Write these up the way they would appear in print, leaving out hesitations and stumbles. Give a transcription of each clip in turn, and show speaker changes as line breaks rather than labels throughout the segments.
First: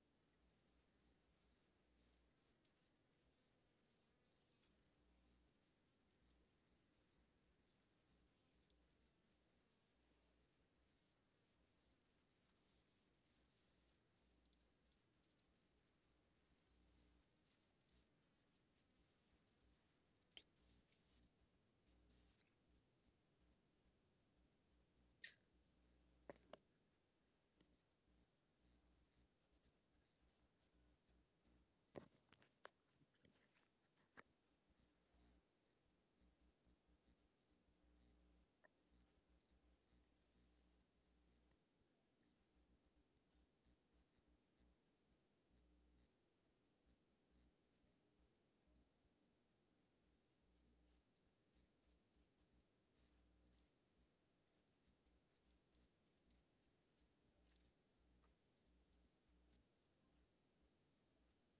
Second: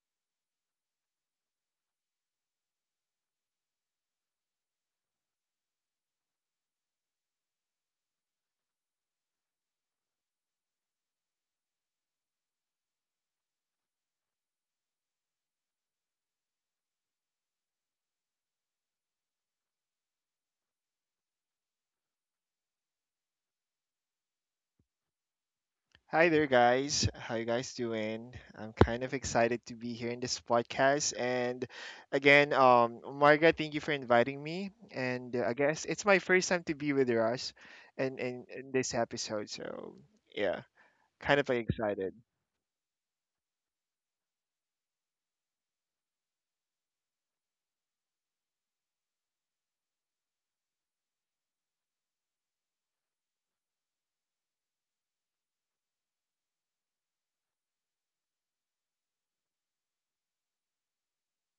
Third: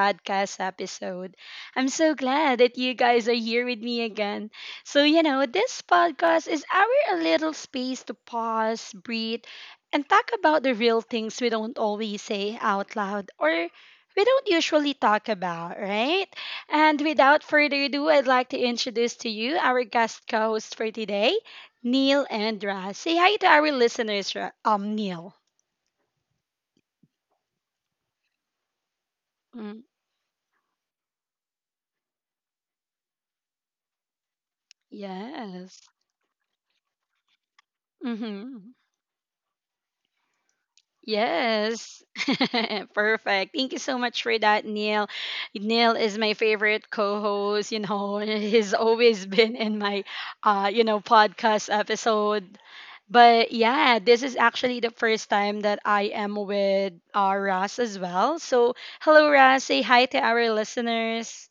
podcast episode. I'm so glad that you guys are here with me again. So, this podcast is our a little space to pause, breathe, and talk about the real things we don't always say out loud, or we don't usually talk about, right? And without further ado, I'd like to introduce to you our guest co host for today, Neil and Raz. Say hi to our listeners, Neil.
Hi there, guys. How you guys doing? I'm kind of excited to
Mm,
be here in this podcast. And again, Marga, thank you for inviting me. And I
yes.
guess it's my first time to be with Russ, and in
Hmm.
this episode. So yeah, kind of like,
Yes.
excited.
Perfect. Thank you so much for that, Neil. Neil is my favorite co-host. He's always been in my podcast episode. But yeah, this is actually the first time that I am with Ras as well. So, hello Ras, say hi to our listeners.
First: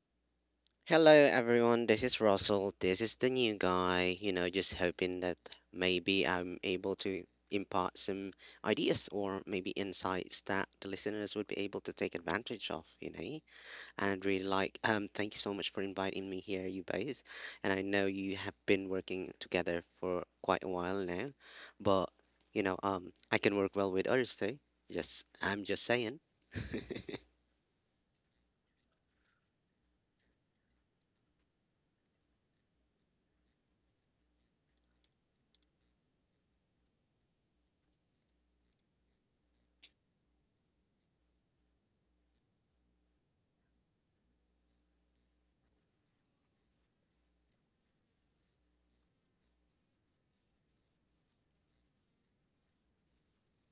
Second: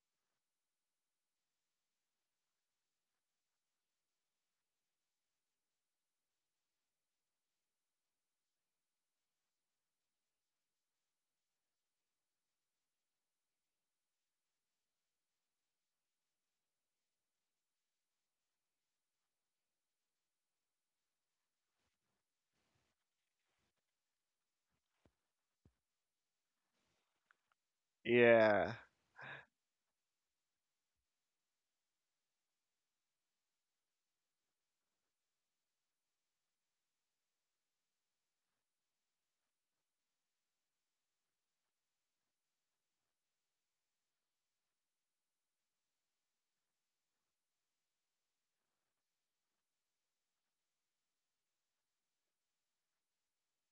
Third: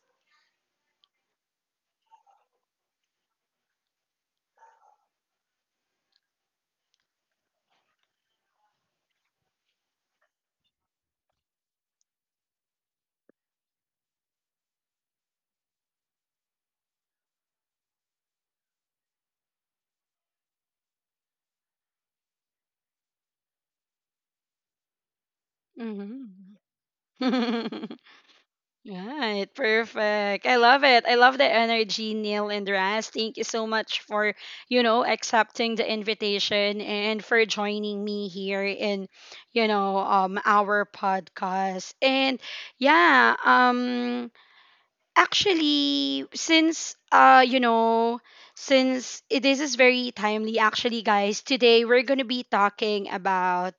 Hello everyone, this is Russell. This is the new guy, just hoping that maybe I'm able to impart some ideas or maybe insights that the listeners would be able to take advantage of. And I'd really like thank you so much for inviting me here, you guys. And I know you have been working together for quite a while now, but I can work well with others too. Just I'm just saying.
Hmm.
Yeah,
Right, perfect. I love it. I love the energy, Neil and Raz. Thank you so much for, accepting the invitation and for joining me here in, our podcast. And yeah, actually, since you know, since it, this is very timely actually, guys. Today we're going to be talking about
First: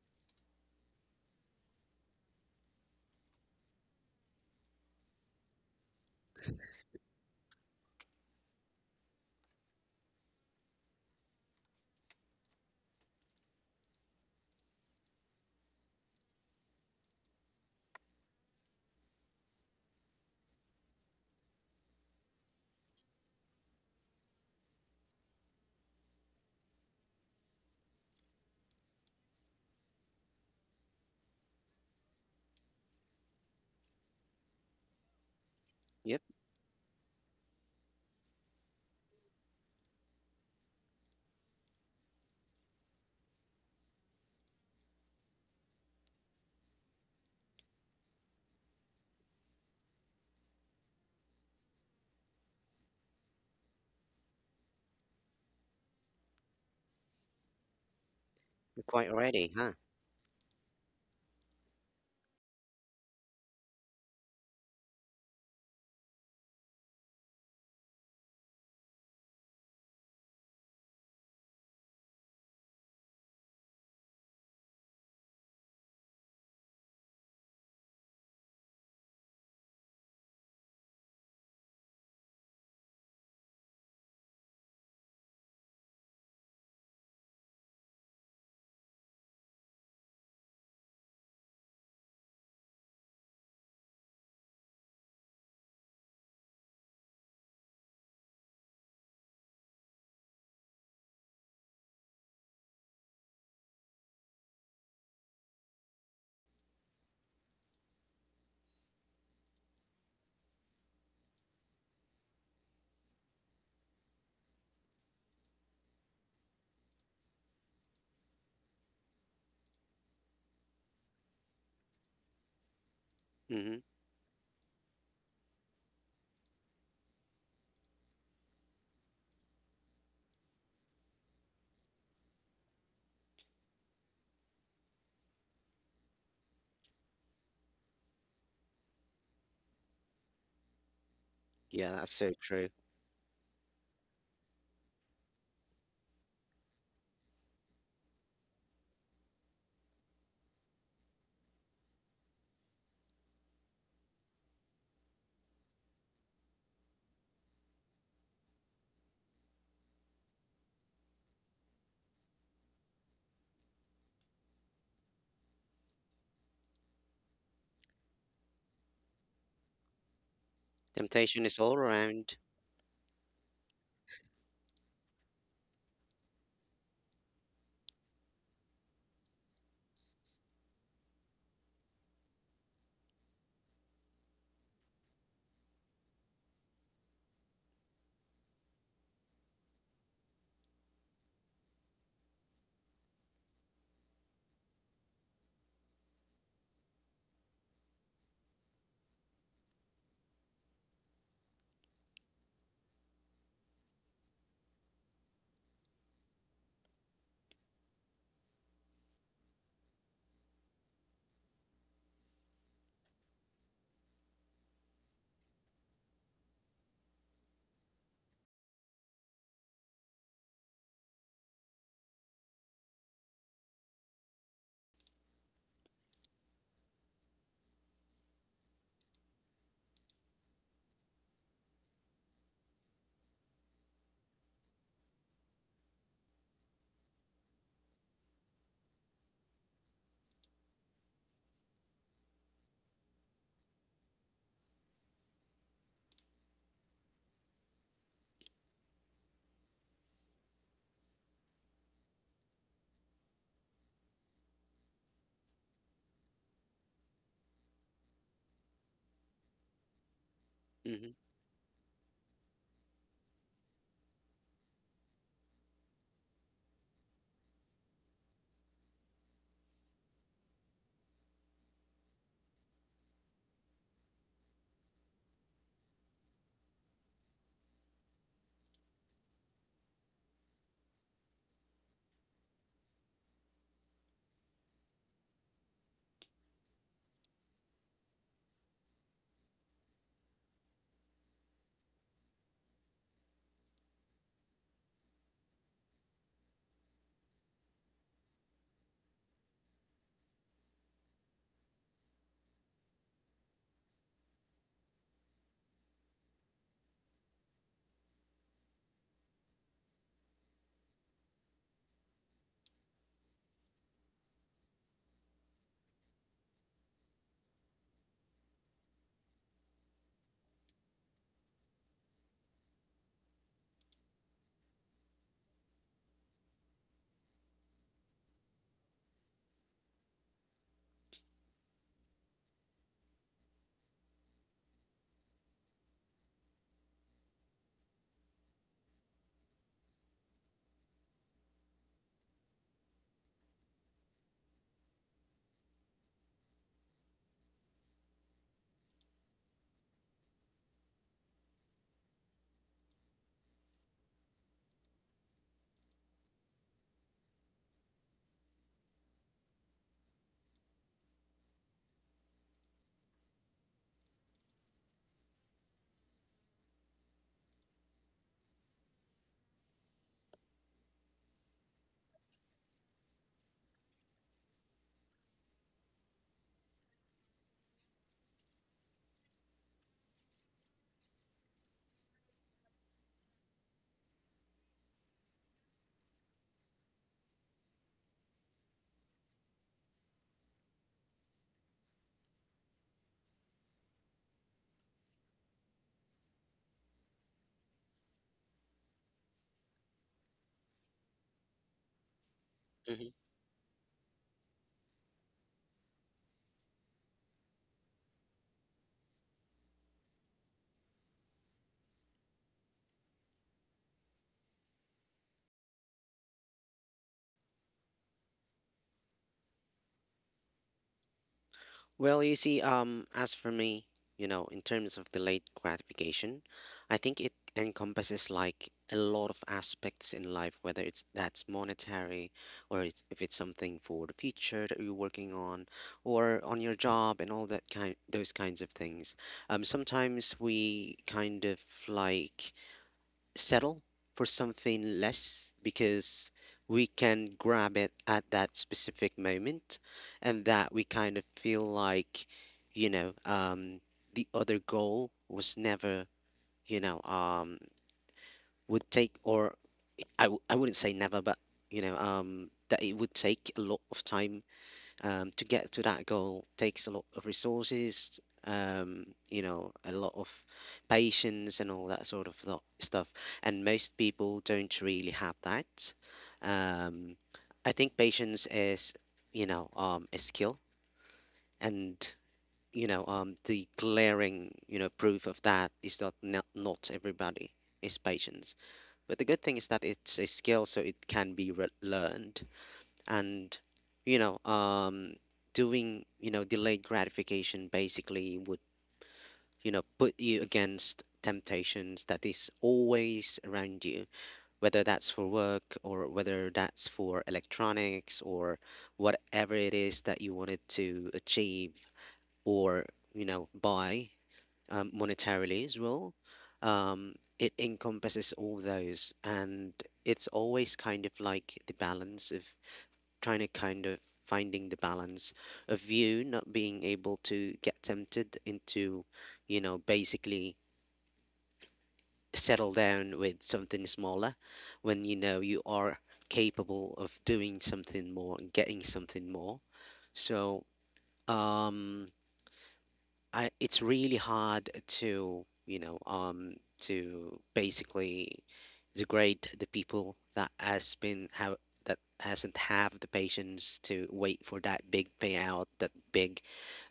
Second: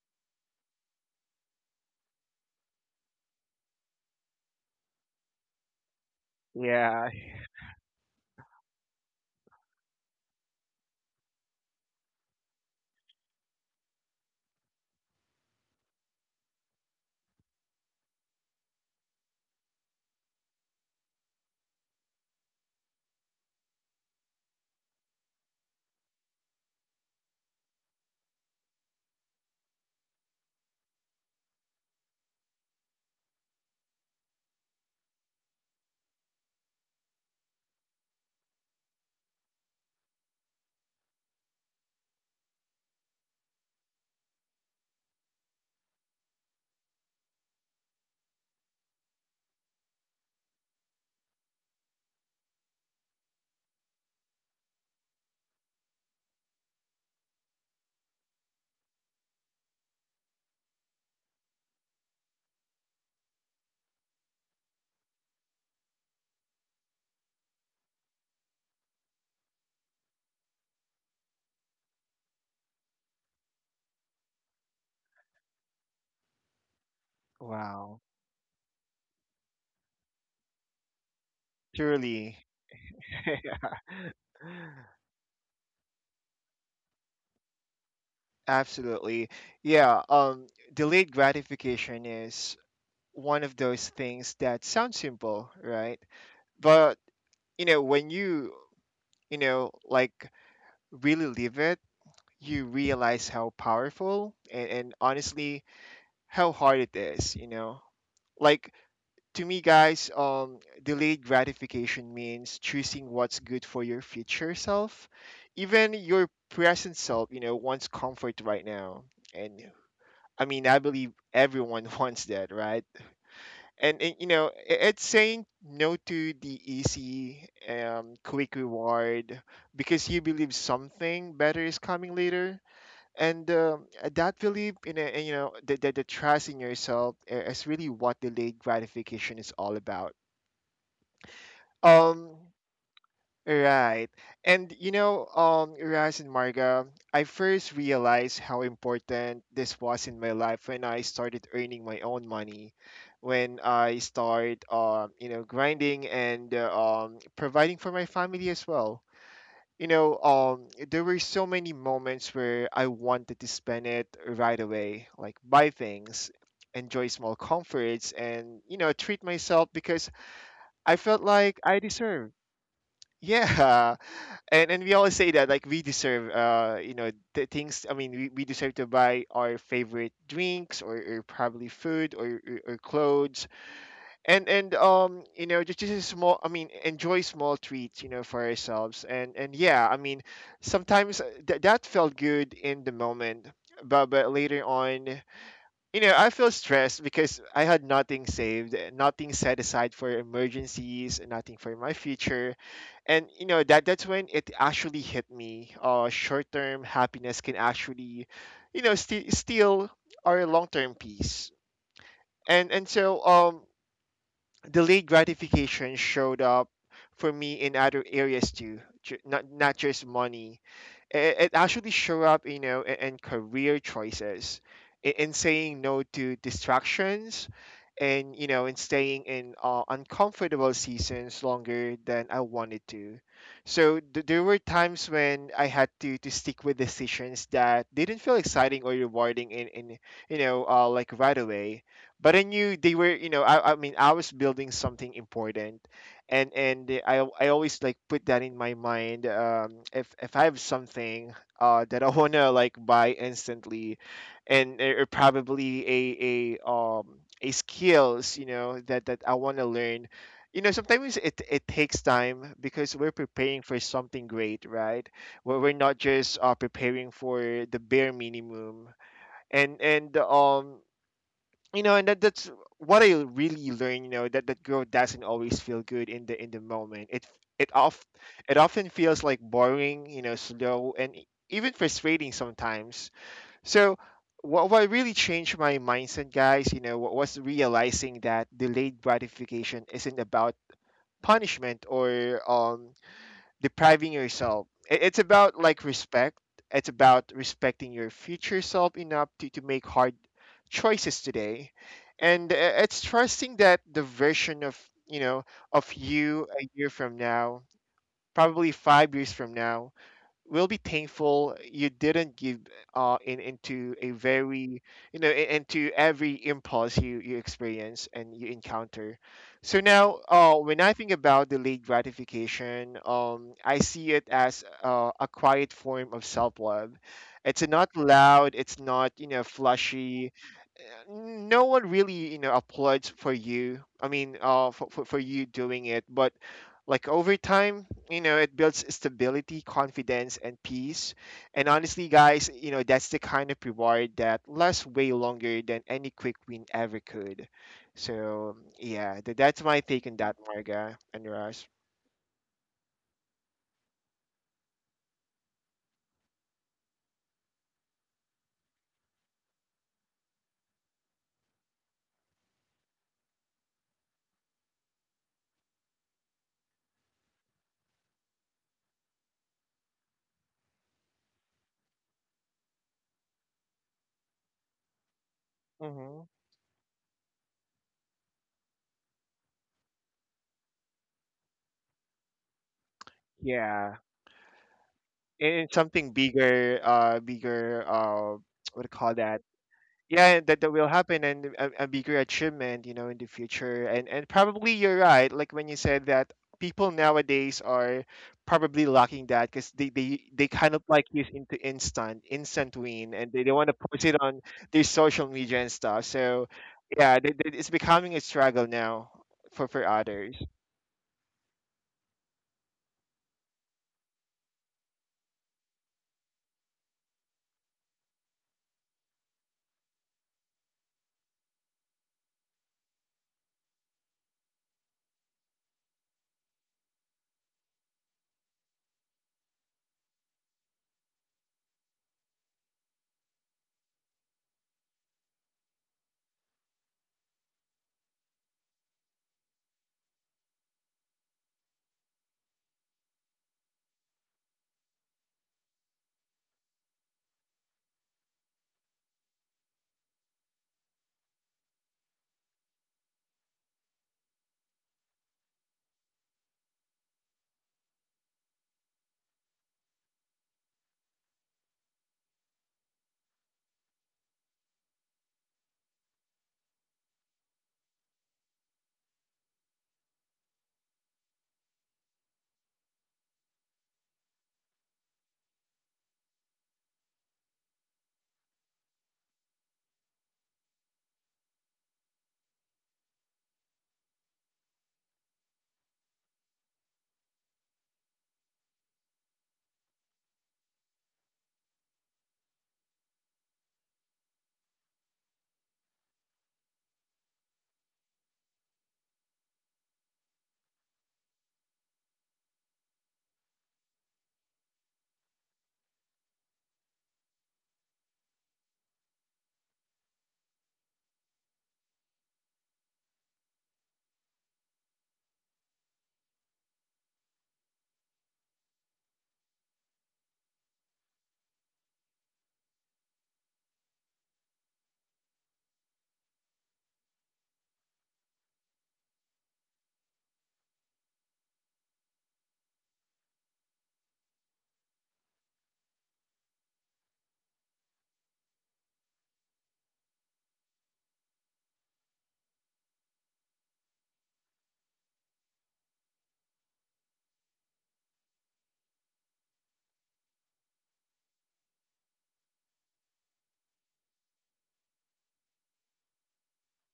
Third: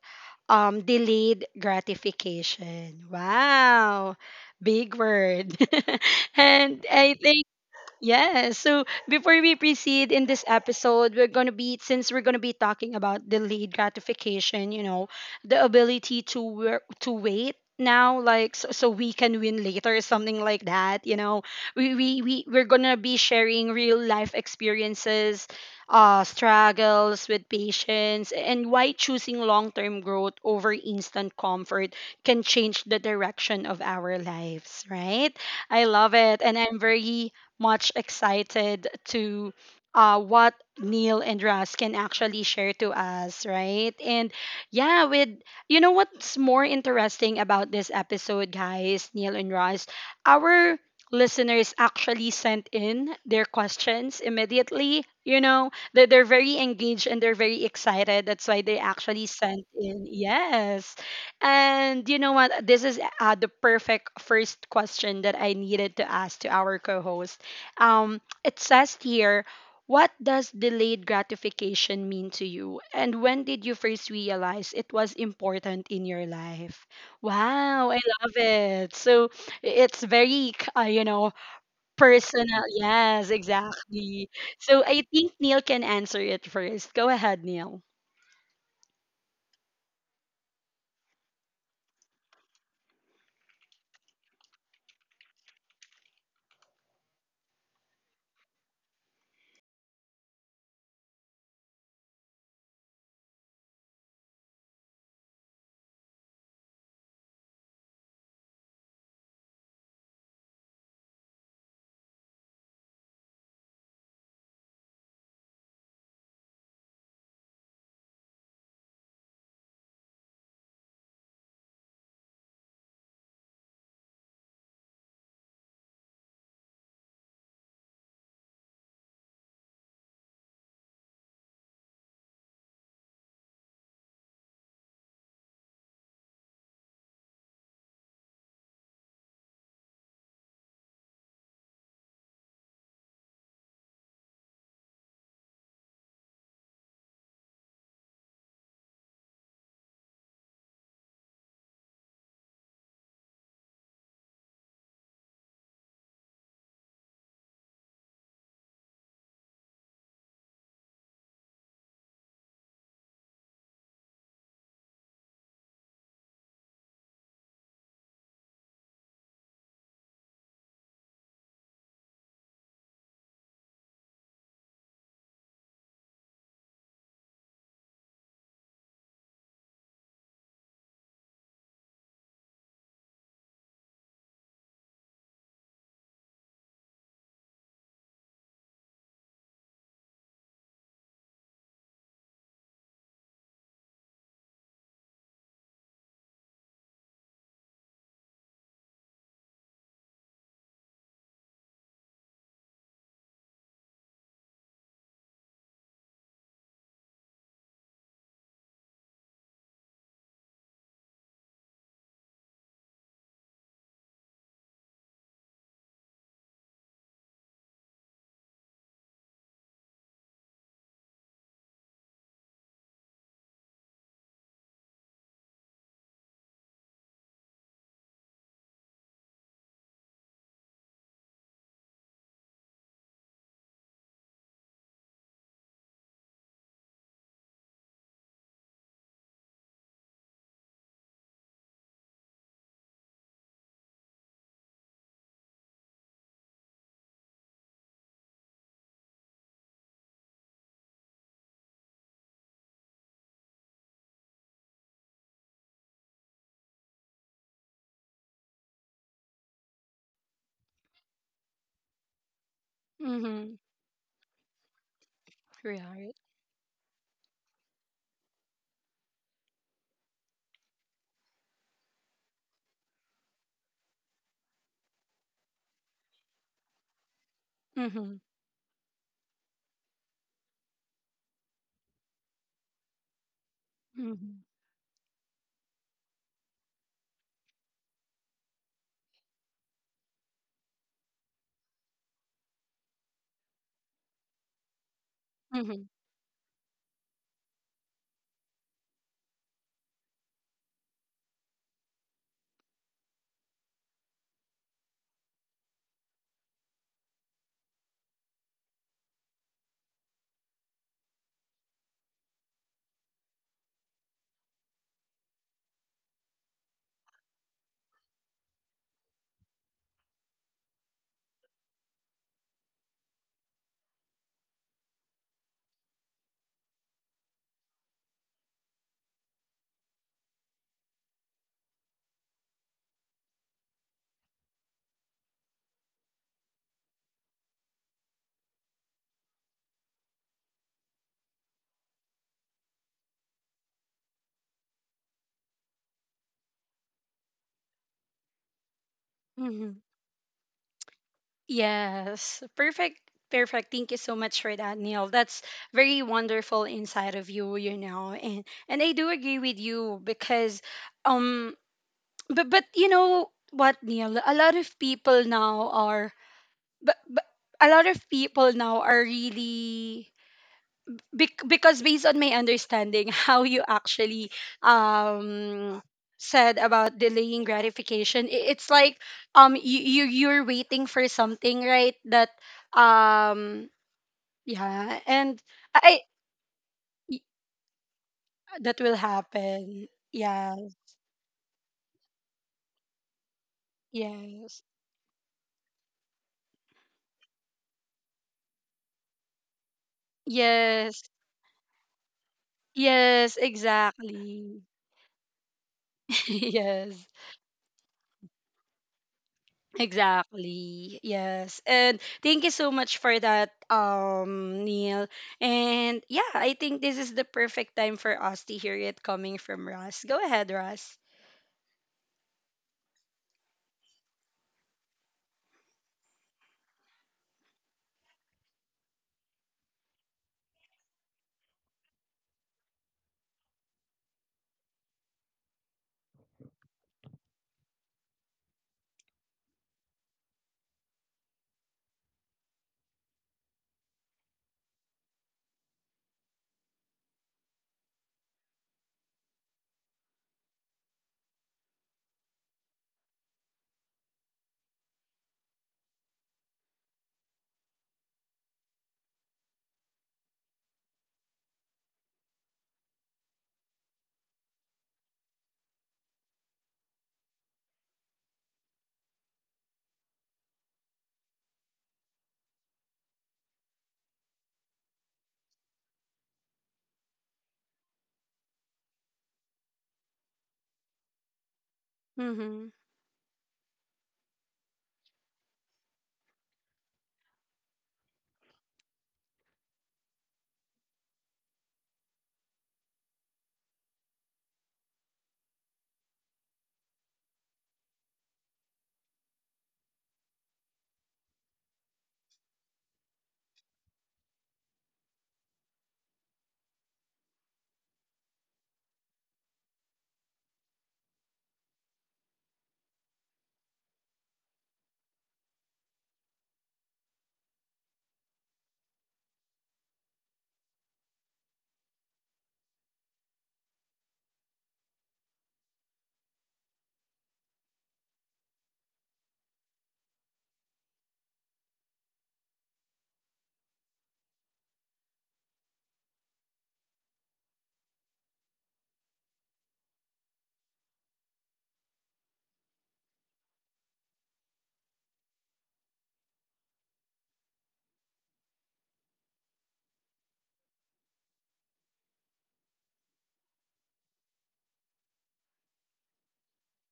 delayed gratification. Wow, big word. And
yeah.
I think. Yes. So before we proceed in this episode, we're going to be, since we're going to be talking about delayed gratification, you know, the ability to work, to wait now, like so we can win later, or something like that. We're gonna be sharing real life experiences, struggles with patience, and why choosing long-term growth over instant comfort can change the direction of our lives, right? I love
Yep,
it, and I'm very much excited to what Neil and Russ can actually share to us, right? And yeah, with you know what's more interesting about this episode, guys, Neil and Russ, our listeners actually sent in their questions immediately. You know, they're very engaged, and they're very excited. That's why they
you're quite
actually
ready,
sent
huh?
in, yes. And you know what? This is the perfect first question that I needed to ask to our co host. It says here, what does delayed gratification mean to you? And when did you first realize it was important in your life? Wow, I
Wow,
love it. So it's very,
truly.
personal. Yes, exactly. So I think Neil can answer it first. Go ahead, Neil.
Absolutely. Yeah, um, Delayed gratification is one of those things that sounds simple, right? But, when you know like, really live it, you realize how powerful and, honestly, how hard it is, like, to me, guys, delayed gratification means choosing what's good for your future self, even your present self, wants comfort right now. And I mean, I believe everyone wants that, right?
Mm-hmm.
And it's saying no to the easy, quick reward, because you believe something better is coming later. And that belief in a, the, the trust in yourself, is really what delayed gratification is all about.
Yeah, that's so
um
true.
Right. And you know, Raz and Marga, I first realized how important this was in my life when I started earning my own money, when I started, grinding and providing for my family as well. There were so many moments where I wanted to spend it right away, like buy things, enjoy small comforts, and, treat myself, because I felt
Temptation is
like
all
I deserved.
around.
Yeah, and we always say that, like, we deserve, the things. I mean, we deserve to buy our favorite drinks, or probably food, or clothes. And just a small, I mean, enjoy small treats, for ourselves. And yeah, I mean, sometimes that felt good in the moment, but, later on, I feel stressed, because I had nothing saved, nothing set aside for emergencies, nothing for my future. And that's when it actually hit me: short-term happiness can actually, steal our long-term peace. And so, delayed gratification showed up for me in other areas too, not just money. It actually show up, in career choices, in saying no to distractions, and, in staying in uncomfortable seasons longer than I wanted to. So there were times when I had to, stick with decisions that didn't feel exciting or rewarding, in like, right away. But I knew they were, I mean, I was building something important. And I always, like, put that in my mind. If I have something that I wanna like buy instantly, and, or probably a skills, that, I wanna learn. You know,
Hmm.
sometimes, it takes time, because we're
Mm-hmm.
preparing for something great, right? Where we're not
Right.
just preparing for the bare minimum. And That's what I really learned. You know, that growth doesn't always feel good in the, in the moment. It off
Mm-hmm.
it often feels, like, boring, you know, slow, and even frustrating sometimes. So,
Mm-hmm.
what really changed my mindset, guys, you know, was realizing that delayed gratification isn't about punishment or depriving yourself. It's about, like, respect. It's about respecting your future self enough to, make hard choices today. And, it's trusting that the version of, you know, of you a year from now, probably 5 years from now, will be thankful you didn't give, in, into a, very, into every impulse you, experience and you encounter. So now, when I think about delayed gratification, I see it as a quiet form of self-love. It's not loud, it's not, flashy. No one really, applauds for you, I mean, for you doing it. But, like, over time, you know, it builds stability, confidence, and peace. And honestly, guys, you know, that's the kind of reward that lasts way longer than any quick win ever could. So yeah, that's my
Mm-hmm.
take on that, Marga and Russ.
Yes, perfect, perfect. Thank you so much for that, Neil. That's very wonderful inside of you, and I do agree with you because, um, but you know what, Neil, but but a lot of people now are really, because based on my understanding, how you actually um
Hmm,
said about delaying gratification, it's like, you're waiting for something, right? that um
yeah,
yeah and
and it's
i
something bigger,
y- that
what do you
will
call that?
happen.
Yeah, and
Yeah.
that will happen, and a, bigger achievement, you know, in the future. And
Yes.
probably you're right, like when you said that people nowadays are probably lacking that, because they kind of like
Yes.
use into instant win,
Hmm.
and
Yes,
they want to post it on
exactly.
their social media and stuff. So
Yes.
yeah, it's becoming a struggle now for others.
Exactly. Yes. And thank you so much for that, Neil. And yeah, I think this is the perfect time for us to hear it coming from Russ. Go ahead, Russ.
Well, you see, as for me, in terms of delayed gratification, I think it encompasses like a lot of aspects in life, whether it's that's monetary or if it's something for the future that you're working on or on your job and all that kind, those kinds of things. Sometimes we kind of like settle for something less because we can grab it at that specific moment, and that we kind of feel like you know um the other goal was never, you know um would take, or I wouldn't say never, but that it would take a lot of time, to get to that goal takes a lot of resources, a lot of patience and all that sort of stuff. And most people don't really have that. Um, I think patience is a skill. And,
Mm-hmm.
you know, um, the glaring proof of that is that not everybody is patient. But the good thing is that it's a skill, so it can be learned. And you know um doing delayed gratification basically would put you against temptations that is always around you, whether that's for work or whether that's for electronics, or whatever it is that you wanted to achieve, or buy, monetarily as well. It encompasses all those, and it's always kind of like the balance of trying to kind of finding the balance of you not being able to get tempted into basically settle down with something smaller when you know you are capable of doing something more and getting something more. So, um, it's really hard to you know to basically degrade the people that hasn't have the patience to wait for that big payout, that big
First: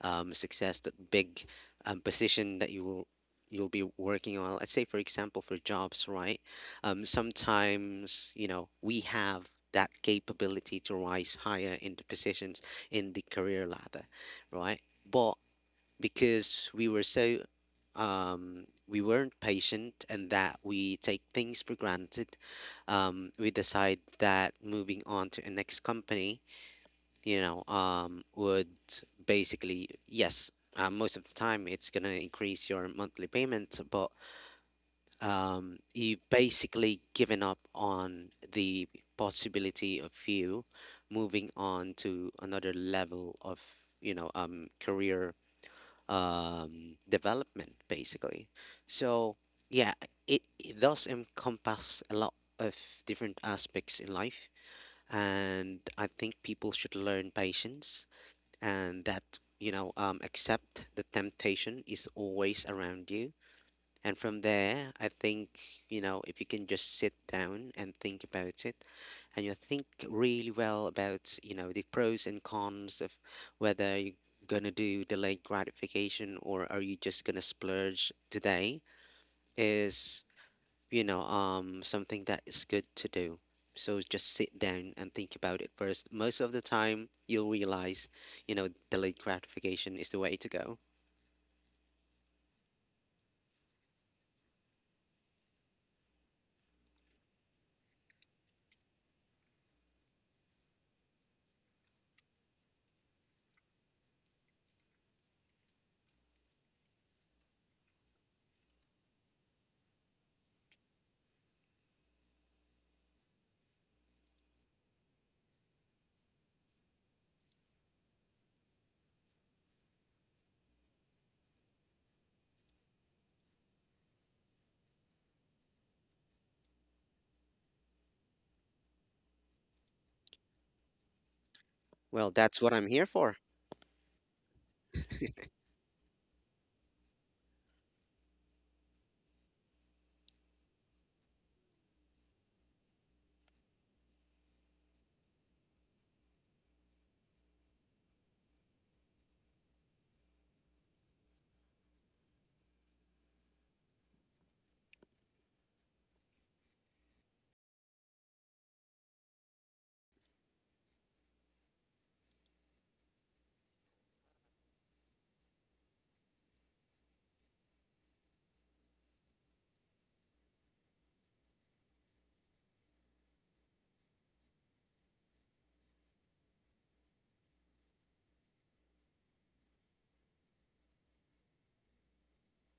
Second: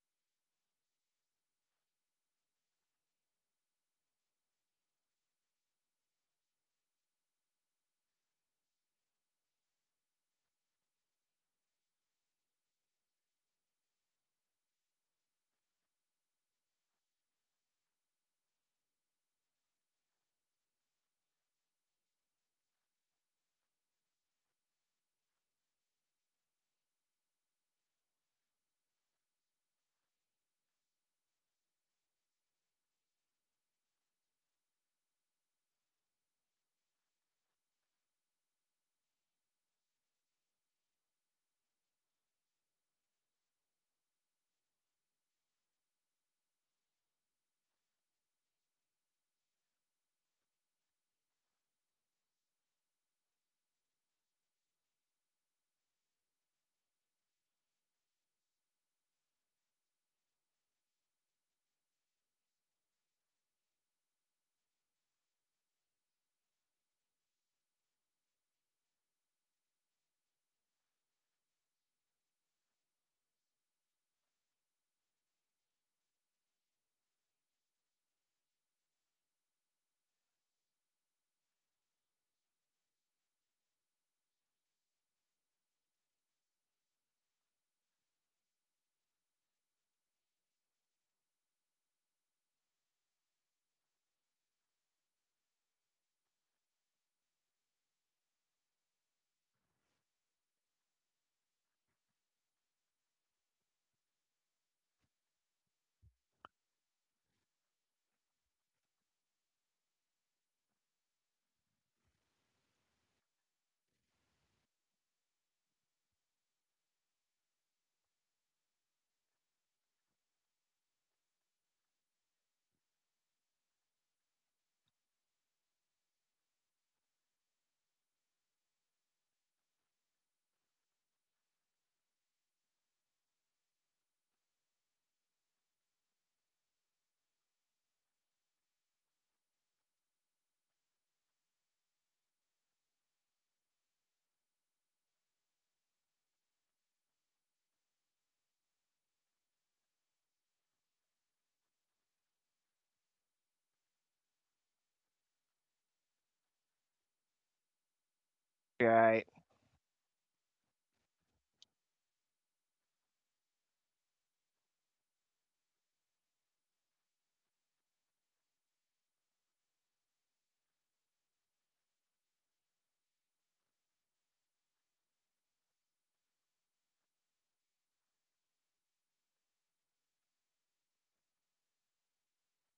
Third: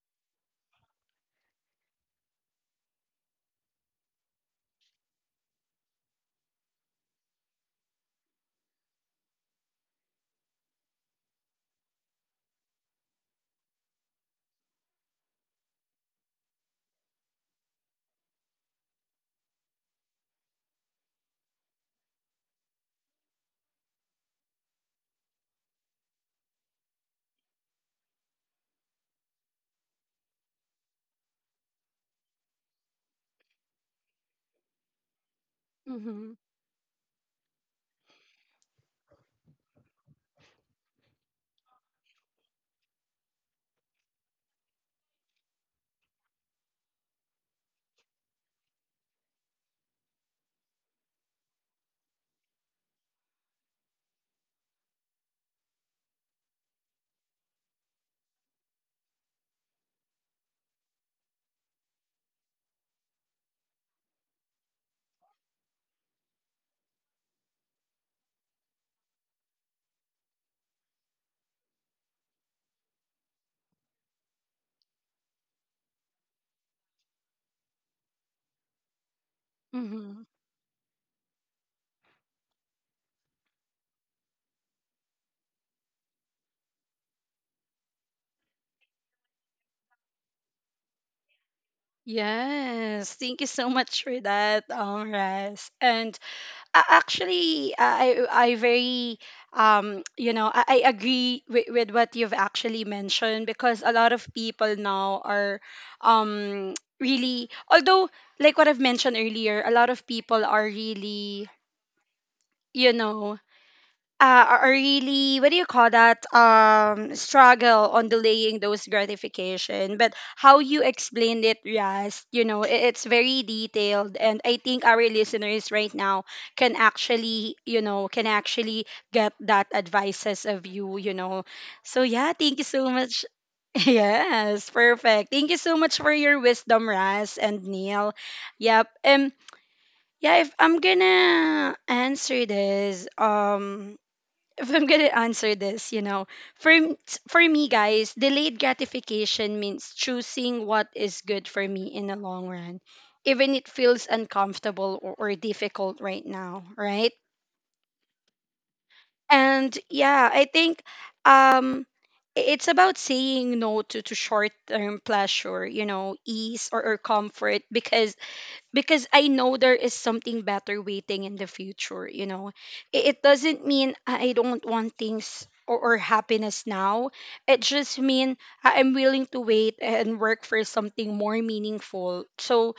success, that big position that you'll be working on, let's say for example for jobs, right? Sometimes, you know, we have that capability to rise higher in the positions, in the career ladder, right? But because we were we weren't patient, and that we take things for granted. We decide that moving on to a next company, would basically, yes. Most of the time, it's gonna increase your monthly payment, but you've
Mm-hmm.
basically given up on the possibility of you moving on to another level of, career, development, basically. So, yeah, it does encompass a lot of different aspects in life. And I think people should learn patience, and that, accept the temptation is always around you. And from there, I think, if you can just sit down and think about it, and you think really well about the pros and cons of whether you're going to do delayed gratification or are you just going to splurge today,
Mm-hmm.
is something that is good to do. So just sit down and think about it first. Most of the time, you'll realize delayed gratification is the way to go.
Yes. Thank you so much for that, Russ. And actually, I very you know I agree with, what you've actually mentioned, because a lot of people now are um really, although, like what I've mentioned earlier, a lot of people are really, you know what do you call that, struggle on delaying those gratification. But how you explained it, yes, it's very detailed, and I think our listeners right now can actually you know can actually get that advices of you, you know so
Well,
yeah, thank
that's
you
what I'm
so
here
much.
for.
Yes, perfect. Thank you so much for your wisdom, Raz and Neil. Yep. Yeah, if I'm gonna answer this, if I'm gonna answer this, you know, for me, guys, delayed gratification means choosing what is good for me in the long run, even it feels uncomfortable, or difficult right now, right?
Right.
And yeah, I think um it's about saying no to short term pleasure, you know, ease , or comfort, because I know there is something better waiting in the future. It doesn't mean I don't want things, or happiness now. It just means I'm willing to wait and work for something more meaningful. So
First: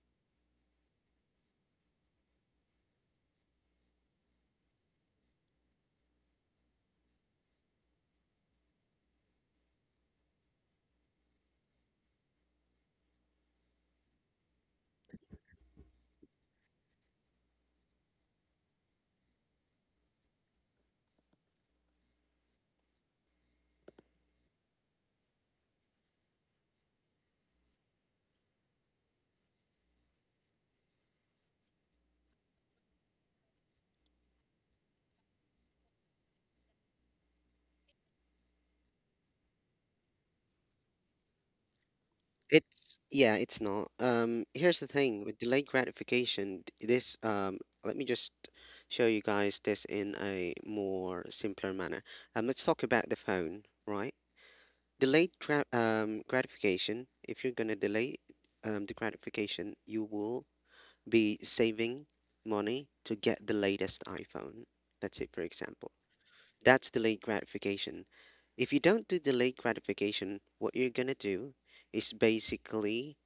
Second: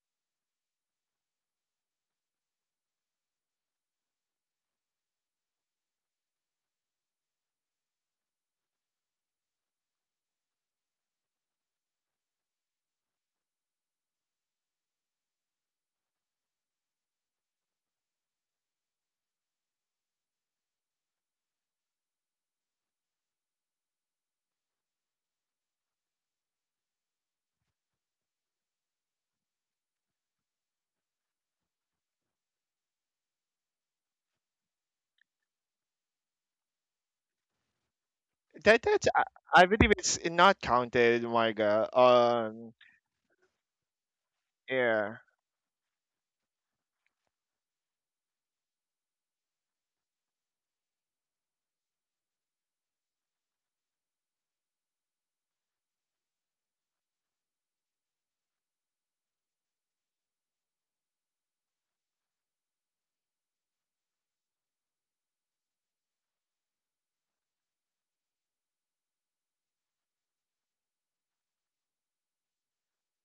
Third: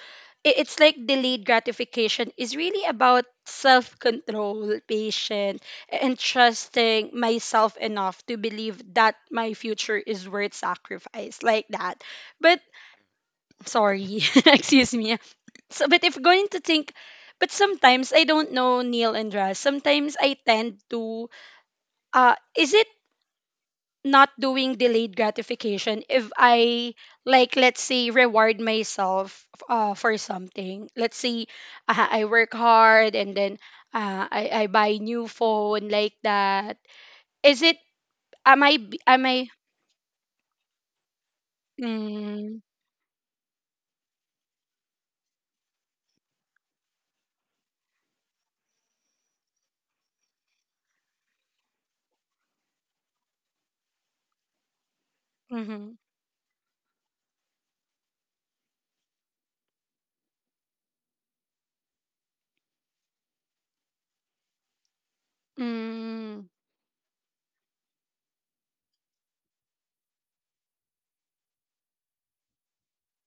it's like delayed gratification is really about self control, patience, and trusting myself enough to believe that my future is worth sacrifice, like that. But sorry, excuse me. So, but if going to think, but sometimes I don't know, Neil and Russ. Sometimes I tend to, is it not doing delayed gratification if I, like, let's say reward myself for something. Let's say, I work hard, and then I buy new phone, like that. Is it, am I,
that that's i,
am I?
I believe it's not counted, Marga.
Mm.
It's yeah, it's not. Here's the
Yeah,
thing with delayed gratification. D- This let me just show you guys this in a more simpler manner. Let's talk about the phone, right? Delayed
Mm-hmm.
gratification. If you're gonna delay the gratification, you will be saving money to get the latest iPhone. That's it, for example.
Mm.
That's delayed gratification. If you don't do delayed gratification, what you're gonna do is basically,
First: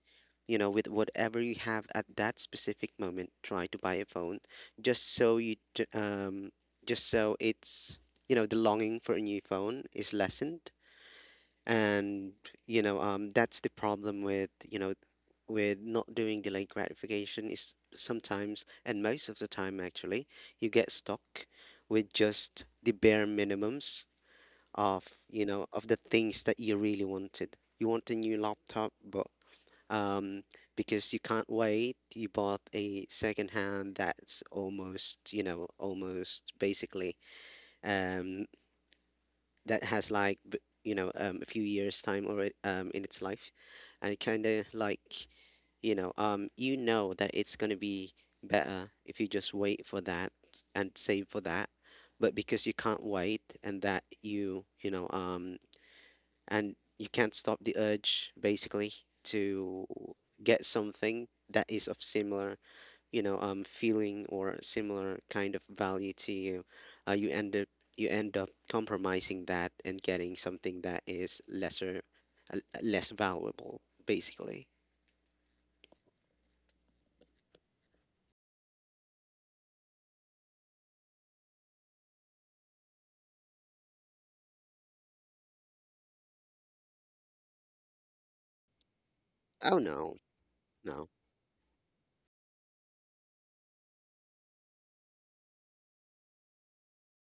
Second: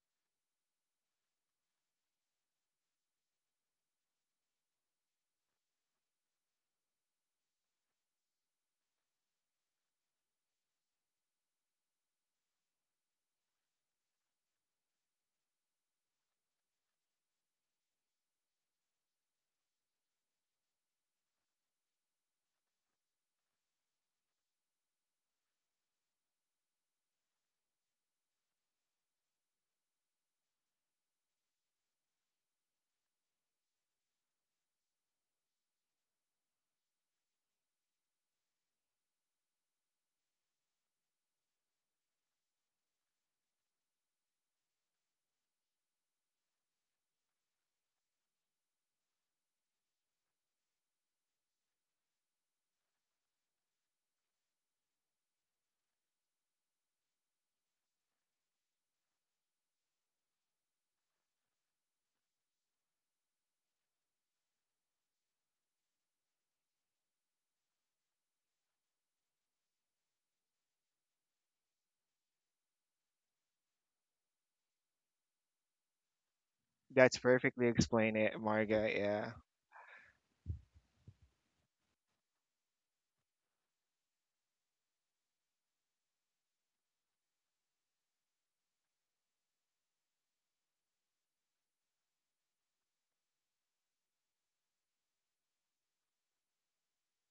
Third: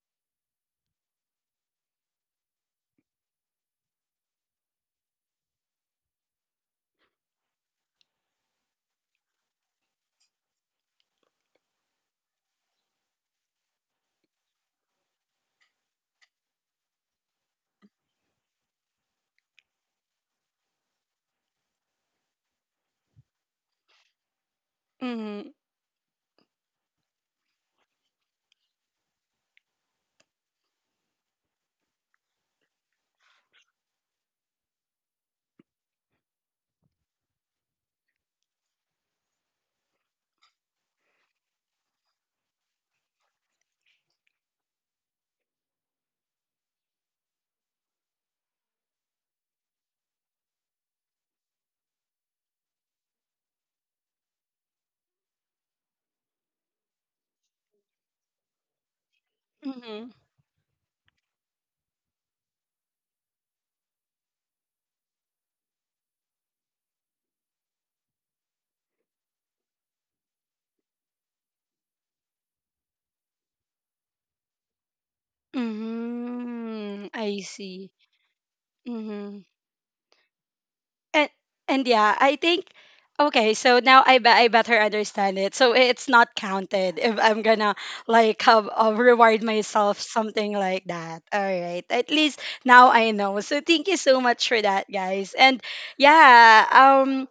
with whatever you have at that specific moment, try to buy a phone just so just so it's the longing for a new phone is lessened. And, that's the problem with not doing delayed gratification is sometimes, and most of the time actually, you get stuck with just the bare minimums of you
Mm.
know of the things that you really wanted. You want a new laptop, but um, because you can't wait, you bought a second hand that's almost you know almost basically, um, that has a few years time already, in its life, and kind of like, you know that it's gonna be better if you just wait for that and save for that. But because you can't wait, and that you know and you can't stop the urge basically to
Mm-hmm.
get something that is of similar, feeling, or similar kind of value to you, uh, you end up you end up compromising that and getting something that is lesser, less valuable basically.
Mm,
that's
I
perfectly
see.
explained it, Marga. Yeah.
Mm-hmm. and and yeah, I think, okay, so now I bet I better understand it. So it's not counted if I'm gonna, like, have, reward
Oh,
myself
no,
something, like
no.
that. All right, at least now I know. So thank you so much for that, guys. And yeah,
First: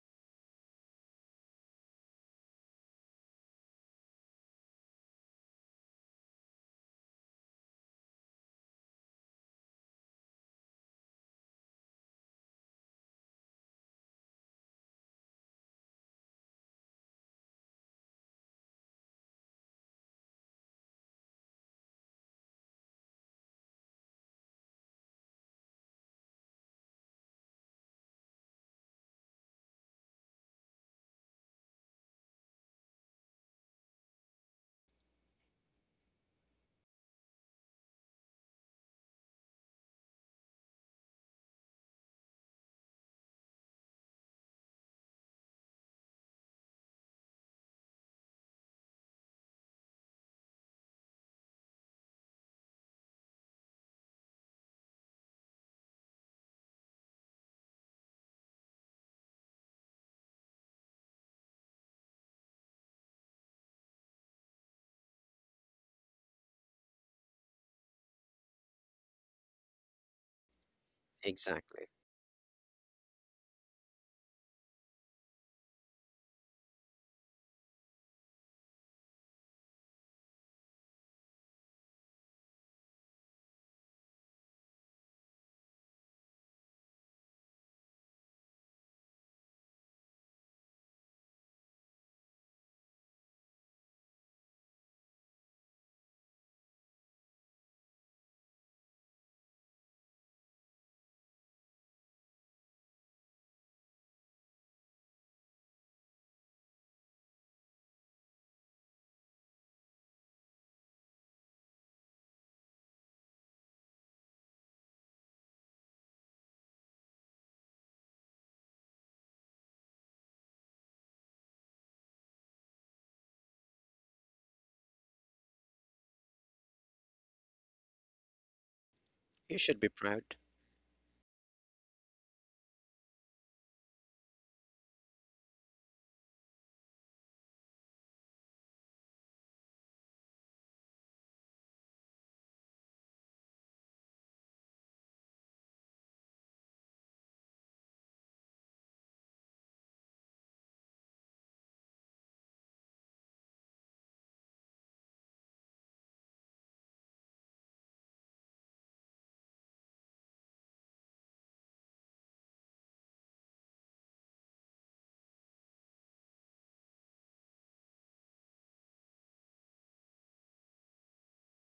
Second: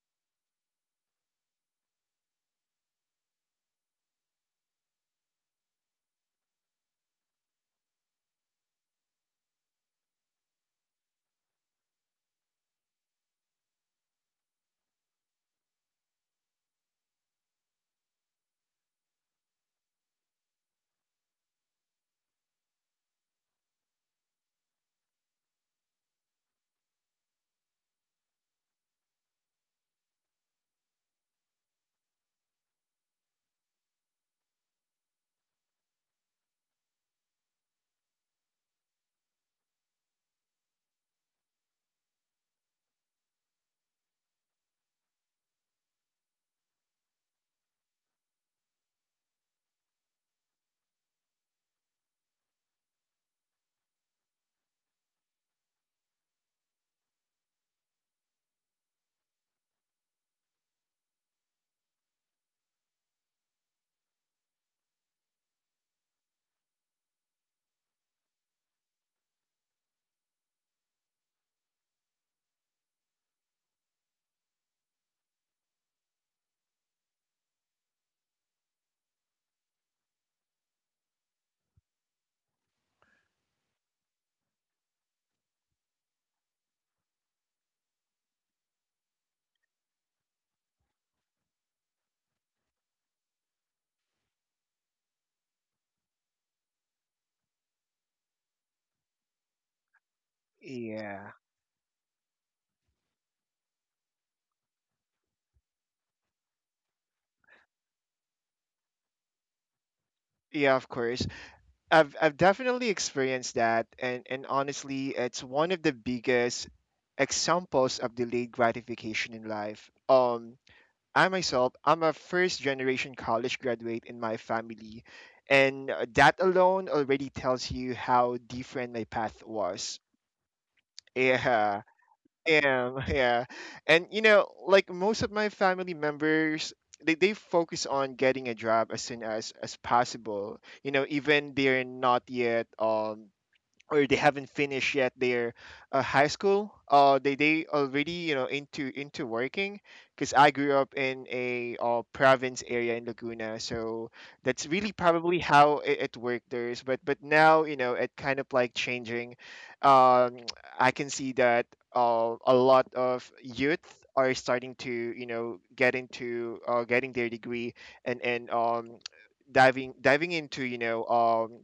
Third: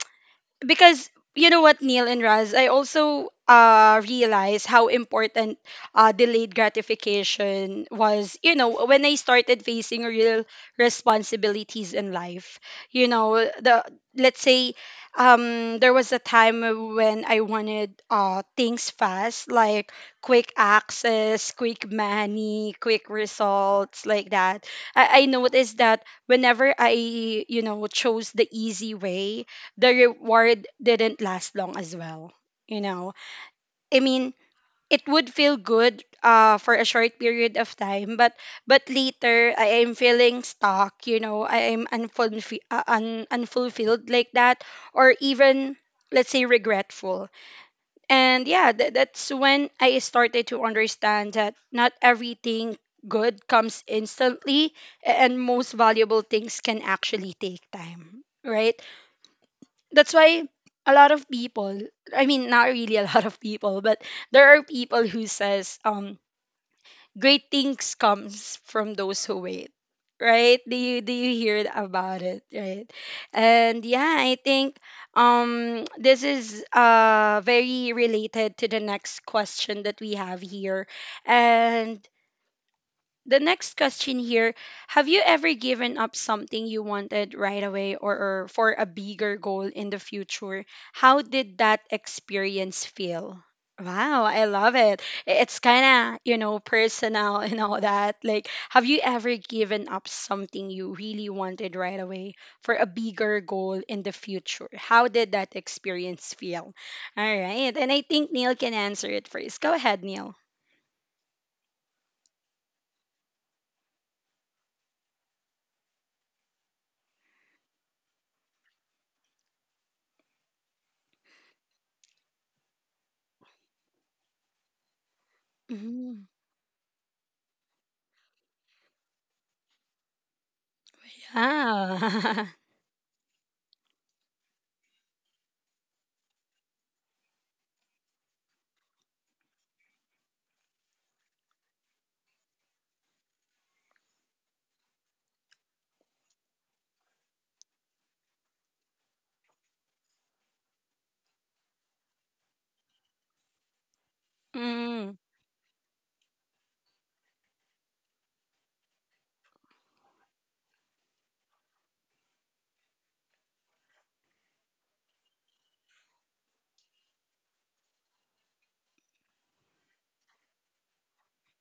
because you know what, Neil and Raz, I also realized how important delayed gratification was, you know, when I started facing real responsibilities in life. You know, the let's say there was a time when I wanted things fast, like quick access, quick money, quick results, like that. I noticed that whenever I, chose the easy way, the reward didn't last long as well. You know, I mean, it would feel good for a short period of time, but later I am feeling stuck. You know, I am unfulfilled, like that, or even let's say regretful. And yeah, that's when I started to understand that not everything good comes instantly, and most valuable things can actually take time, right? That's why a lot of people, I mean, not really a lot of people, but there are people who says, great things comes from those who wait, right? Do you hear
Exactly.
about it, right? And yeah, I think this is very related to the next question that we have here, and the next question here: have you ever given up something you wanted right away , or for a bigger goal in the future? How did that experience feel? Wow, I love it. It's kind of, personal, and all that. Like, have you ever given up something you really
Yeah.
wanted right away for a bigger goal in the future? How did that experience feel? All right, and I think Neil can answer it first. Go ahead, Neil.
Yeah, of course. I've definitely experienced that, and, honestly, it's one of the biggest examples of delayed gratification in life. I myself, I'm a first generation college graduate in my family, and
Mhm.
that alone already tells you how different my path
You should be
was.
proud.
Yeah.
Yeah.
Yeah, yeah. And you know, like most of my family members, they focus on getting a job as soon as possible. You know, even they're not yet, or they haven't finished yet their, high school, they already, you know, into working, because I grew up in a, province area in Laguna. So that's really
Mm.
probably how it worked. There's, but, now, you know, it kind of like changing. um I can see that a lot of youth are starting to, you know, get into, getting their degree, and diving into, you know,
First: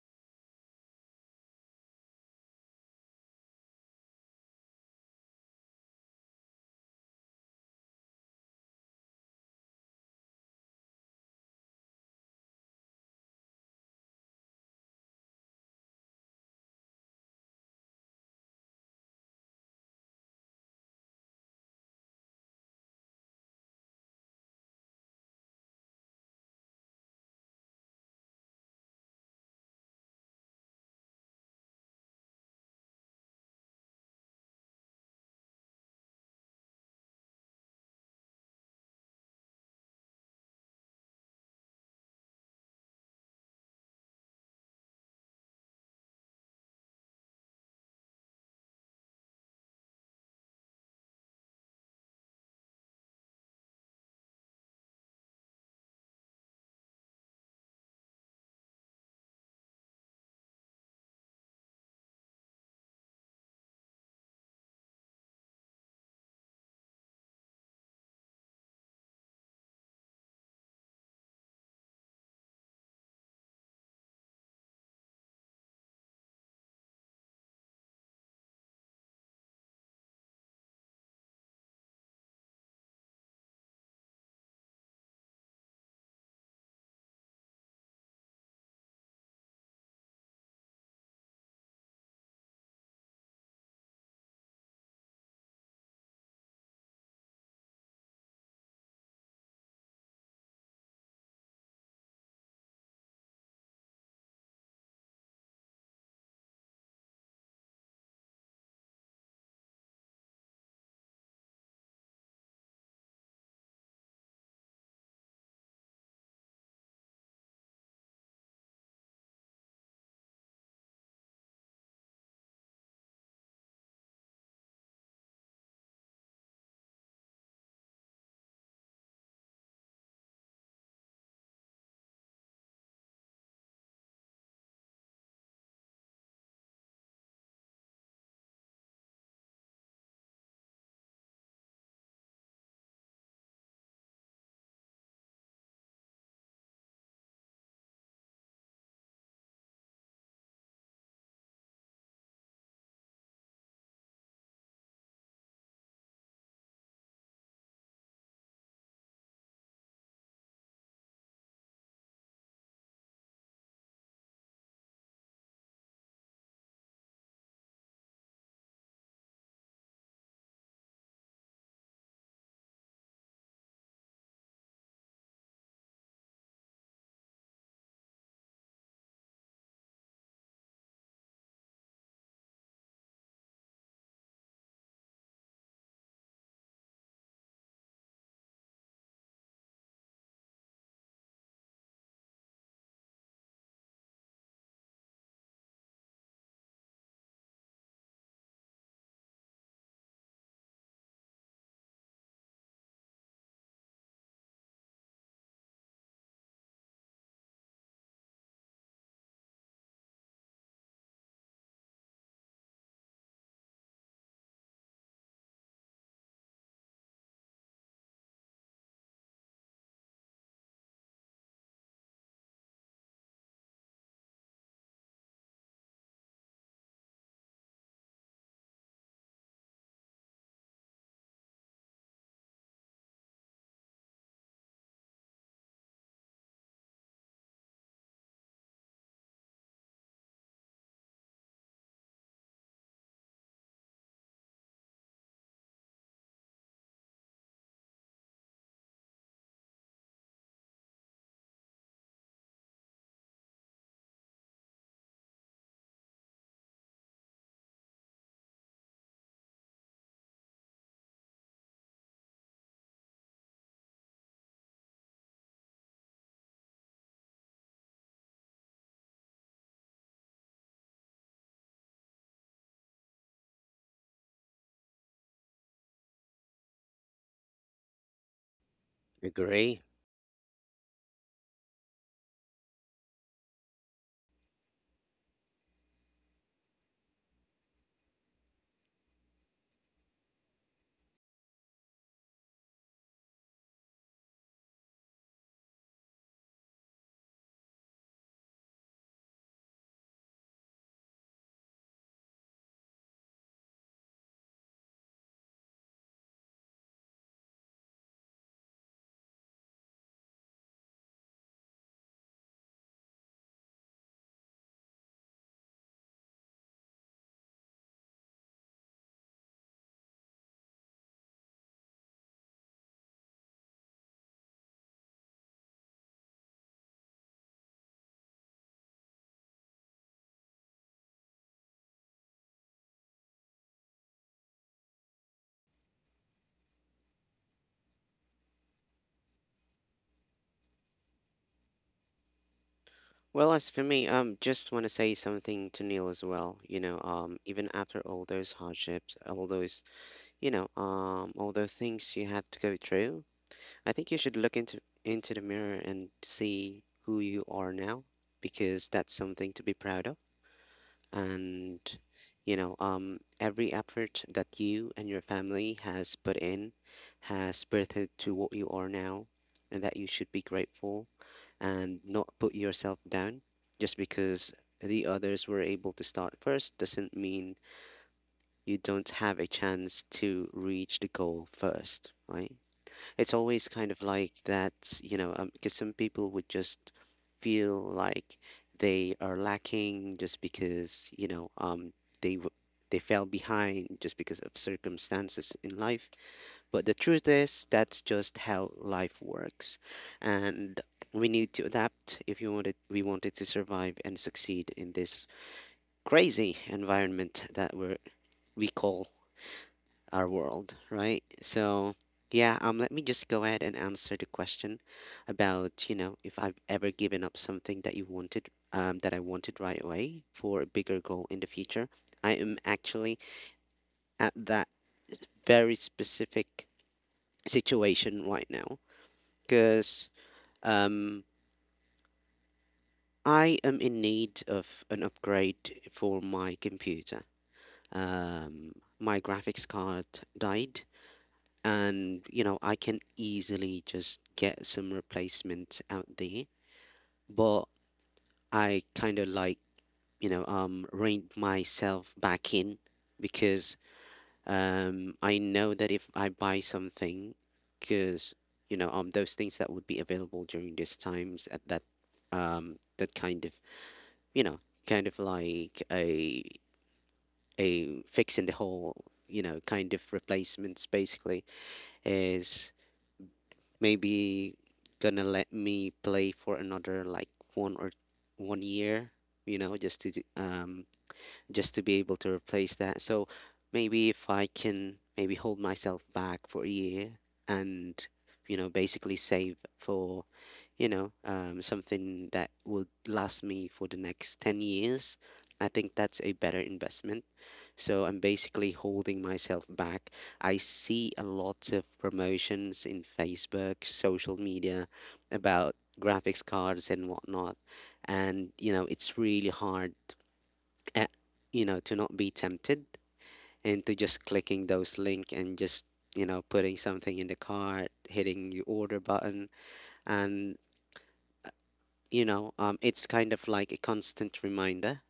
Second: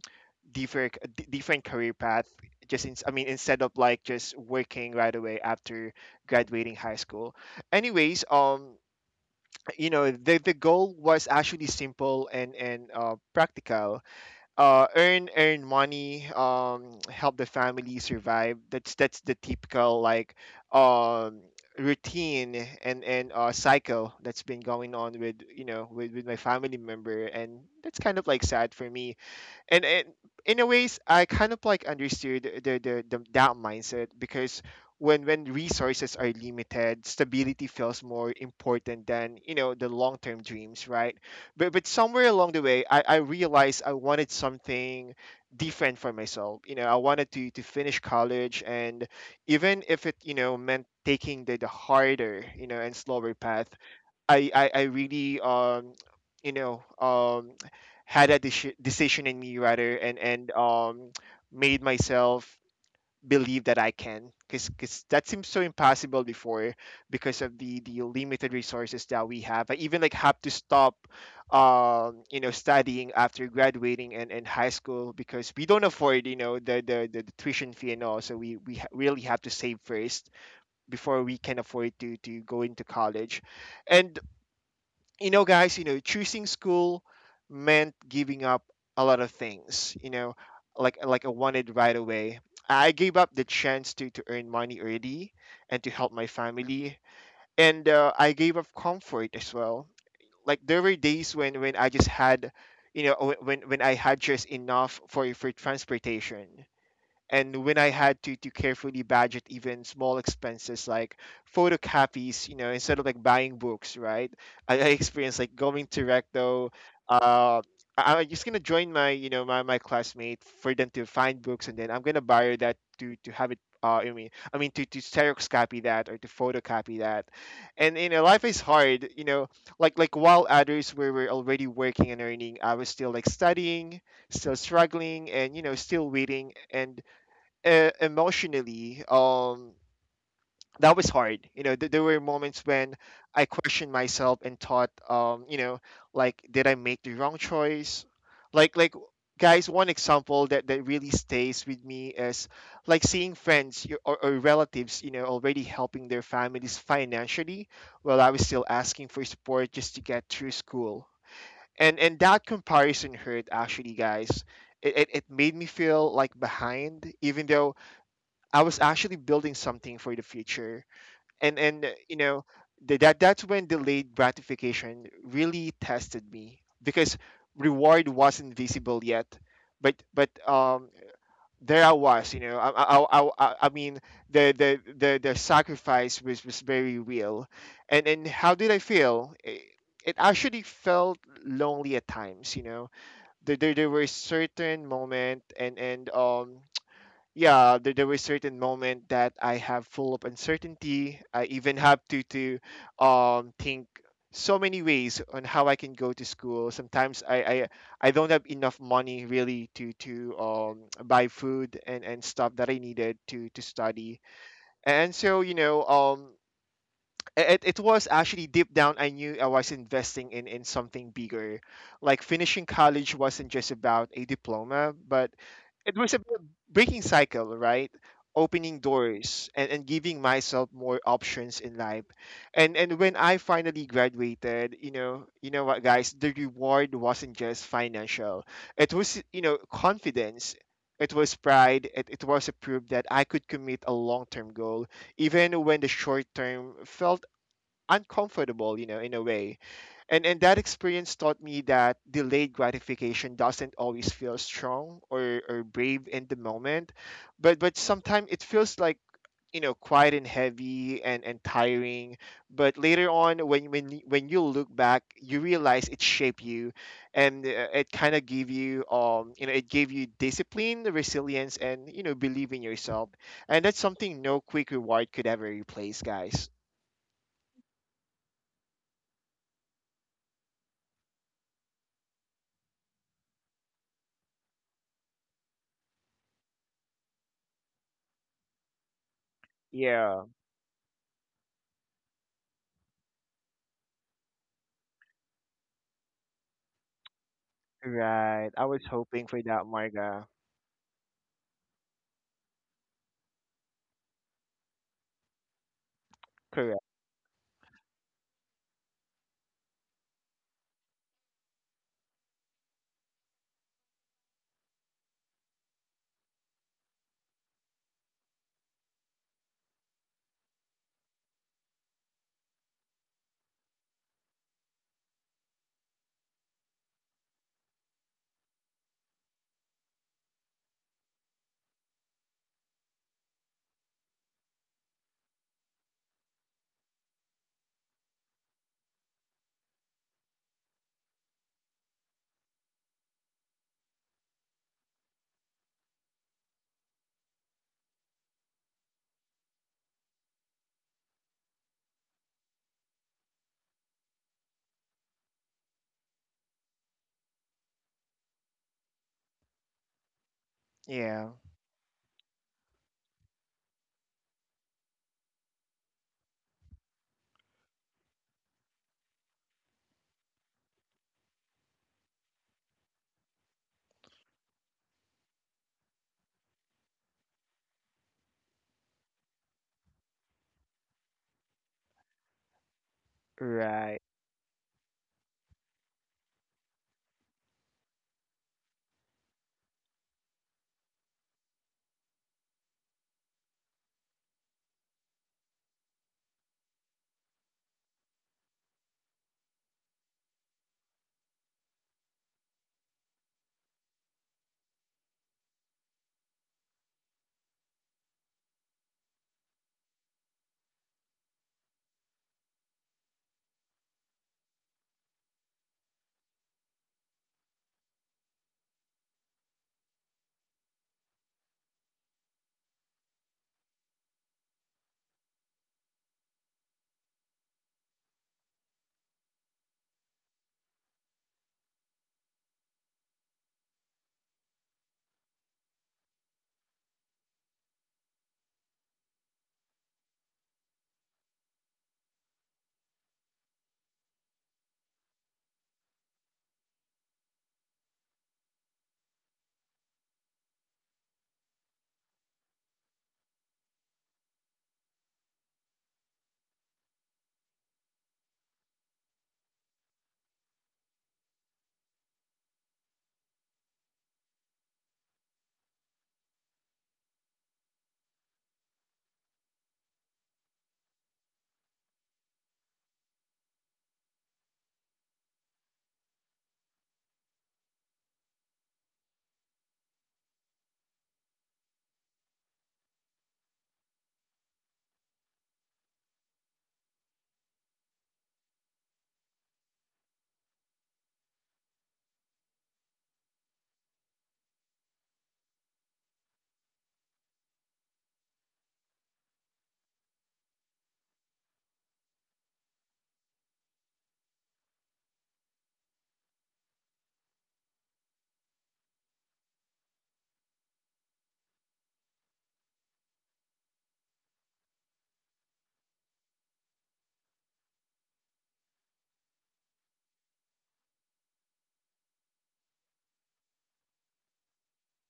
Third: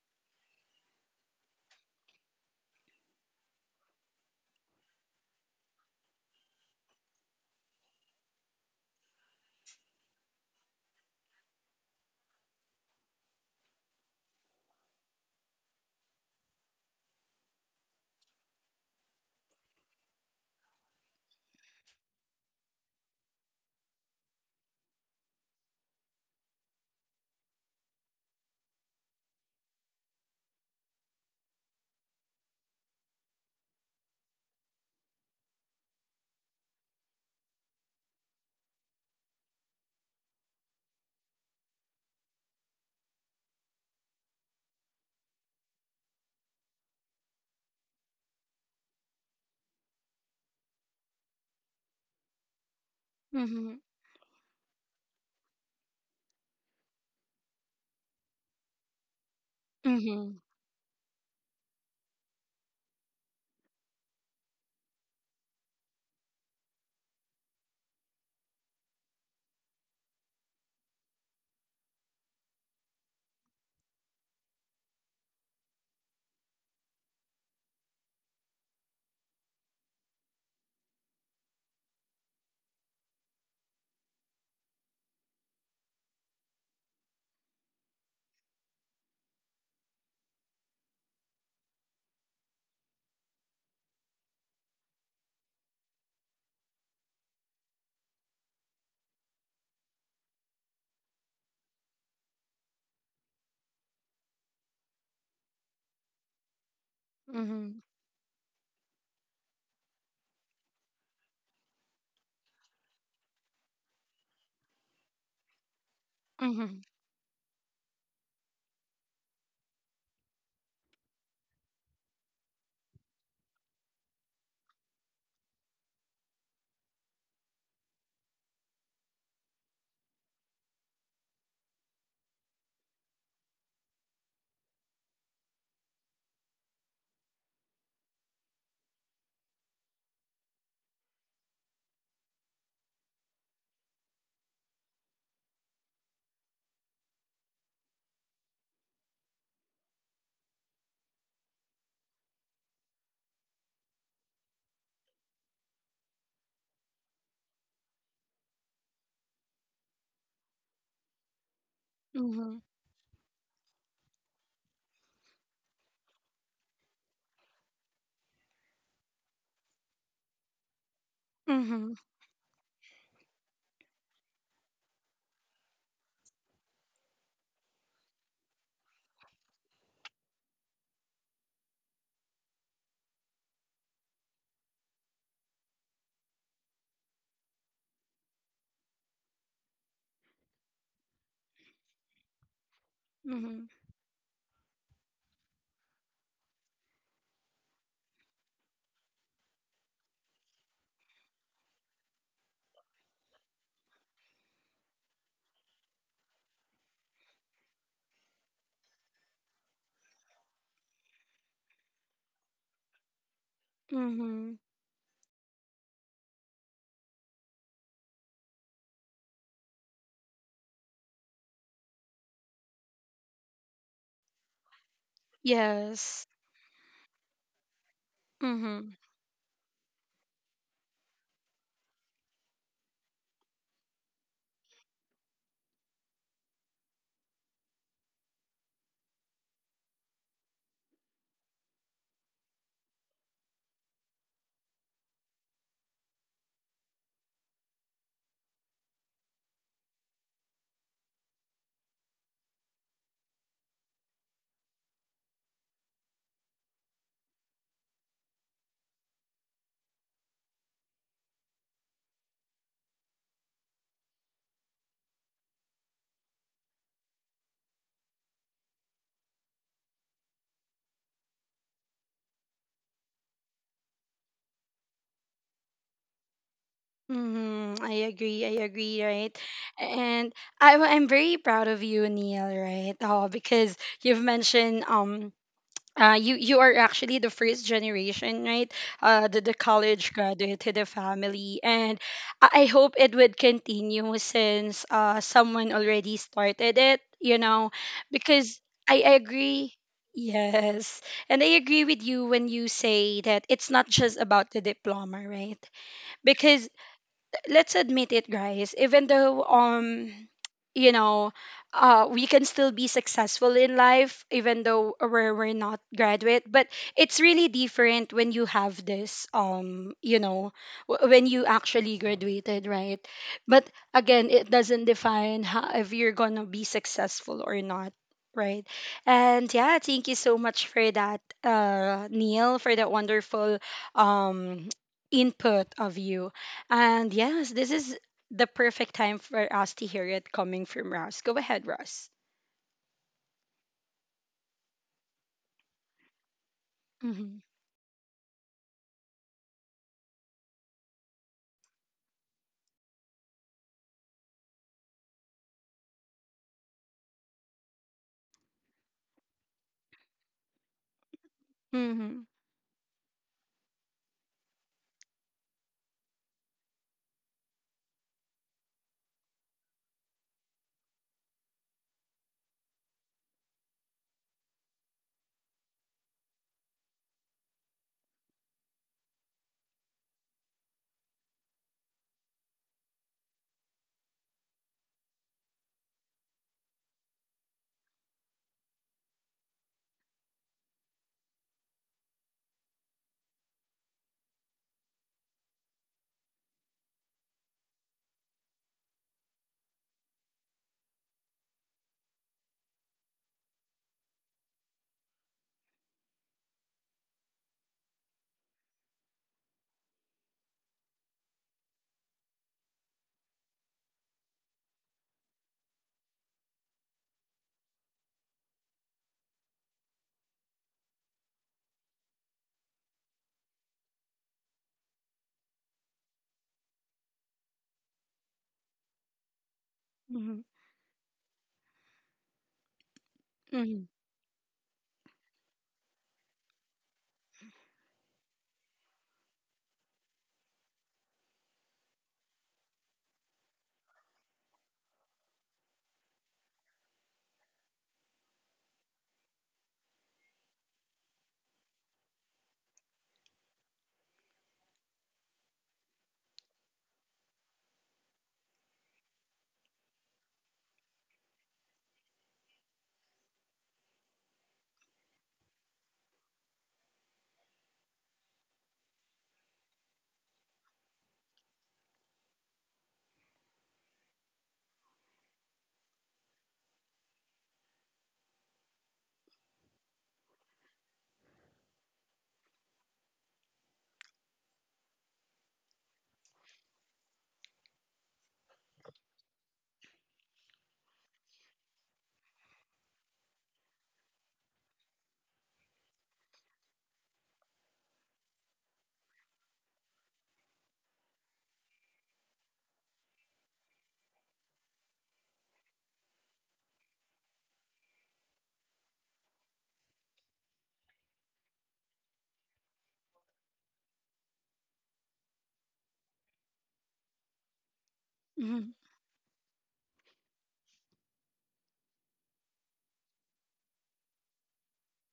different different career path, just in, I mean, instead of like just working right away after graduating high school. Anyways, you know, the goal was actually simple, and, practical. Earn money, help the family survive. That's the typical, like, um routine, and, cycle that's been going on with, you know, with my family member, and that's kind of like sad for me. And, in a ways, I kind of like understood the, the, that mindset, because when resources are limited, stability feels more important than, you know, the long-term dreams, right? But, somewhere along the way, I realized I wanted something different for myself. You know, I wanted to, finish college, and even if it, you know, meant taking the, harder, you know, and slower path.
Mhm.
I really, you know um had a decision in me, rather,
Mhm.
and made myself believe that I can, because that seems so impossible before, because of the, limited resources that we have. I even like have to stop, studying after graduating, and high school, because we don't afford, you know, the, the tuition fee and all. So we, really have to save first before we can afford to, go into college. And, you know, guys, you know, choosing school meant giving up a lot of things, you know, like, I wanted right away. I gave up the chance to, earn money early, and to help my family. And, I gave up comfort as well. Like, there were days when, I just had, you know, when I had just enough for, transportation, and when
Mhm.
I had to, carefully budget even small expenses like photocopies, you know, instead of like buying books, right? I experienced, like, going to Recto.
Mhm.
Uh, I'm just gonna join my, you know, my classmate for them to find books, and then I'm gonna borrow that to, have it. I mean, to, xerox copy that, or to photocopy that. And, you know, life is hard. You know, like, while others were, already working and earning, I was still, like, studying, still struggling, and, you know, still waiting. And, emotionally, that was hard. You know, there were moments when I questioned myself and thought, you know, like, did I make the wrong choice? Like, like, Guys, one example that really stays with me is, like, seeing friends, or relatives, you know, already helping their families financially, while I was still asking for support just to get through school. And that
Mhm.
comparison hurt, actually, guys. It made me feel like behind, even though I was actually building something for the future, and and uh,
Mhm.
you know that's when delayed gratification really tested me because reward wasn't visible yet, but there I was, the sacrifice was very real, and how did I feel? It actually felt lonely at times. There,
Mhm.
there, there were certain moment and yeah there were certain moment that I have full of uncertainty. I even have to think so many ways on how I can go to school. Sometimes I don't have enough money really to buy food and stuff that I needed to study.
Mhm.
And so you know It was actually deep down I knew I was investing in something bigger. Like finishing college wasn't just about a diploma, but it was a
Yes.
breaking cycle, right? Opening
Mhm.
doors and, giving myself more options in life. And when I finally graduated, you know, what guys, the reward wasn't just financial. It was, you know, confidence. It was pride. It was a proof that I could commit a long term goal, even when the short term felt uncomfortable, you know, in a way. And that experience taught me that delayed gratification doesn't always feel strong or, brave in the moment. But sometimes it feels like, you know, quiet and heavy and, tiring. But later on, when you look back, you realize it shaped you. And it kind of gave you, you know, it gave you discipline, resilience, and, you know, believe in yourself. And that's something no quick reward could ever replace, guys.
Mhm. I agree. I agree, right?
Agree.
And I'm very proud of you, Neil, right? Oh, because you've mentioned you are actually the first generation, right? The college
Yeah.
graduate to the family, and I hope it would continue since someone already started it, you know,
Right,
because
I was
I
hoping for that,
agree.
Marga.
Yes, and I agree with you when you say that it's not just about the diploma, right? Because
Correct.
let's admit it, guys. Even though you know, we can still be successful in life, even though we're not graduate. But it's really different when you have this, when you actually graduated, right? But again, it doesn't define how, if you're gonna be successful or not. Right. And yeah, thank you so much for that, Neil, for that wonderful um, input of you. And yes, this is the perfect time for us to hear it coming from Ross. Go ahead, Ross.
Well, as for me, just want to say something to Neil as well. You know,
Mm-hmm.
even after all those hardships, all all the things you had to go through, I think you should look into the mirror and see who you are now, because that's something to be proud of.
Yeah.
And
Mm-hmm.
you know, every effort that you and your family has put in has birthed to what you are now, and that you should be grateful and not put yourself down just because the others were able to start first doesn't mean you don't have a chance to reach the goal first, right? It's always kind
Right.
of like that, because some people would just feel like they are lacking just because, they w- they fell behind just because of circumstances in life. But the truth is, that's just how life works, and we need to adapt if you wanted we wanted to survive and succeed in this crazy environment that we call our world, right? So, yeah, let me just go ahead and answer the question about, you know, if I've ever given up something that I wanted right away for a bigger goal in the future. I am actually at that very specific situation right now because,
Mm-hmm.
um, I am
Mm-hmm.
in need of an upgrade for my computer. Um, my graphics card died, and you know I can easily just get some replacement out there. But I kind of like rein myself back in, because I know that if I buy something, because those things that would be available during these times at that kind of, you know like a fix in the hole, kind of replacements basically, is maybe gonna let me play for another, like, one year, you know, just to be able to replace that. So maybe if I can maybe hold myself back for a year and, you know, basically save for, something that would last me for the next 10 years. I think that's a better investment. So I'm basically holding myself back. I see a lot of promotions in Facebook, social media, about graphics cards and whatnot. And, you know, it's really hard, eh, you know, to not be tempted into just clicking those link, and just, you know, putting something in the cart, hitting the order button. And, you know, it's kind of like a constant reminder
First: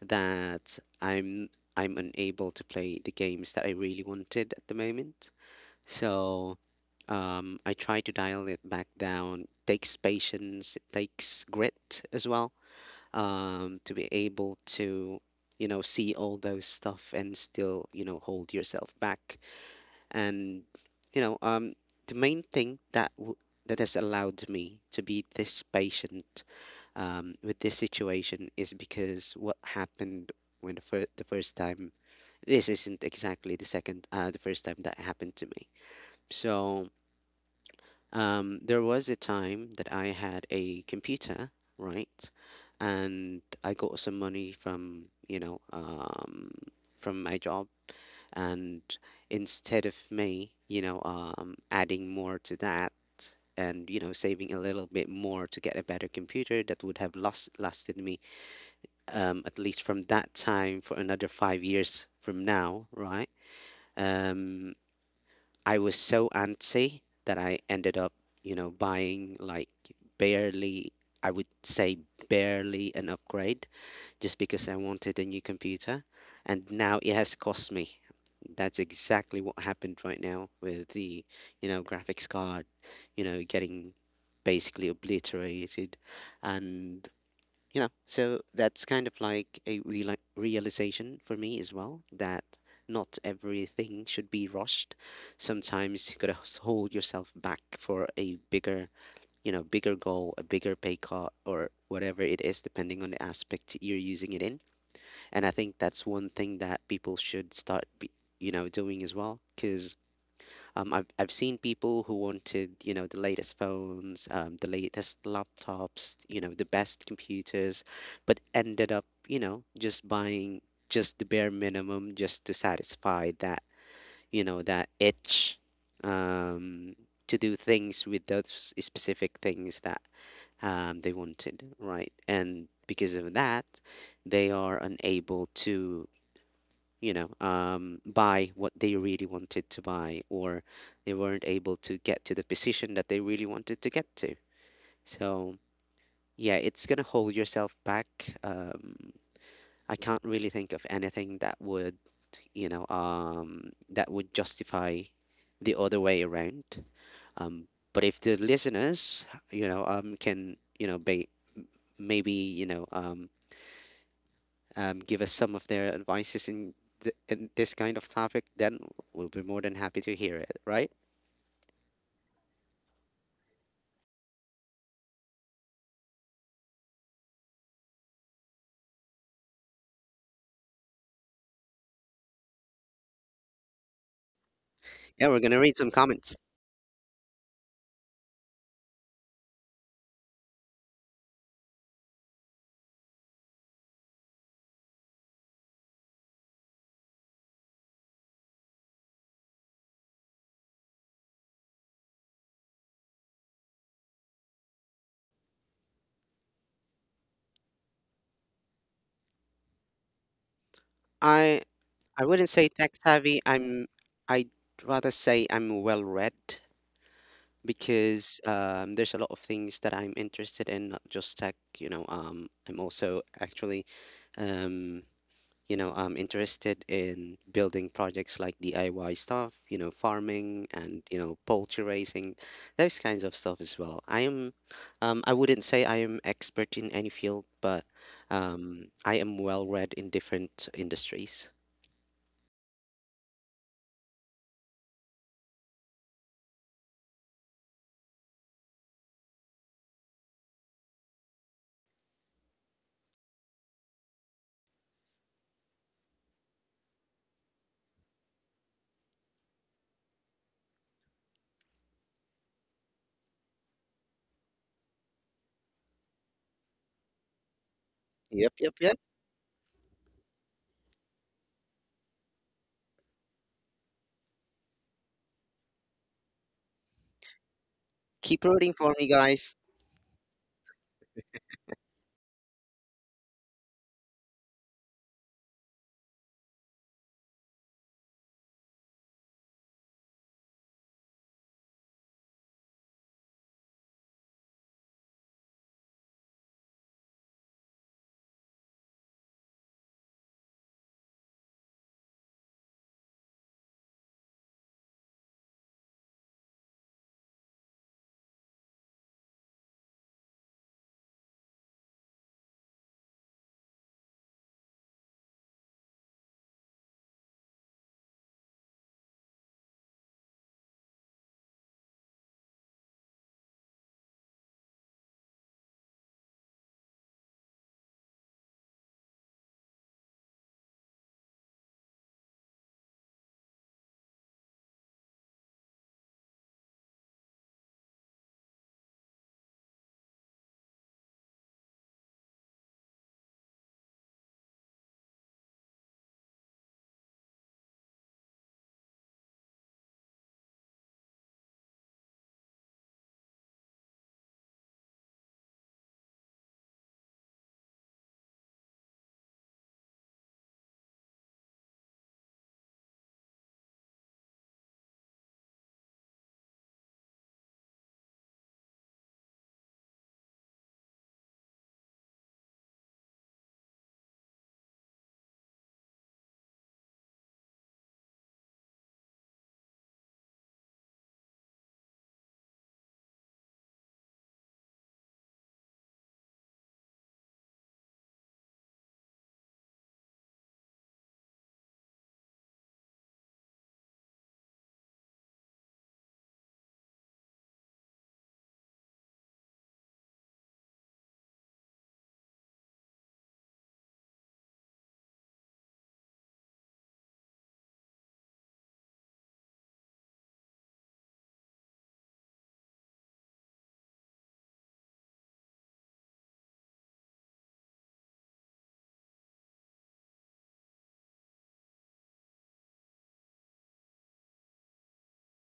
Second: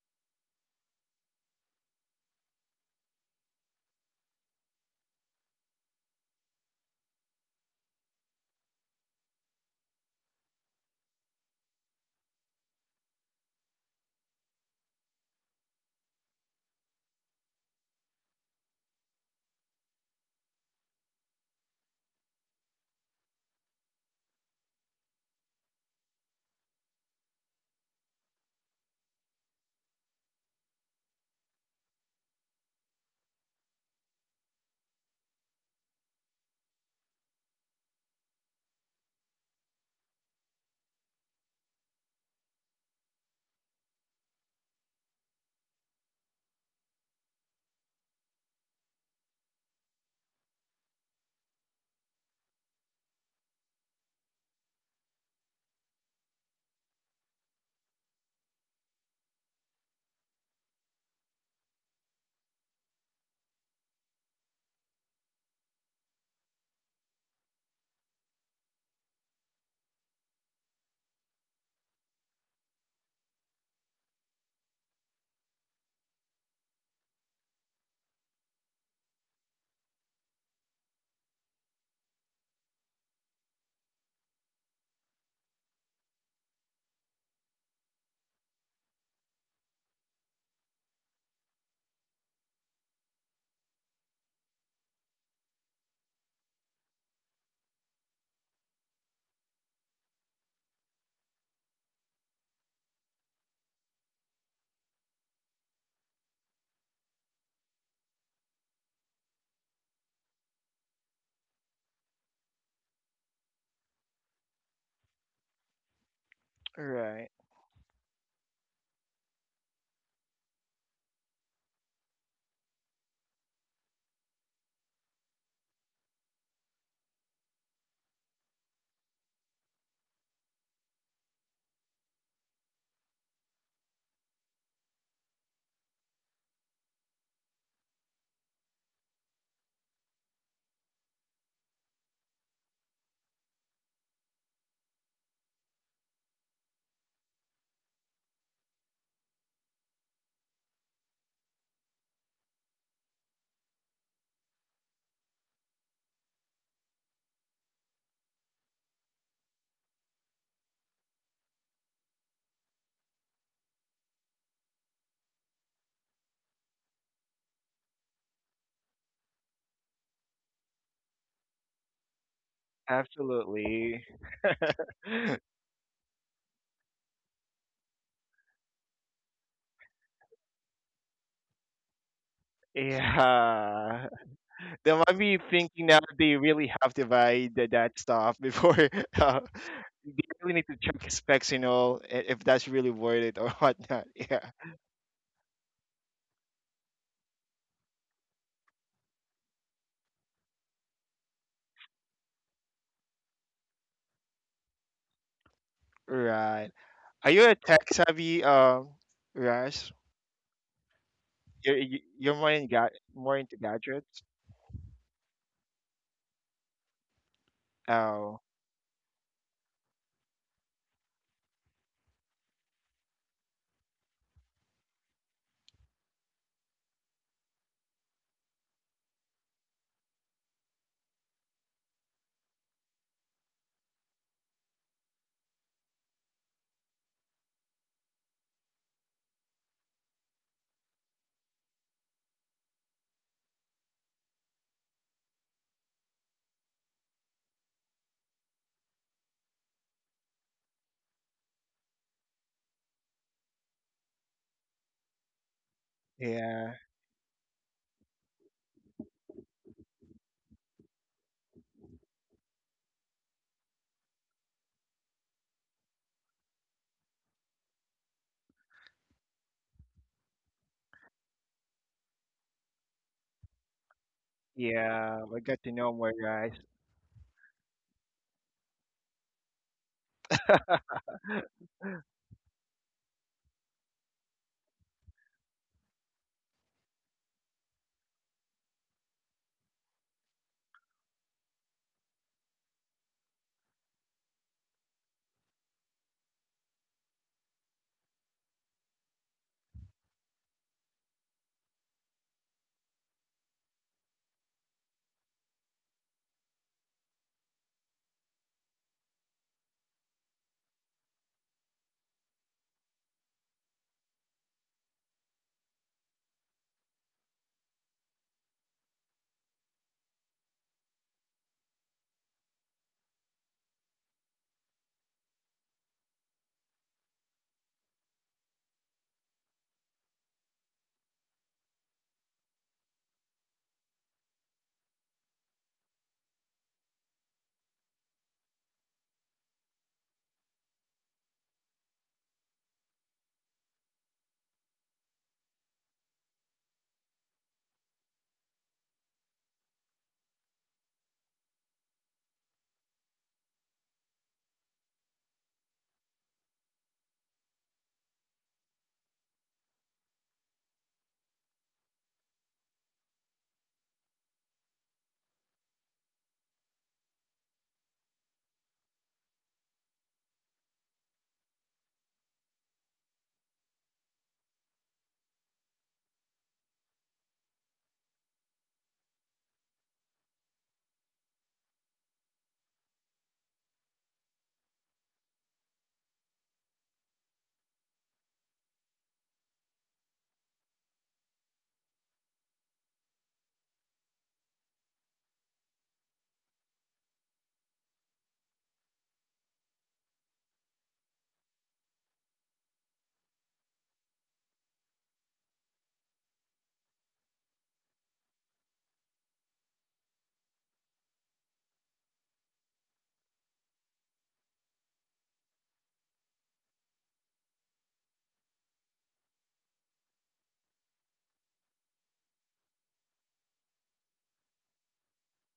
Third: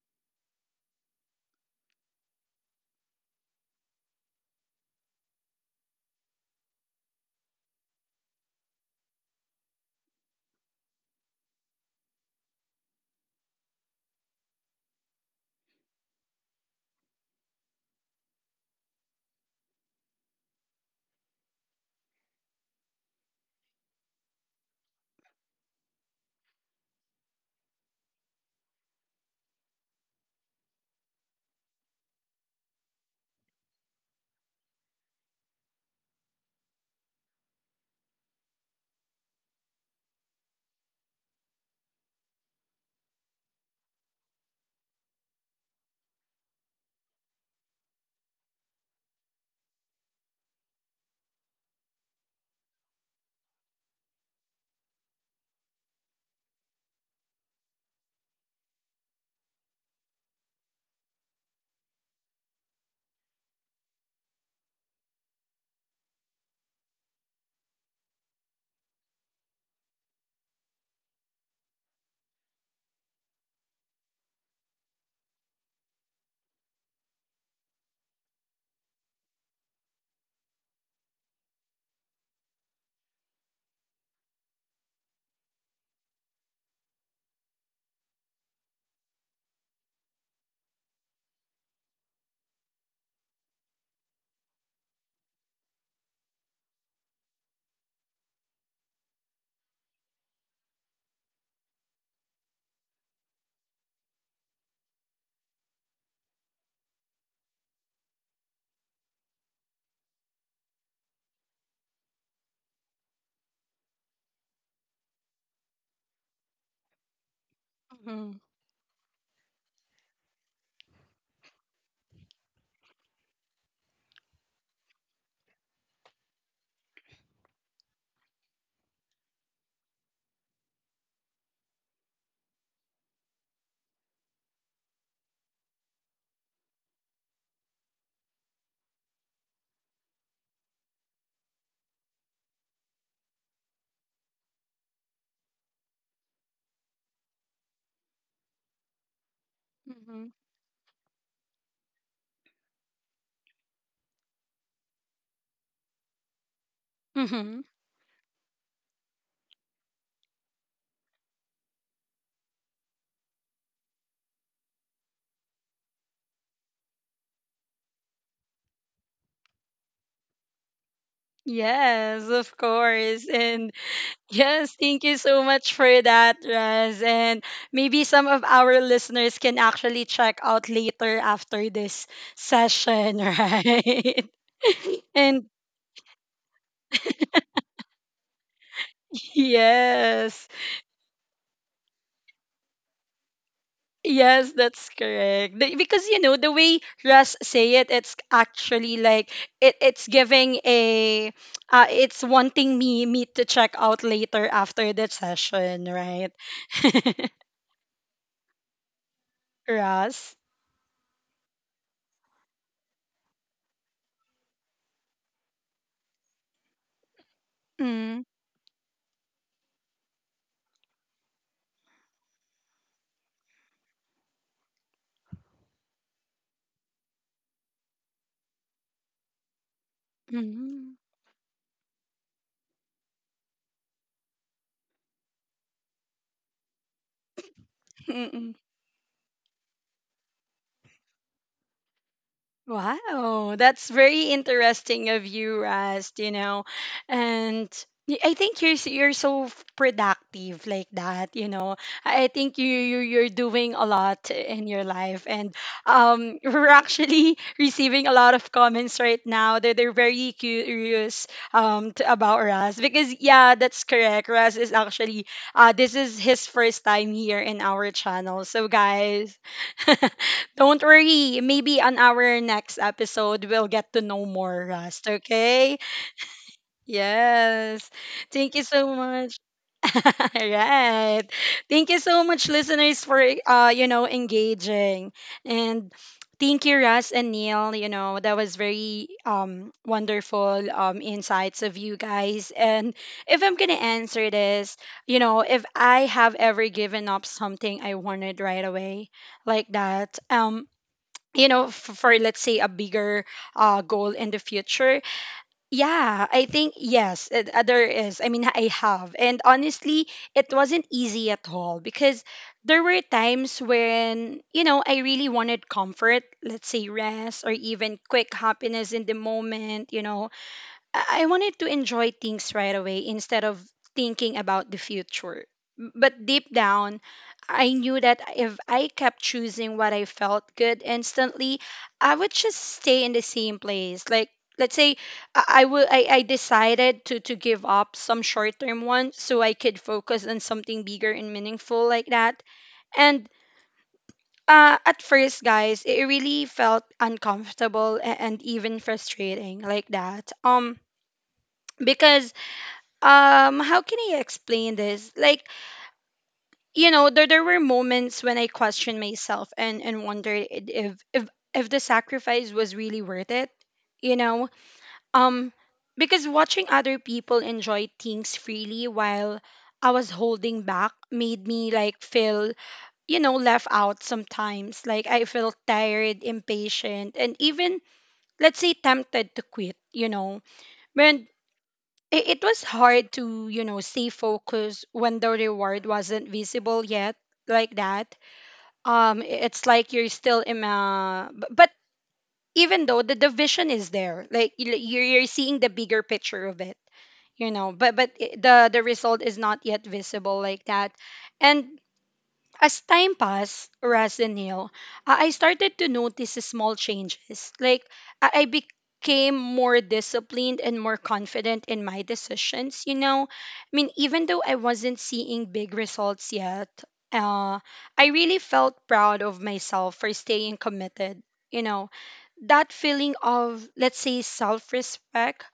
that I'm unable to play the games that I really wanted at the moment. So, I try to dial it back down. Takes patience, it takes grit as well, to be able to, you know, see all those stuff and still, you know, hold yourself back. And, you know, the main thing that has allowed me to be this patient, with this situation is because what happened when the first time, this isn't exactly the second, the first time that happened to me. So, there was a time that I had a computer, right? And I got some money from, you know, from my job. And instead of me, adding more to that and, saving a little bit more to get a better computer that would have lost lasted me at least from that time for another 5 years from now, right? Um, I was so antsy that I ended up, buying like barely, I would say barely an upgrade just because I wanted a new computer. And now it has cost me. That's exactly what happened right now with the, graphics card, getting basically obliterated. And you know, so that's kind of like a realization for me as well that not everything should be rushed. Sometimes you gotta hold yourself back for a bigger, you know, bigger goal, a bigger pay cut, or whatever it is, depending on the aspect you're using it in. And I think that's one thing that people should start you know, doing as well, because I've seen people who wanted, you know, the latest phones, the latest laptops, you know, the best
Right.
computers,
Mm-hmm.
but ended up, you know, just buying just the bare minimum just to satisfy that, you know, that itch, um, to do things with those specific things that they wanted, right? And because of that, they are unable to, you know, buy what they really wanted to buy, or they weren't able to get to the position that they really wanted to get to. So, yeah, it's going to hold yourself back. Um, I can't
Mm-hmm.
really think of anything that would, you know, that would justify the other way around.
Mm-hmm.
Um, but if the listeners, you know, can, maybe, give us some of their advices in, in this kind of topic, then we'll be more than happy to hear it, right?
Yes, of course. And
Absolutely.
yes, thank you so much for that, Ross. And maybe some of our listeners can actually check out later after this session,
Yeah.
right?
They might
Yeah, we're
be
And
gonna read some
thinking now that
comments.
they really have to buy the, that stuff before, uh, they
yes.
really need to check specs and all, if that's really worth it or whatnot. Yeah.
Yes, that's correct. Because you know the way Russ say it, it's actually like it's giving a, it's wanting me to check out later after the session, right?
Right. Are you a tech savvy, Rush?
Russ.
I
You're you-
I
you're
wouldn't
more
say
in
tech
more
savvy.
into
I'm
gadgets.
I'd rather say I'm well read
Mm-hmm.
because
Oh,
there's a lot of things that I'm interested in, not just tech. You know, I'm also actually um, you know, I'm interested in building projects like DIY stuff, you know, farming
Mm-hmm.
and, you know, poultry raising, those kinds of stuff as well. I am, I wouldn't say I am expert in any field, but
Mm-hmm.
I am well read in different industries.
Wow, that's very interesting of you, Rast, you know. And I think you're so productive like that, you know. I think you're doing a lot in your life, and we're
yeah,
actually receiving a lot of comments right now. They're very curious, t about Ras, because yeah, that's correct. Ras is actually, this is his first time here in our channel.
Yep,
So
yep, yep.
guys, don't worry. Maybe on our next episode, we'll get to know more, Rust.
yeah. I got to
Okay?
know more, guys.
Yes.
Keep
Thank you
rooting
so
for me,
much.
guys.
Right. Thank you so much, listeners, for engaging. And thank you, Russ and Neil. That was very wonderful insights of you guys. And if I'm gonna answer this, if I have ever given up something I wanted right away like that, for, let's say a bigger goal in the future. Yeah, I think yes. There is, I mean, I have, and honestly it wasn't easy at all, because there were times when, I really wanted comfort, let's say rest, or even quick happiness in the moment. I wanted to enjoy things right away instead of thinking about the future. But deep down, I knew that if I kept choosing what I felt good instantly, I would just stay in the same place. Like, let's say I decided to give up some short-term one so I could focus on something bigger and meaningful, like that. And at first, guys, it really felt uncomfortable and even frustrating like that. Because, how can I explain this? Like, there, were moments when I questioned myself and wondered, if, if the sacrifice was really worth it. you know um because watching other people enjoy things freely while I was holding back made me like feel, left out sometimes. Like, I felt tired, impatient, and even, let's say, tempted to quit, when, it was hard to, stay focused when the reward wasn't visible yet, like that. It's like you're still in a, but even though the division is there, like you're seeing the bigger picture of it, you know. But the result is not yet visible, like that, and as time passed, Raz and Neil, I started to notice the small changes. Like, I became more disciplined and more confident in my decisions, you know? I mean, even though I wasn't seeing big results yet, uh, I really felt proud of myself for staying committed, you know? That feeling of, let's say, self respect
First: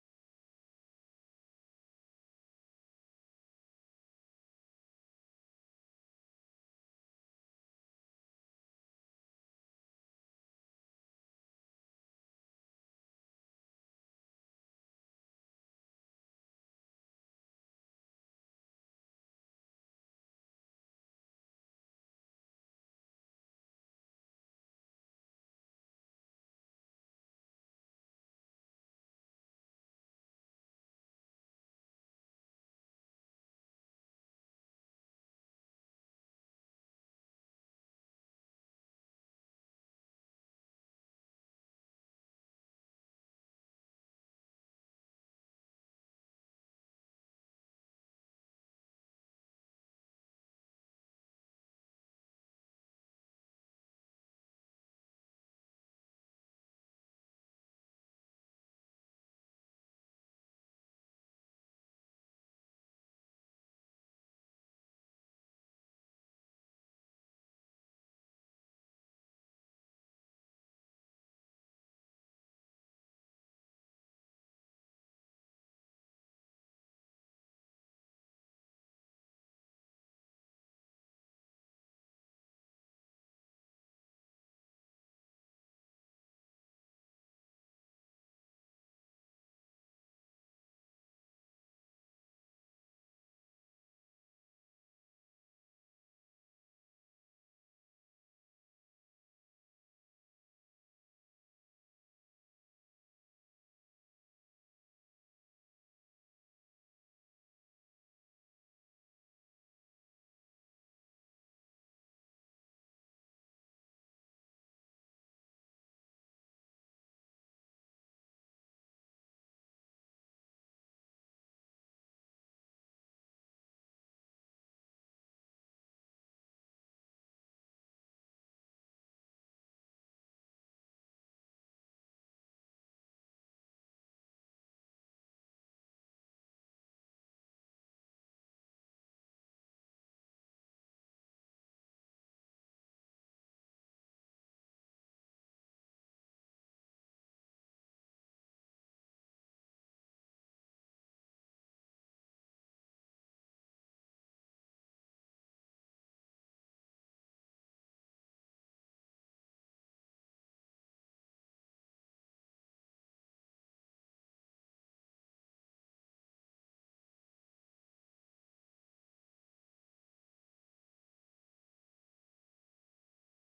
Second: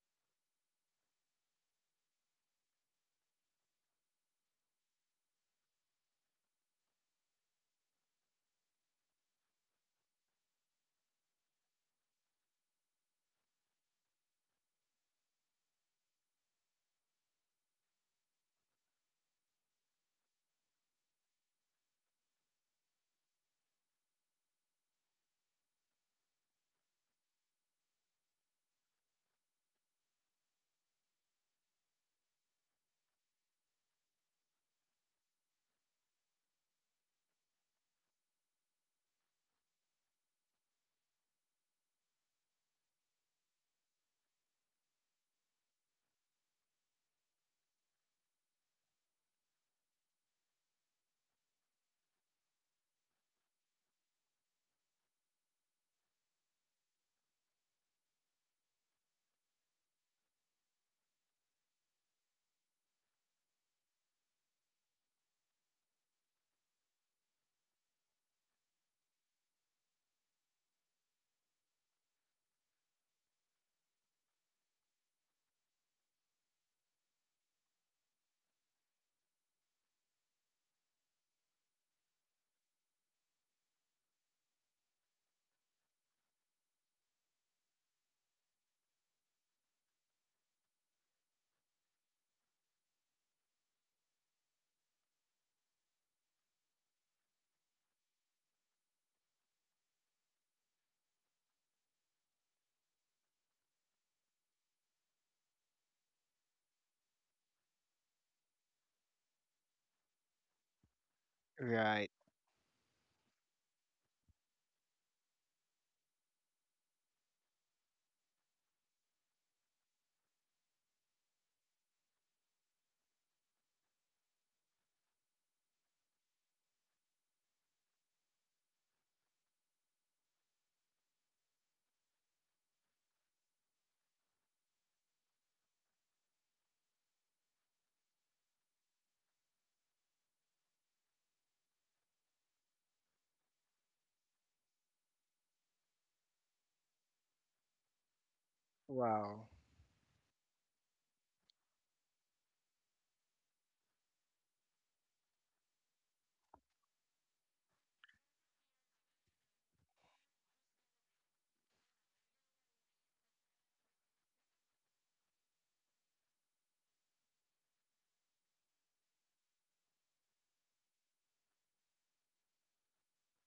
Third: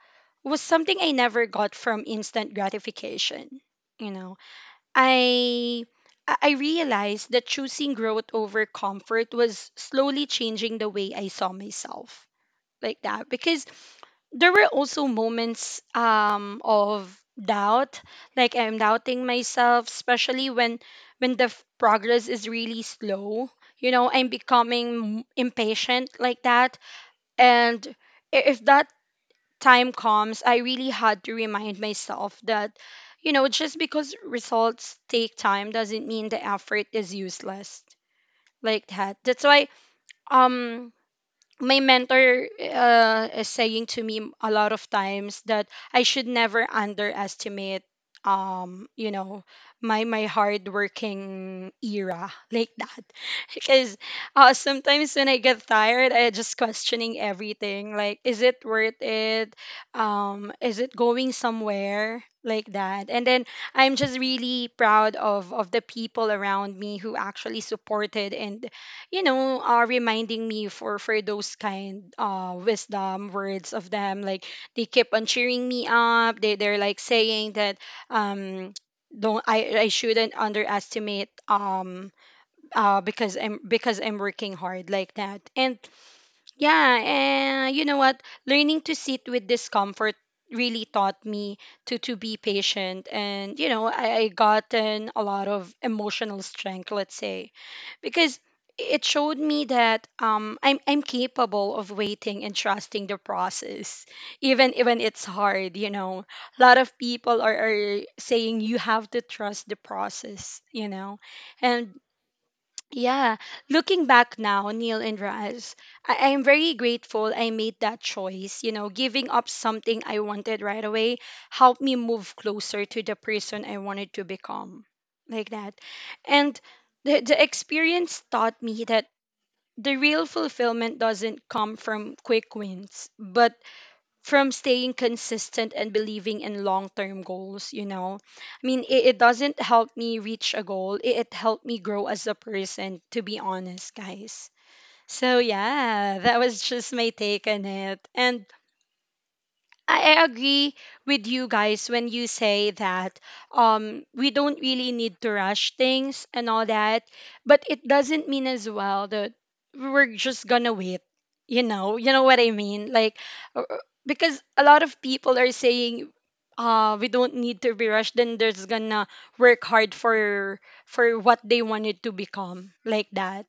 was something I never got from instant gratification, you know? I realized that choosing growth over comfort was slowly changing the way I saw myself, like that, because there were also moments of doubt, like I'm doubting myself, especially when, the progress is really slow. You know, I'm becoming, impatient, like that. And, if that time comes, I really had to remind myself that, you know, just because results take time doesn't mean the effort is useless. Like that. That's why, um my mentor is saying to me a lot of times that I should never underestimate, um you know my hard working era like that, because, sometimes when I get tired I just questioning everything, like is it worth it, is it going somewhere, like that, and then I'm just really proud of the people around me who actually supported and, reminding me for those kind wisdom words of them. Like, they keep on cheering me up. They they're like saying that, um don't, I shouldn't underestimate, because I'm, working hard, like that. And yeah, and you know what? Learning to sit with discomfort really taught me to be patient. And, you know, I gotten a lot of emotional strength, let's say, because it showed me that, I'm, capable of waiting and trusting the process, even it's hard. You know, a lot of people are, saying you have to trust the process. You know, and
Right.
yeah, looking back now, Neil and Raz, I am very grateful I made that choice. You know, giving up something I wanted right away helped me move closer to the person I wanted to become, like that. And the, experience taught me that the real fulfillment doesn't come from quick wins, but from staying consistent and believing in long-term goals, you know? I mean, it, doesn't help me reach a goal, it, helped me grow as a person, to be honest, guys. So yeah, that was just my take on it. And
Wow.
I agree with you guys when you say that, we don't really need to rush things and all that, but it doesn't mean as well that we're just gonna wait. You know what I mean? Like, uh, uh, because a lot of people are saying, we don't need to be rushed, then they're just gonna work hard for what they wanted to become, like that.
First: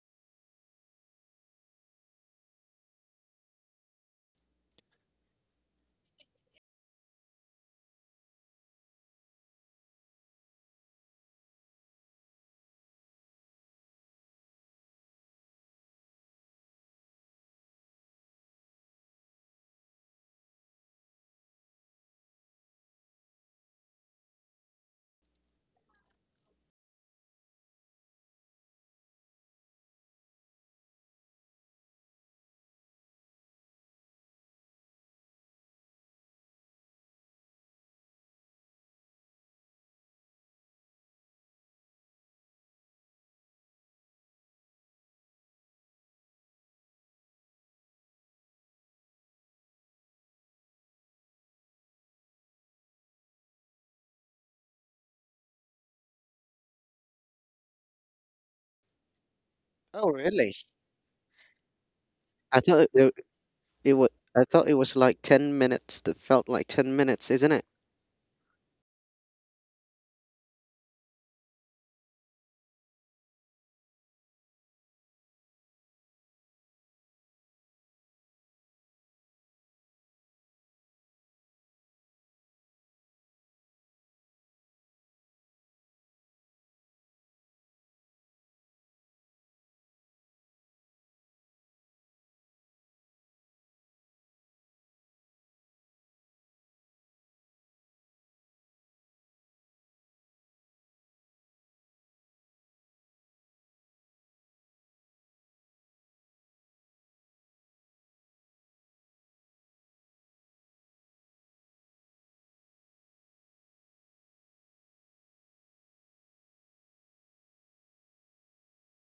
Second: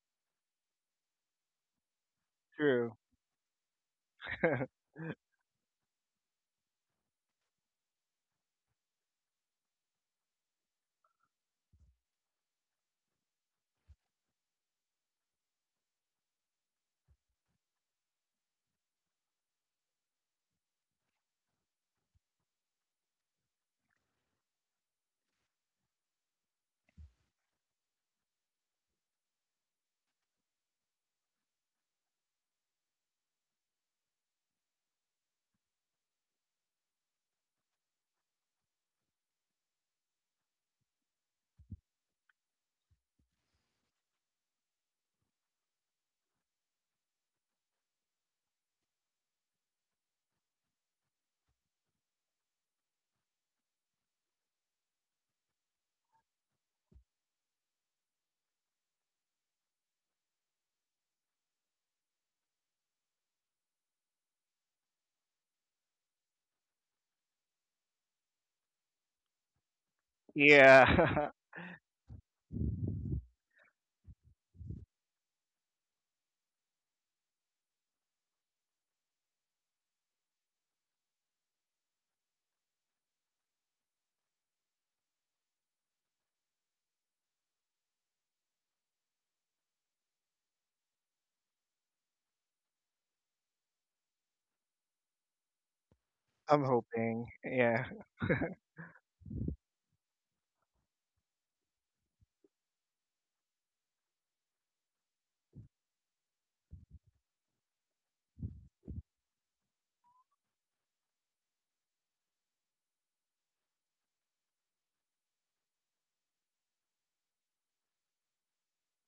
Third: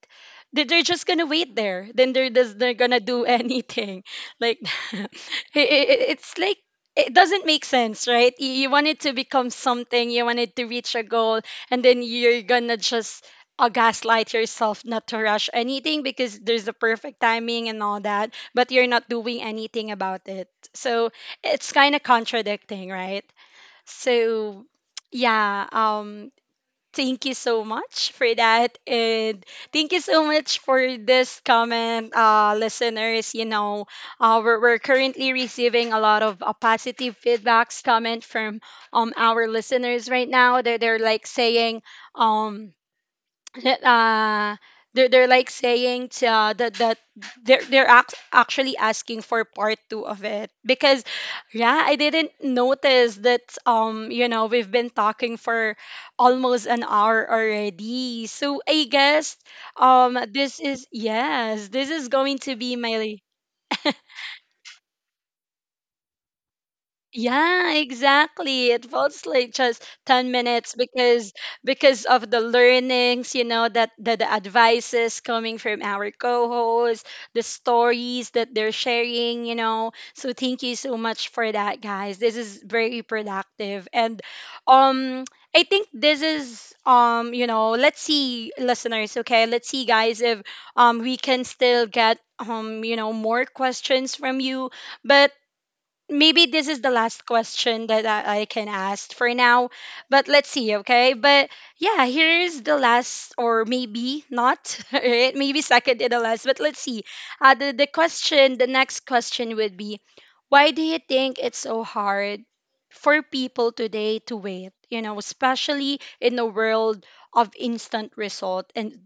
They- They're just gonna wait there. Then they're just they're
True.
gonna do anything like that. It's like it doesn't make sense, right? You, want it to become something, you want it to reach a goal, and then you're gonna just, gaslight yourself not to rush anything because there's the perfect timing and all that, but you're not doing anything about it. So it's kind of contradicting, right? So yeah, thank you so much for that. And thank you so much for this comment, listeners. You know, we're, currently receiving a lot of positive feedbacks, comment from, our listeners right now. They're, like saying, um, that, they're, like saying to, that they're actually asking for part two of it. Because yeah, I didn't notice that, you know, we've been talking for almost an hour already, so I guess,
Oh, really?
this is, yes, this is going
I
to be
thought it,
my—
it was, I thought it was like 10 minutes that felt like 10 minutes, isn't it?
Yeah, exactly. It feels like just 10 minutes
Yeah.
because, of the learnings, you know, that the, advices coming from our co-hosts, the stories that they're sharing, you know. So thank you so much for that, guys. This is very productive. And, um I think this is, you know, let's see listeners, okay? Let's see guys if, we can still get, you know, more questions from you. But maybe
I'm
this is the
hoping.
last
Yeah.
question that, I can ask for now, but let's see, okay? But yeah, here's the last, or maybe not, right? Maybe second to the last, but let's see. The, question, the next question would be: why do you think it's so hard for people today to wait? You know, especially in the world of instant result and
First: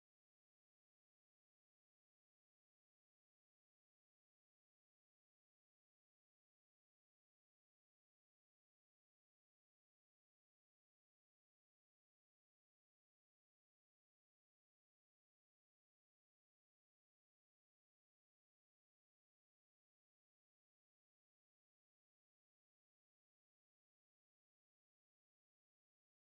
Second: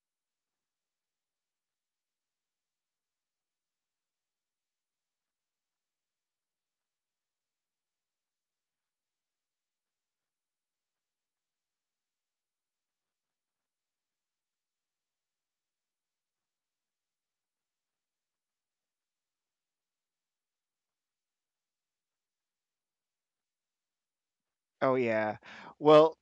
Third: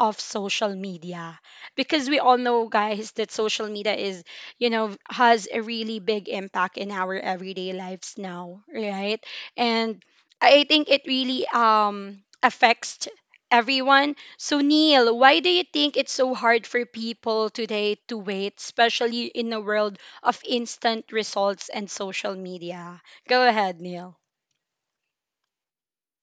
of social media, because we all know guys that social media is you know, has a really big impact in our everyday lives now, right? And I think it really, affects everyone. So, Neil, why do you think it's so hard for people today to wait, especially in a world of instant results and social media? Go ahead, Neil.
Oh, yeah. Well,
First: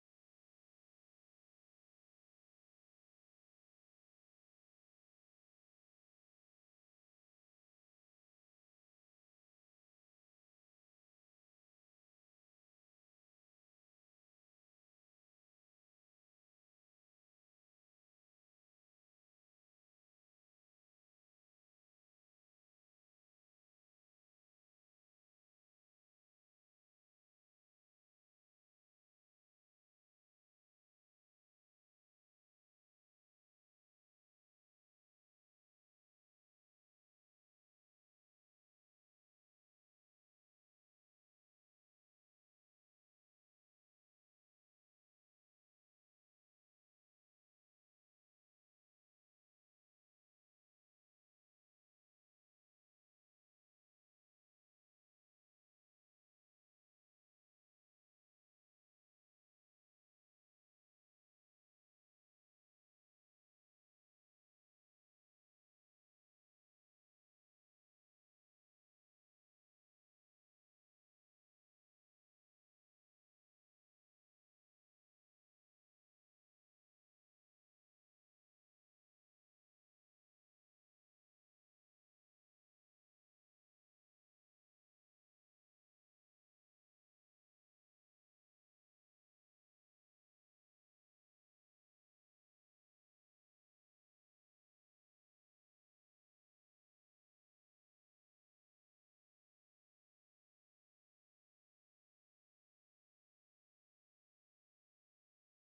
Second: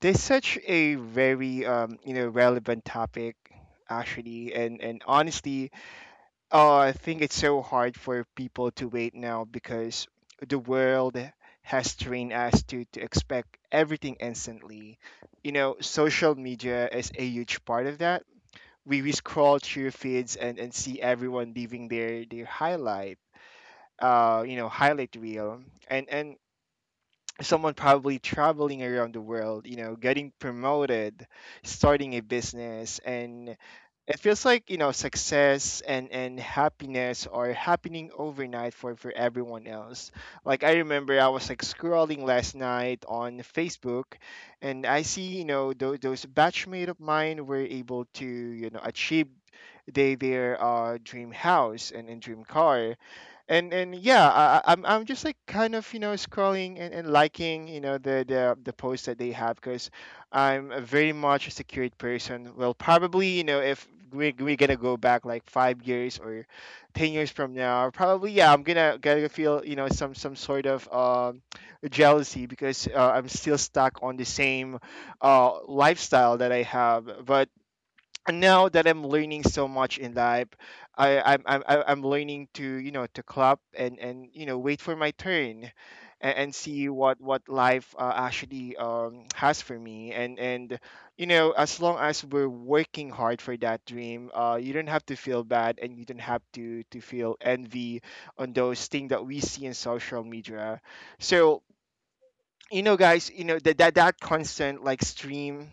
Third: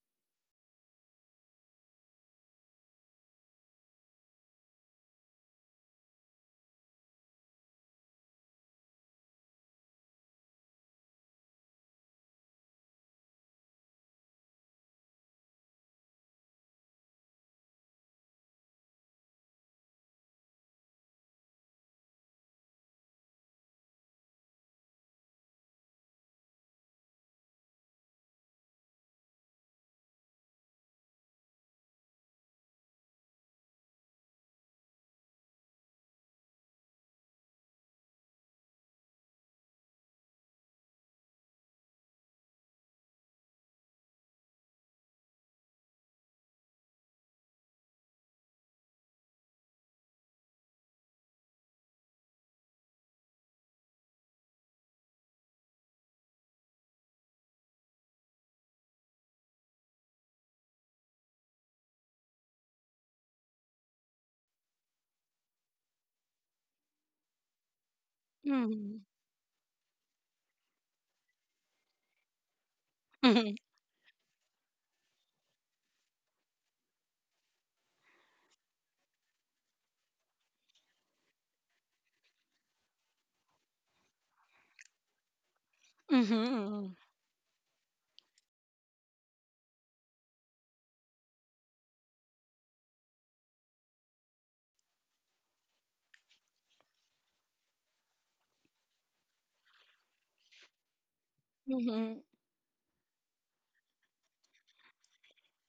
this such a very you know, relevant topic actually, and honestly, I think it's so hard for people to wait now because the world has trained us to expect everything instantly. You know, social media is a huge part of that. We scroll through feeds and see everyone leaving their highlight, highlight reel, and someone probably traveling around the world, you know, getting promoted, starting a business, and it feels like, you know, success and happiness are happening overnight for everyone else. Like I remember I was like scrolling last night on Facebook, and I see, you know, those batchmate of mine were able to, you know, achieve they their dream house and, dream car. And yeah, I'm just like kind of, you know, scrolling and, liking, you know, the the posts that they have, because I'm a very much a secured person. Well, probably, you know, if we're gonna go back like 5 years or 10 years from now, probably, yeah, i'm
Mhm.
gonna feel, you know, some sort of jealousy, because I'm
Mhm.
still stuck on the same lifestyle that I have. But now that I'm learning so much in life, I I'm I- I'm learning to, you know, to clap and, you know, wait for my turn, and, see
Mhm.
what life actually, has for me. And you know, as long as we're working hard for that dream, you don't have to feel bad, and you don't have to feel envy on those things that we see in social media. So,
Mhm.
you know, guys, you know that that constant like stream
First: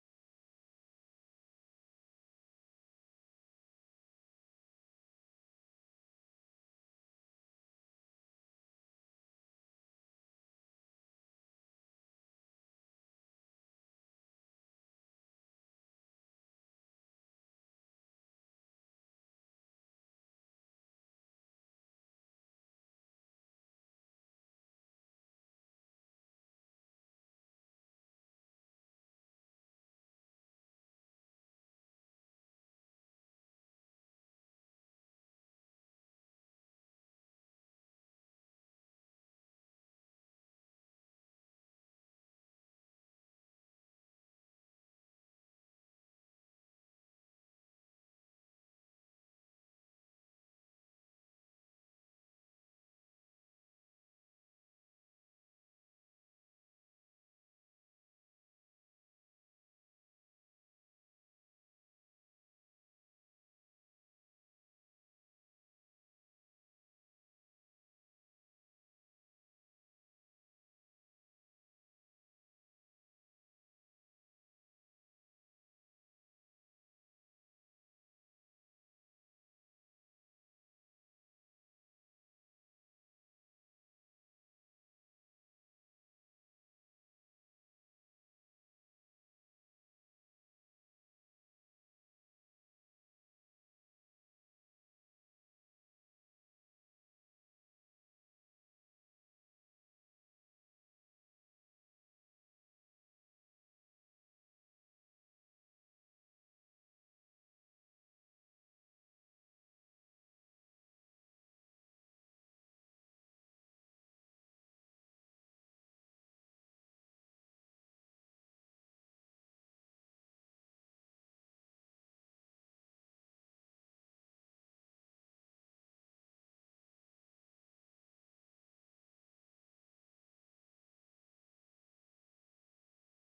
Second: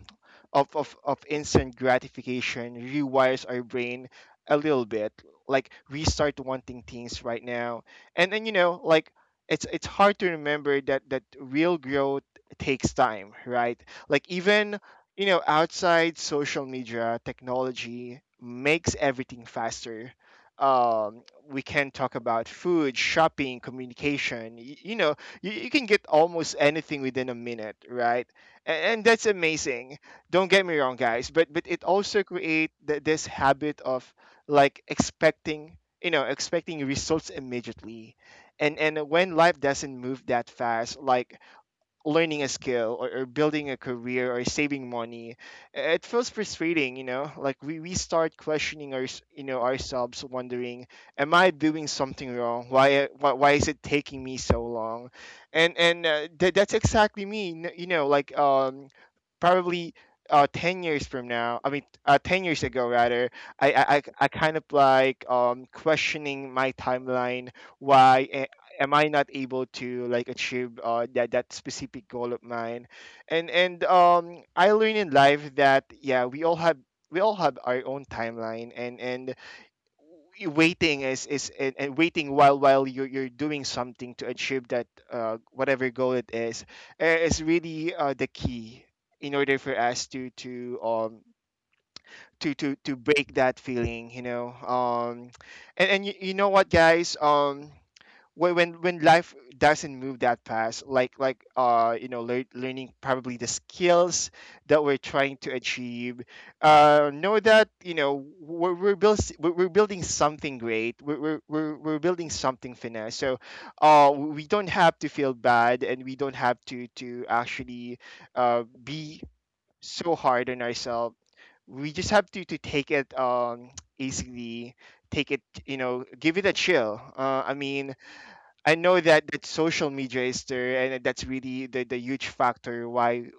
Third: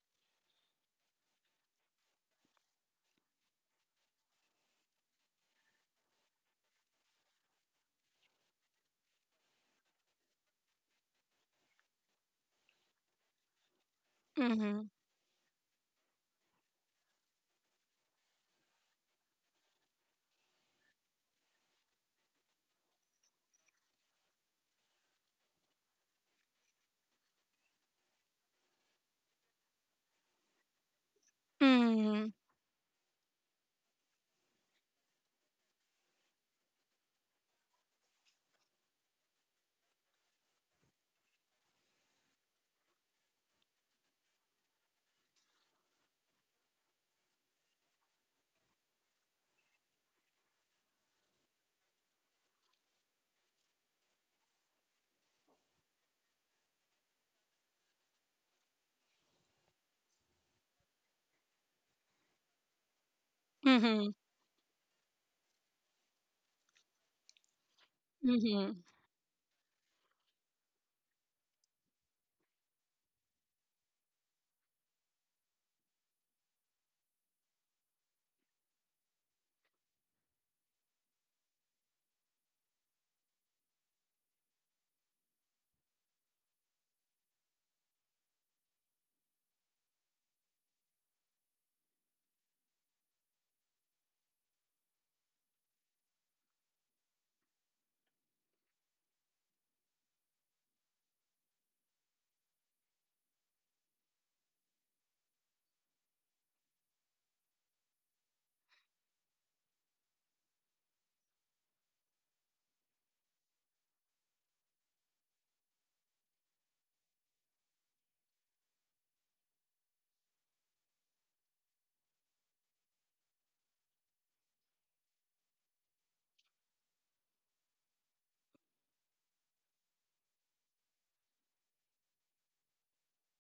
of, of instant gratification rewires our brain a little bit. Like we start wanting things right now, and then, you know, like it's hard to remember that real growth takes time, right? Like, even,
Mhm.
you know, outside social media, technology makes everything faster. um, we can talk about food, shopping, communication, you know, you can get almost anything within a minute, right? And, that's amazing. Don't get me wrong, guys, but it also
Mhm.
create this habit of like expecting, you know, expecting results immediately. And when life doesn't move that fast, like learning a skill, or, building a career, or saving money, it feels frustrating. You know, like we start questioning our, you know, ourselves, wondering am I doing something wrong? Why, is it taking me so long? That's exactly me, you know, like probably 10 years from now, I mean, 10 years ago rather. i i, I
Mhm.
I kind of like, questioning my timeline, why
Mhm.
am I not able to like achieve that specific goal of mine? And I learned in life that yeah, we all have, we all have our own timeline, and and waiting is and, waiting while you're doing something to achieve that, whatever goal it is, is really, the key in order for us to, to, to break that feeling, you know. And you, you know what, guys, when when life doesn't move that fast, like, you know, learning probably the skills that we're trying to achieve, know that, you know, we're building something great. We're building something finesse. So we don't have to feel bad, and we don't have to actually be so hard on ourselves. We just have to take it easily. Take it, you know, give it a chill. I mean, I know that social media is there, and that's really the huge factor why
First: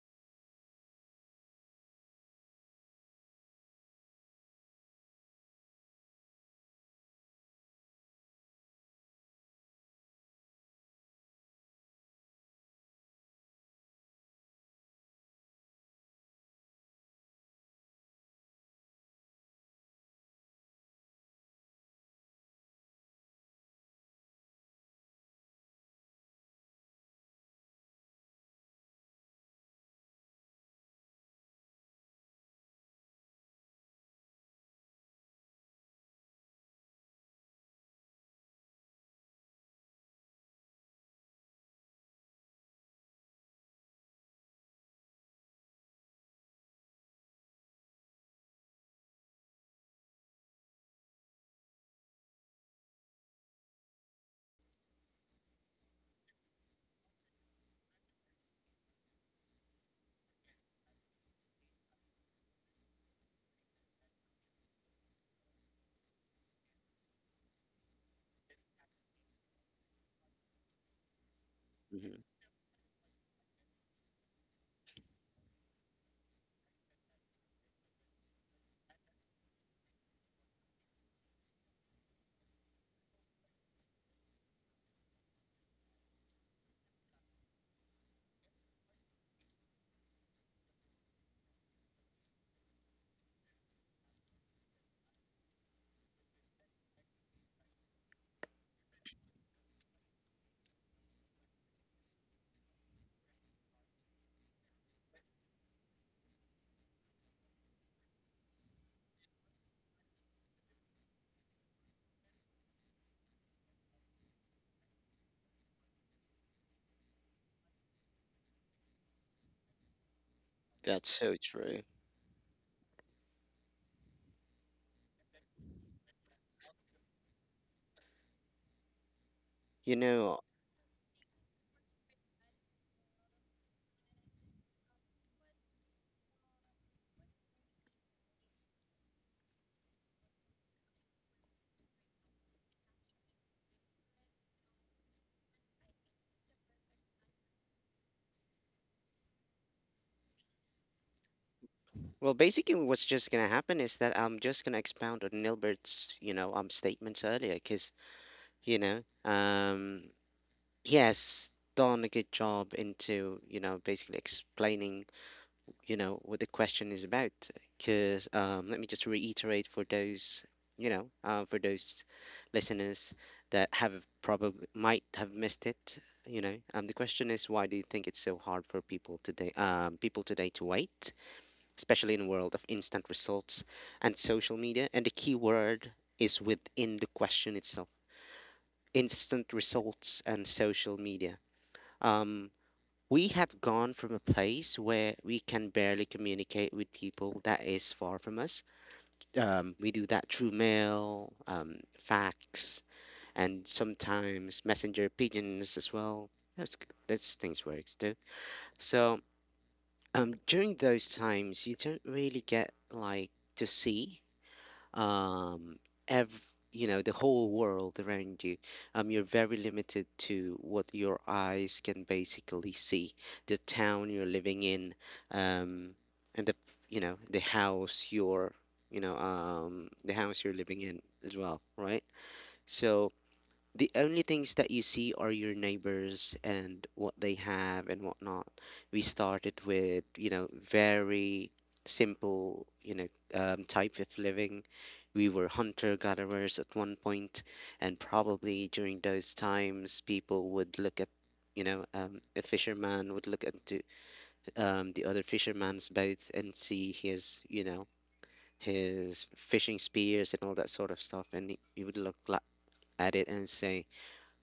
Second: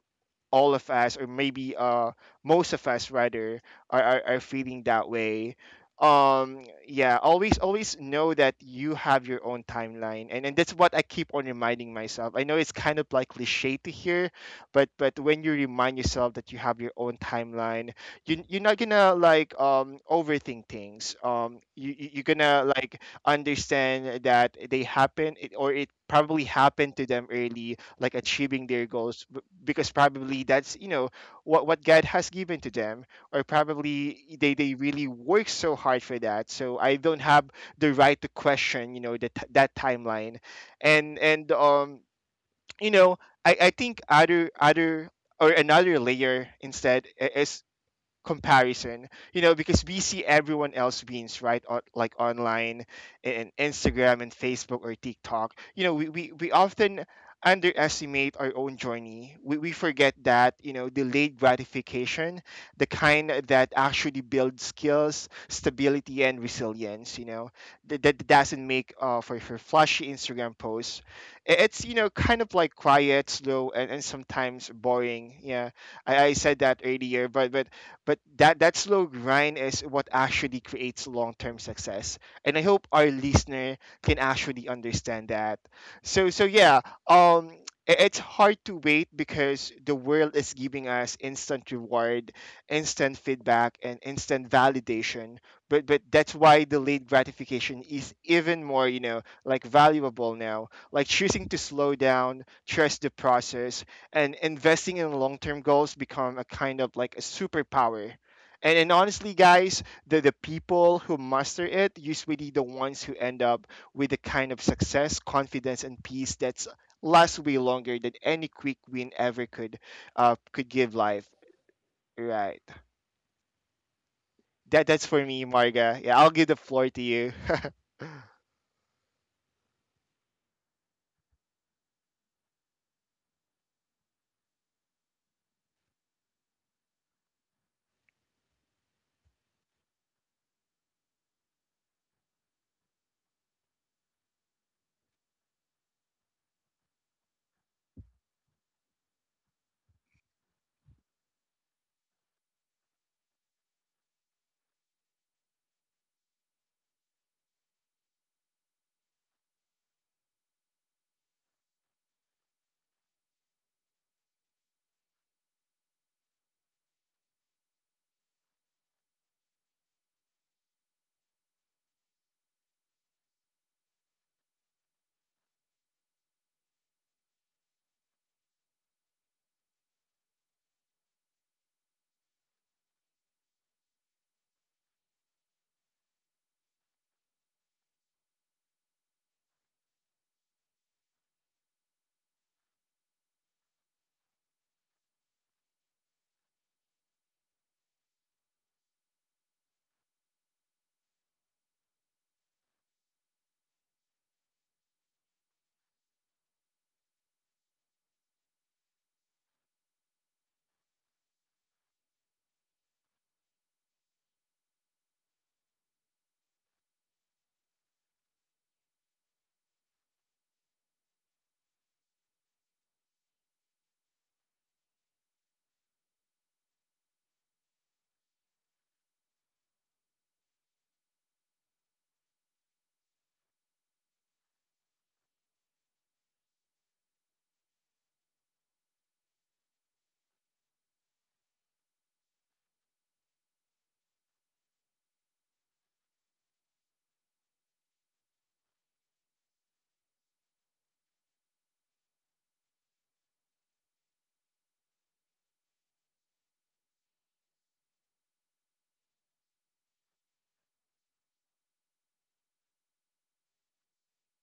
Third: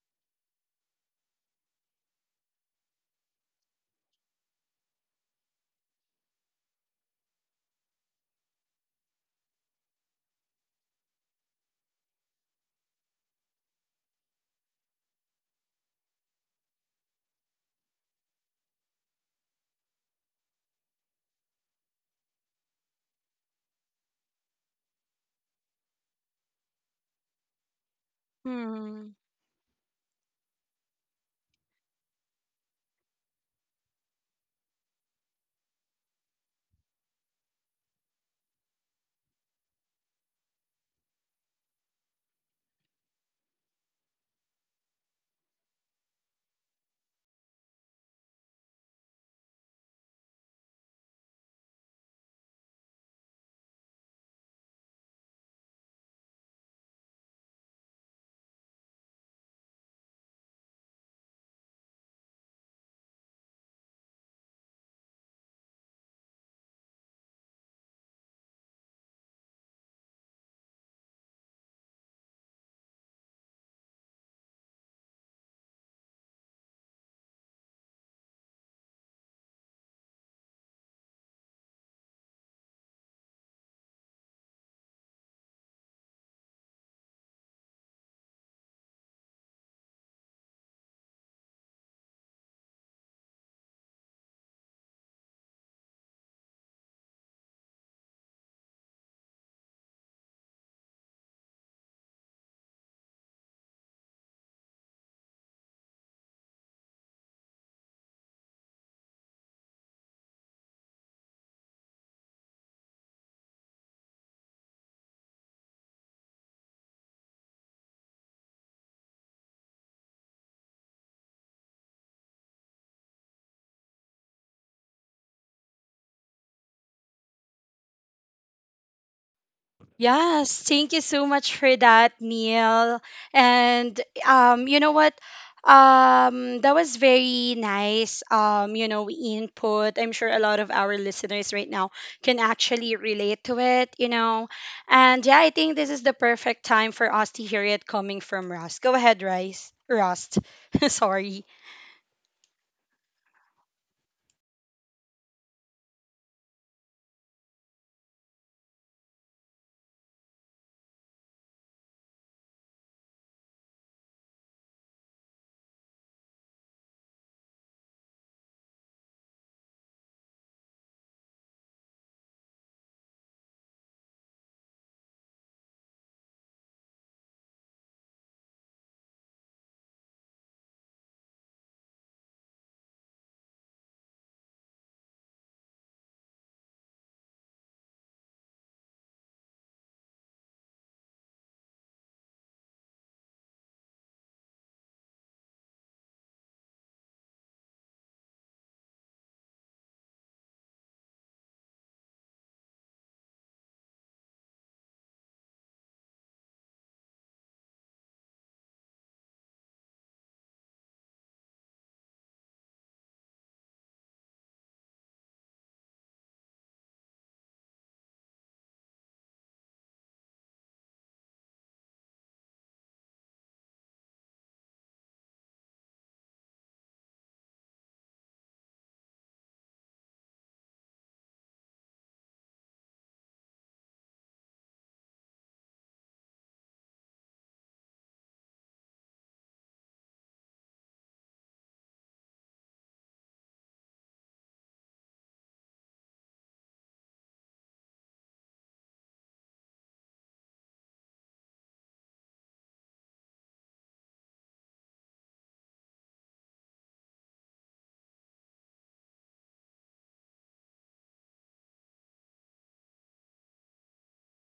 all of us, or maybe most of us rather, are, are feeling that way. Yeah, always, know that you have your own timeline, and that's what I keep on reminding myself. I know it's kind of like cliche to hear, but when you remind yourself that you have your own timeline, you, you're not gonna like, overthink things. You you're gonna like understand that they happen, or it probably happened to them early, like achieving their
Mhm.
goals, because probably that's, you know, what God has given to them, or probably they really work so hard for that. So I don't have the right to question, you know, that timeline. And You know, I think other, or another layer instead, is comparison, you know, because we see everyone else beings right on, like online, and Instagram and Facebook or TikTok. You know, we, we often underestimate our own journey. We forget that, you know, delayed gratification, the kind that actually builds skills, stability and resilience, you know, that doesn't make, for flashy Instagram posts. It's, you know,
hmm
kind of like quiet, slow and, sometimes boring. Yeah, I said that earlier, but that slow grind is what actually creates long-term success. And I hope our listener can actually understand that. So, yeah. um I- it's hard to wait because the world is giving us instant reward, instant feedback and instant validation. But that's why delayed gratification is even more, you know, like valuable now. Like choosing to slow down, trust the process, and investing in long-term goals become a kind of like a superpower. And, honestly, guys, the people who master it usually the ones who end up with the kind of success, confidence and peace that's lasts way longer than any quick win ever could give
That's
life,
so true.
right? That's for me, Marga. Yeah, I'll give the floor to you.
You know,
Yes, thank you so much for that, Neil. And, you know what? That was very nice. You know, input. I'm sure a lot of our listeners right now can actually relate to it. You know, and yeah, I think this is the perfect time for us to hear it coming from Rust. Go ahead, Rice. Rust. Sorry.
well, basically, what's just gonna happen is that I'm just gonna expound on Nilbert's, you know, statements earlier, because you know, he has done a good job into, you know, basically explaining, you know, what the question is about. Because, let me just reiterate for those, for those listeners that have probably might have missed it. You know, the question is, why do you think it's so hard for people today, to wait, especially in a world of instant results and social media? And the key word is within the question itself: instant results and social media. Um, we have gone from a place where we can barely communicate with people that is far from us. We do that through mail, fax, and sometimes messenger pigeons as well. That's, that's things works too. So during those times, you don't really get like to see um ev- you know, the whole world around you. You're very limited to what your eyes can basically see, the town you're living in, um and the, you know the house you're you know the house you're living in as well, right? So the only things that you see are your neighbors and what they have and whatnot. We started with, you know, very simple, you know, type of living. We were hunter gatherers at one point, and probably during those times, people would look at, you know, a fisherman would look into the other fisherman's boat and see his, you know, his fishing spears and all that sort of stuff, and he would at it and say,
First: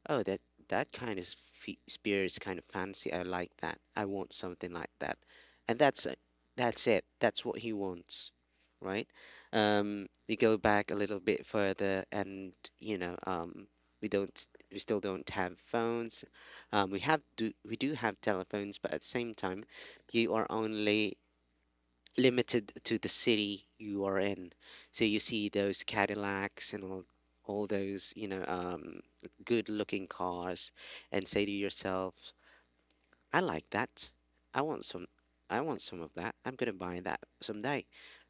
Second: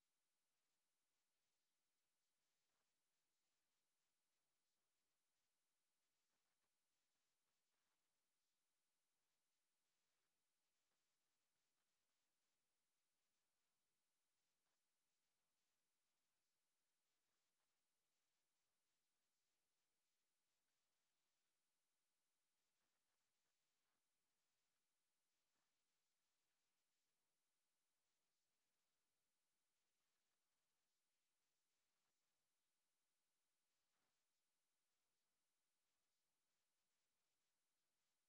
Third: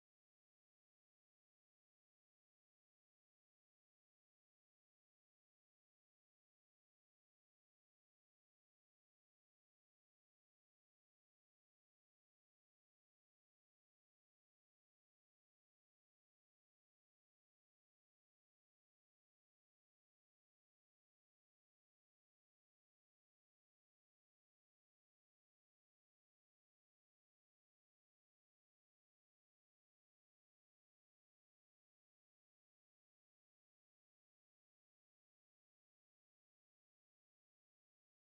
oh, that kind of fe spear is kind of fancy. I like that. I want something like that. And that's it. That's it. That's what he wants, right? We go back a little bit further, and you know, we don't, we still don't have phones. Um, we do have telephones, but at the same time, you are only limited to the city you are in. So you see those Cadillacs and all those, you know, good looking cars and say to yourself, I like that. I want some. I want some of that. I'm gonna buy that someday,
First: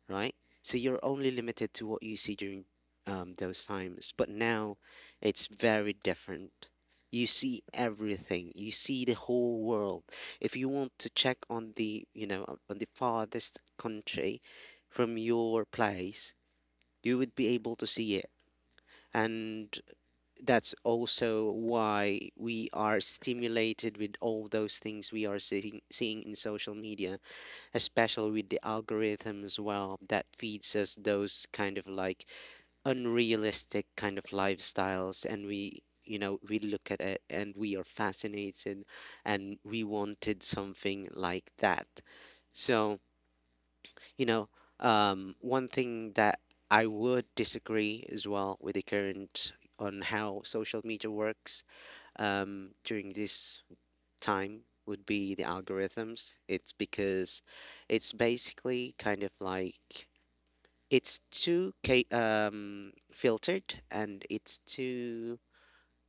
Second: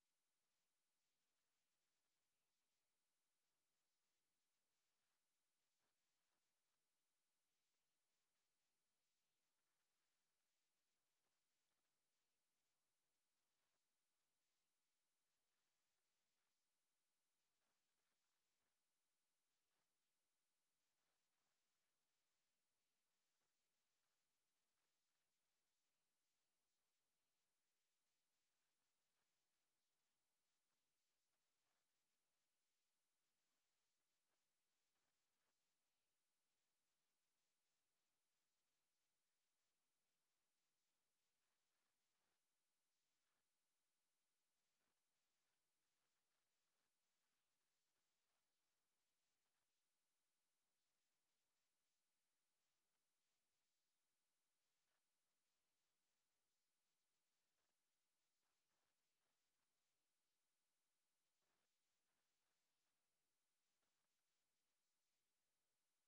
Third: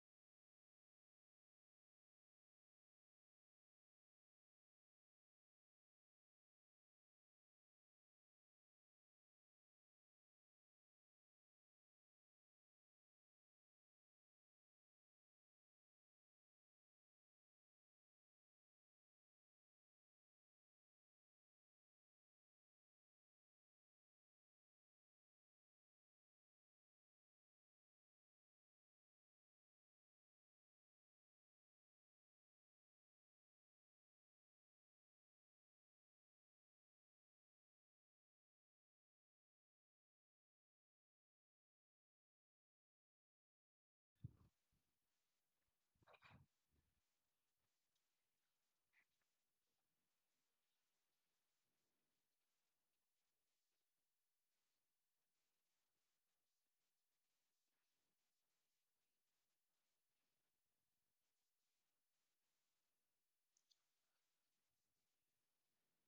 right? So you're only limited to what you see during those times. But now, it's very different. You see everything. You see the whole world. If you want to check on the, you know, on the farthest country from your place, you would be able to see it. And that's also why we are stimulated with all those things seeing in social media, especially with the algorithm as well that feeds us those kind of like unrealistic kind of lifestyles. And we, you know, we look at it and we are fascinated and we wanted something like that. So, you know, one thing that I would disagree as well with the current on how social media works during this time would be the algorithms. It's because it's basically kind of like it's filtered and it's too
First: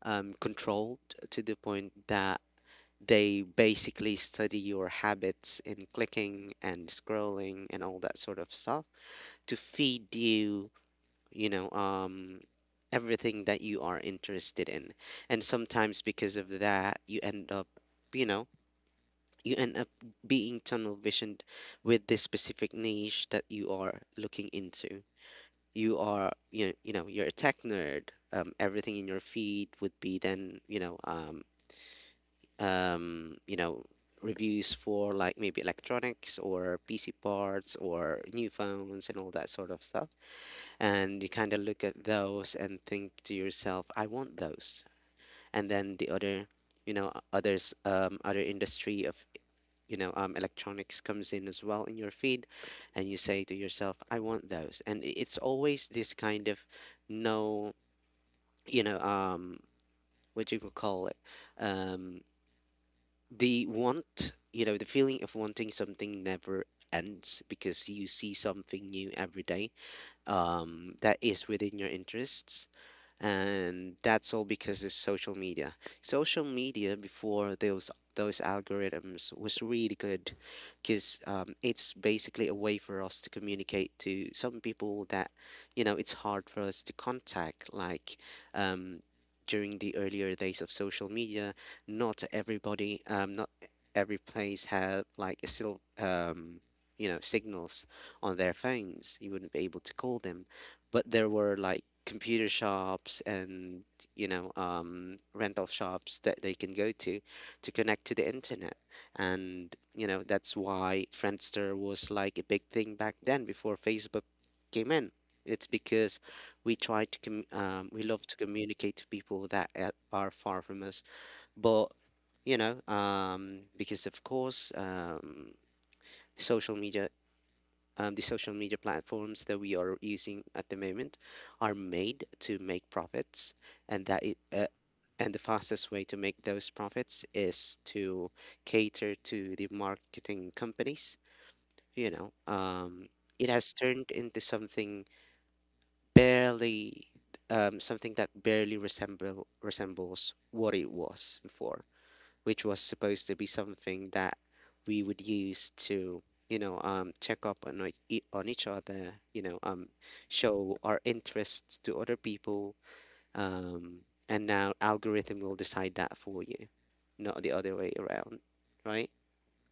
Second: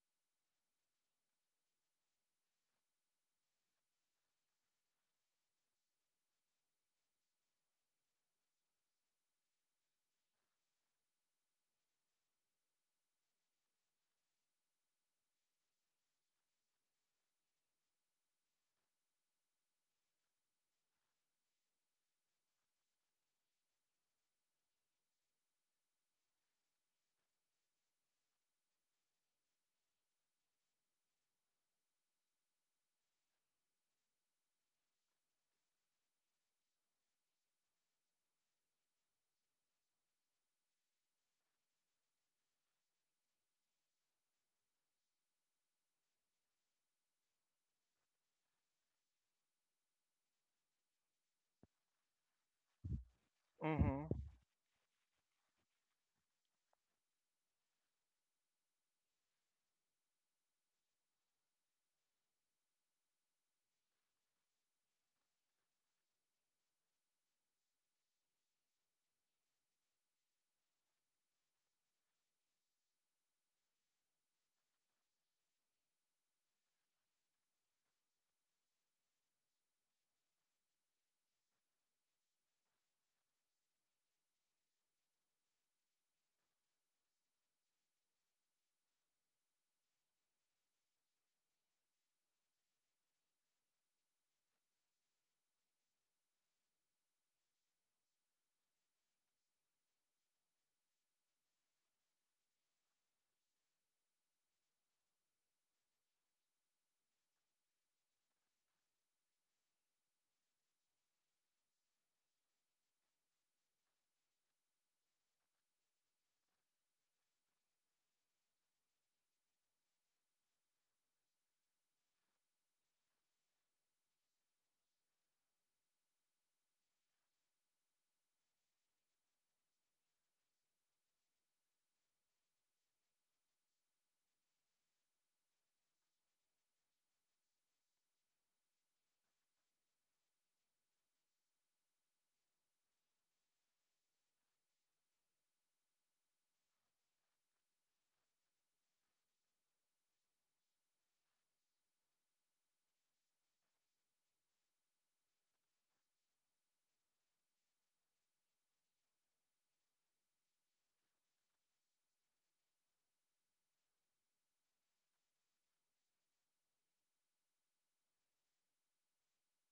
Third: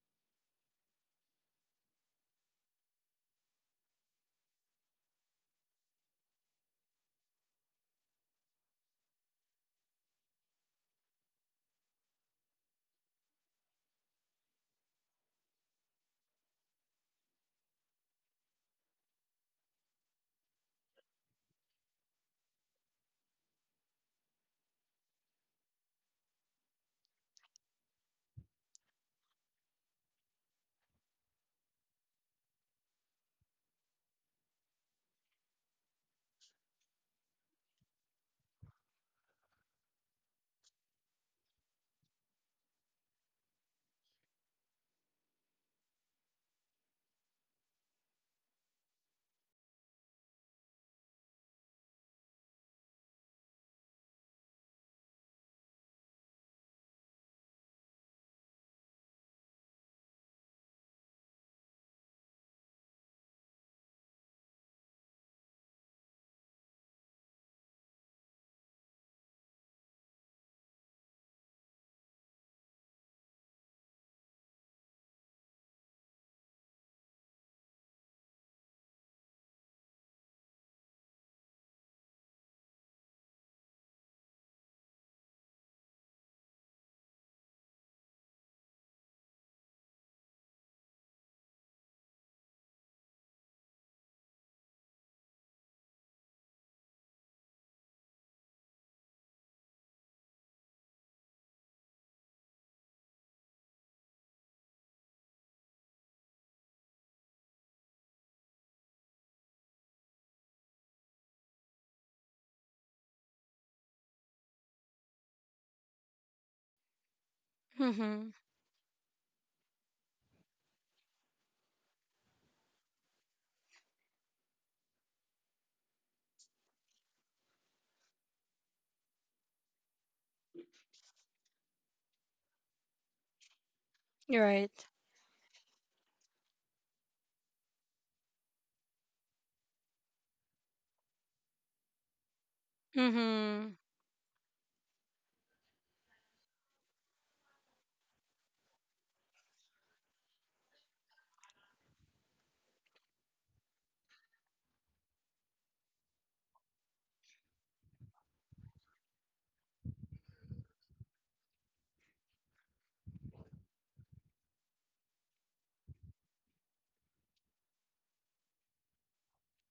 controlled to the point that they basically study your habits in clicking and scrolling and all that sort of stuff to feed you, you know, everything that you are interested in. And sometimes because of that you know you end up being tunnel visioned with this specific niche that you are looking into. You know, you're a tech nerd, everything in your feed would be then, you know, reviews for like maybe electronics or pc parts or new phones and all that sort of stuff, and you kind of look at those and think to yourself, I want those. And then the other industry of, you know, electronics comes in as well in your feed, and you say to yourself,
Hmm.
I want those. And it's always this kind of, no, you know, what you could call it, um the want, you know, the feeling of wanting something never ends because you see something new every day that is within your interests, and that's all because of social media. Social media before those algorithms was really good because it's basically a way for us to communicate to some people that, you know, it's hard for us to contact, like um, during the earlier days of social media not every place had like a still, um, signals on their phones. You wouldn't be able to call them, but there were like computer shops and, you know, rental shops that they can go to connect to the internet. And you know, that's why Friendster was like a big thing back then before Facebook came in. It's because we love
Mm-hmm.
to communicate to people that are far from us. But you know, because of course, social media the social media platforms that we are using at the moment are made to make profits, and
You're right.
and the fastest way to make those profits is to cater to the marketing companies. You know, it
Mm-hmm.
has turned into something barely something that barely resembles what it was before, which was supposed to be something that we would use to, you know, check up on on each other, you know, show our interests to other people, um, and now algorithm will decide that for you, not the other way around, right?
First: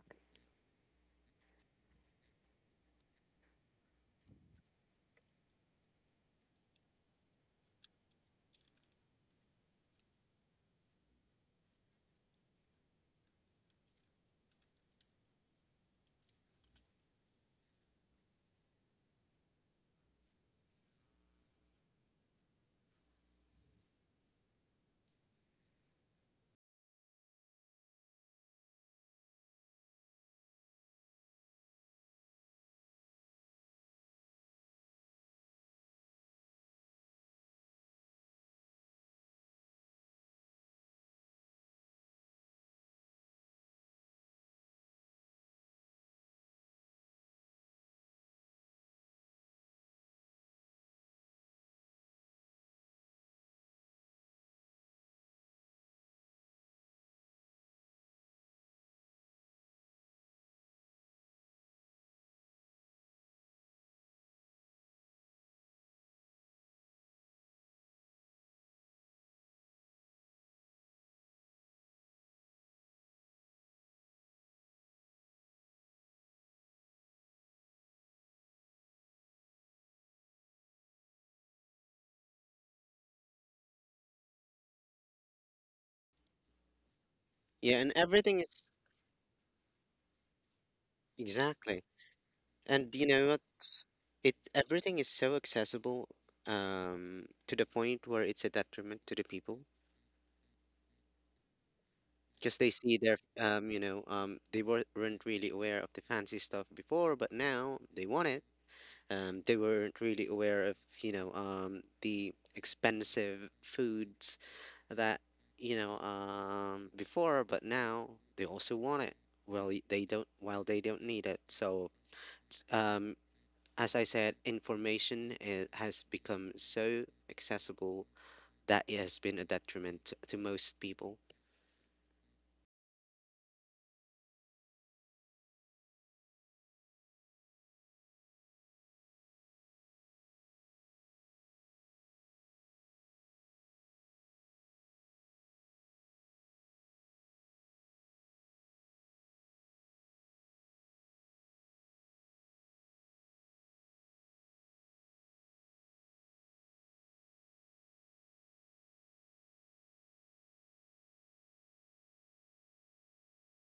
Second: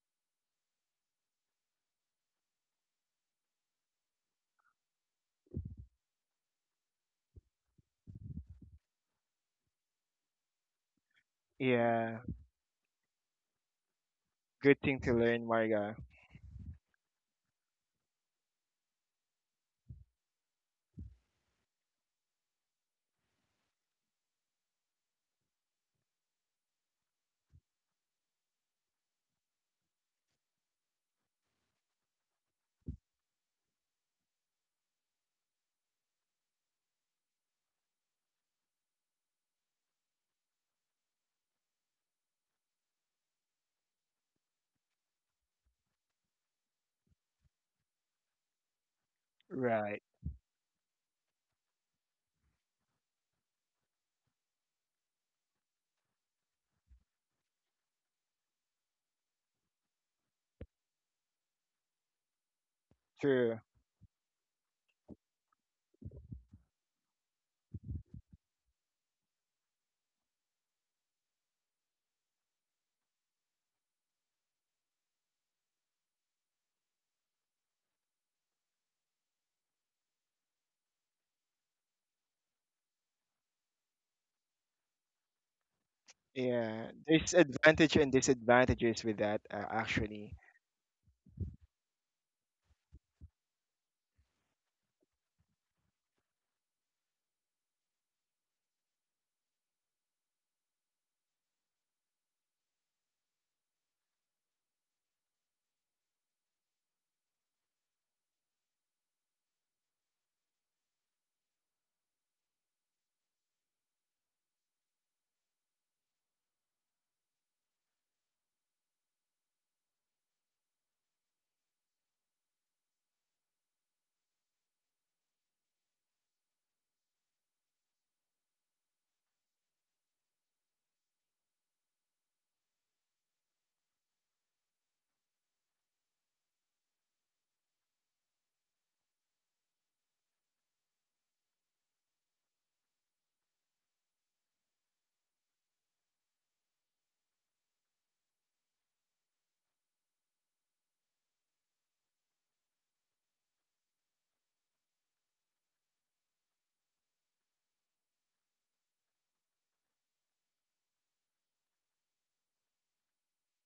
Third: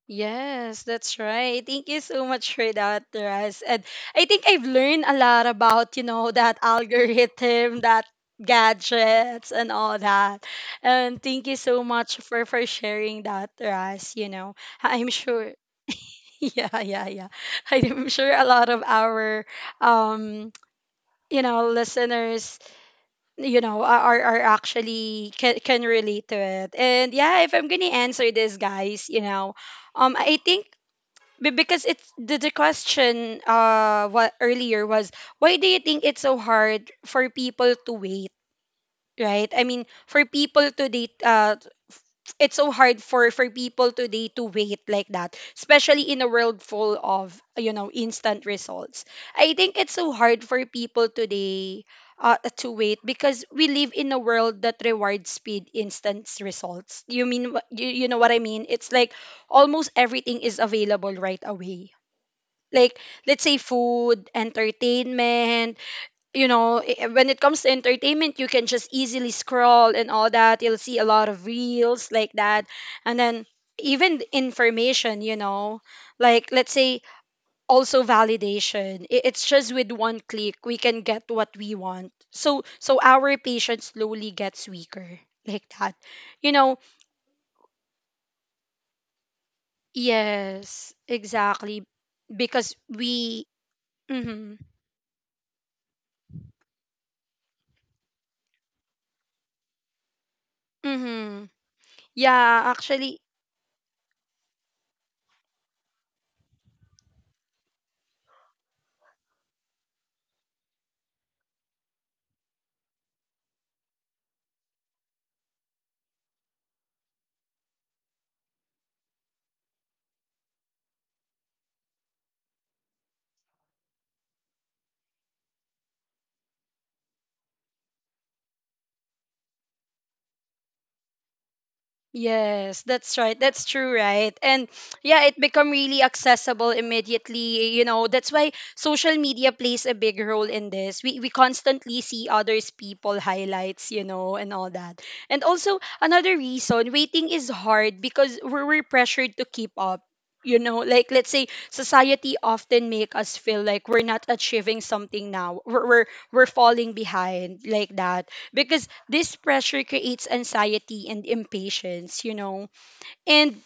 Yes, that's right. Thank you so much for that, Ras. And I think I've learned a lot about, you know, that algorithm, that gadgets and all that. And thank you so much
Yeah,
for sharing that, Ras, you know.
good thing
I'm
to learn,
sure
Marga.
yeah, yeah, yeah. I'm sure a lot of our, um, you know, listeners, you know, are, actually can relate to it. And yeah, if I'm going to answer this, guys, you know, I think, because it's the, question, what earlier was: why do you think it's so hard for people to wait, right? I mean, for people today, it's so hard for people today to wait, like that, especially in a world full of, you know, instant results. I think it's
Right.
so hard for people today, to wait, because we live in a world that rewards speed, instant results. You mean, you, know what I mean? It's like almost everything is available right away. Like, let's say,
True.
food, entertainment, you know. When it comes to entertainment, you can just easily scroll and all that, you'll see a lot of reels like that. And then even information, you know, like let's say also validation. It's just with one click we can get what we want, so our patience slowly gets weaker, like that, you know?
Yeah, there's
Yeah, and
advantage and
everything is
disadvantages with that, actually.
Yes,
exactly,
exactly, because
and you know what?
we—
It
Mhm.
everything is so accessible, to the point where it's a detriment to the people
Mhm.
because they
Yeah,
see their
actually,
weren't really aware of the fancy stuff before, but now they want it. They weren't really aware of, you know, the expensive foods that, you know, before, but now they also want it. Well, they don't need it. So um as I said, information has become so accessible that it has been a detriment to most people.
yes, that's right. That's true, right? And yeah, it become really accessible immediately. You know, that's why social media plays a big role in this. We constantly see others people highlights, you know, and all that. And also another reason waiting is hard, because we're, pressured to keep up. You know, like let's say society often make us feel like we're not achieving something now. We're falling behind, like that, because this pressure creates anxiety and impatience, you know. And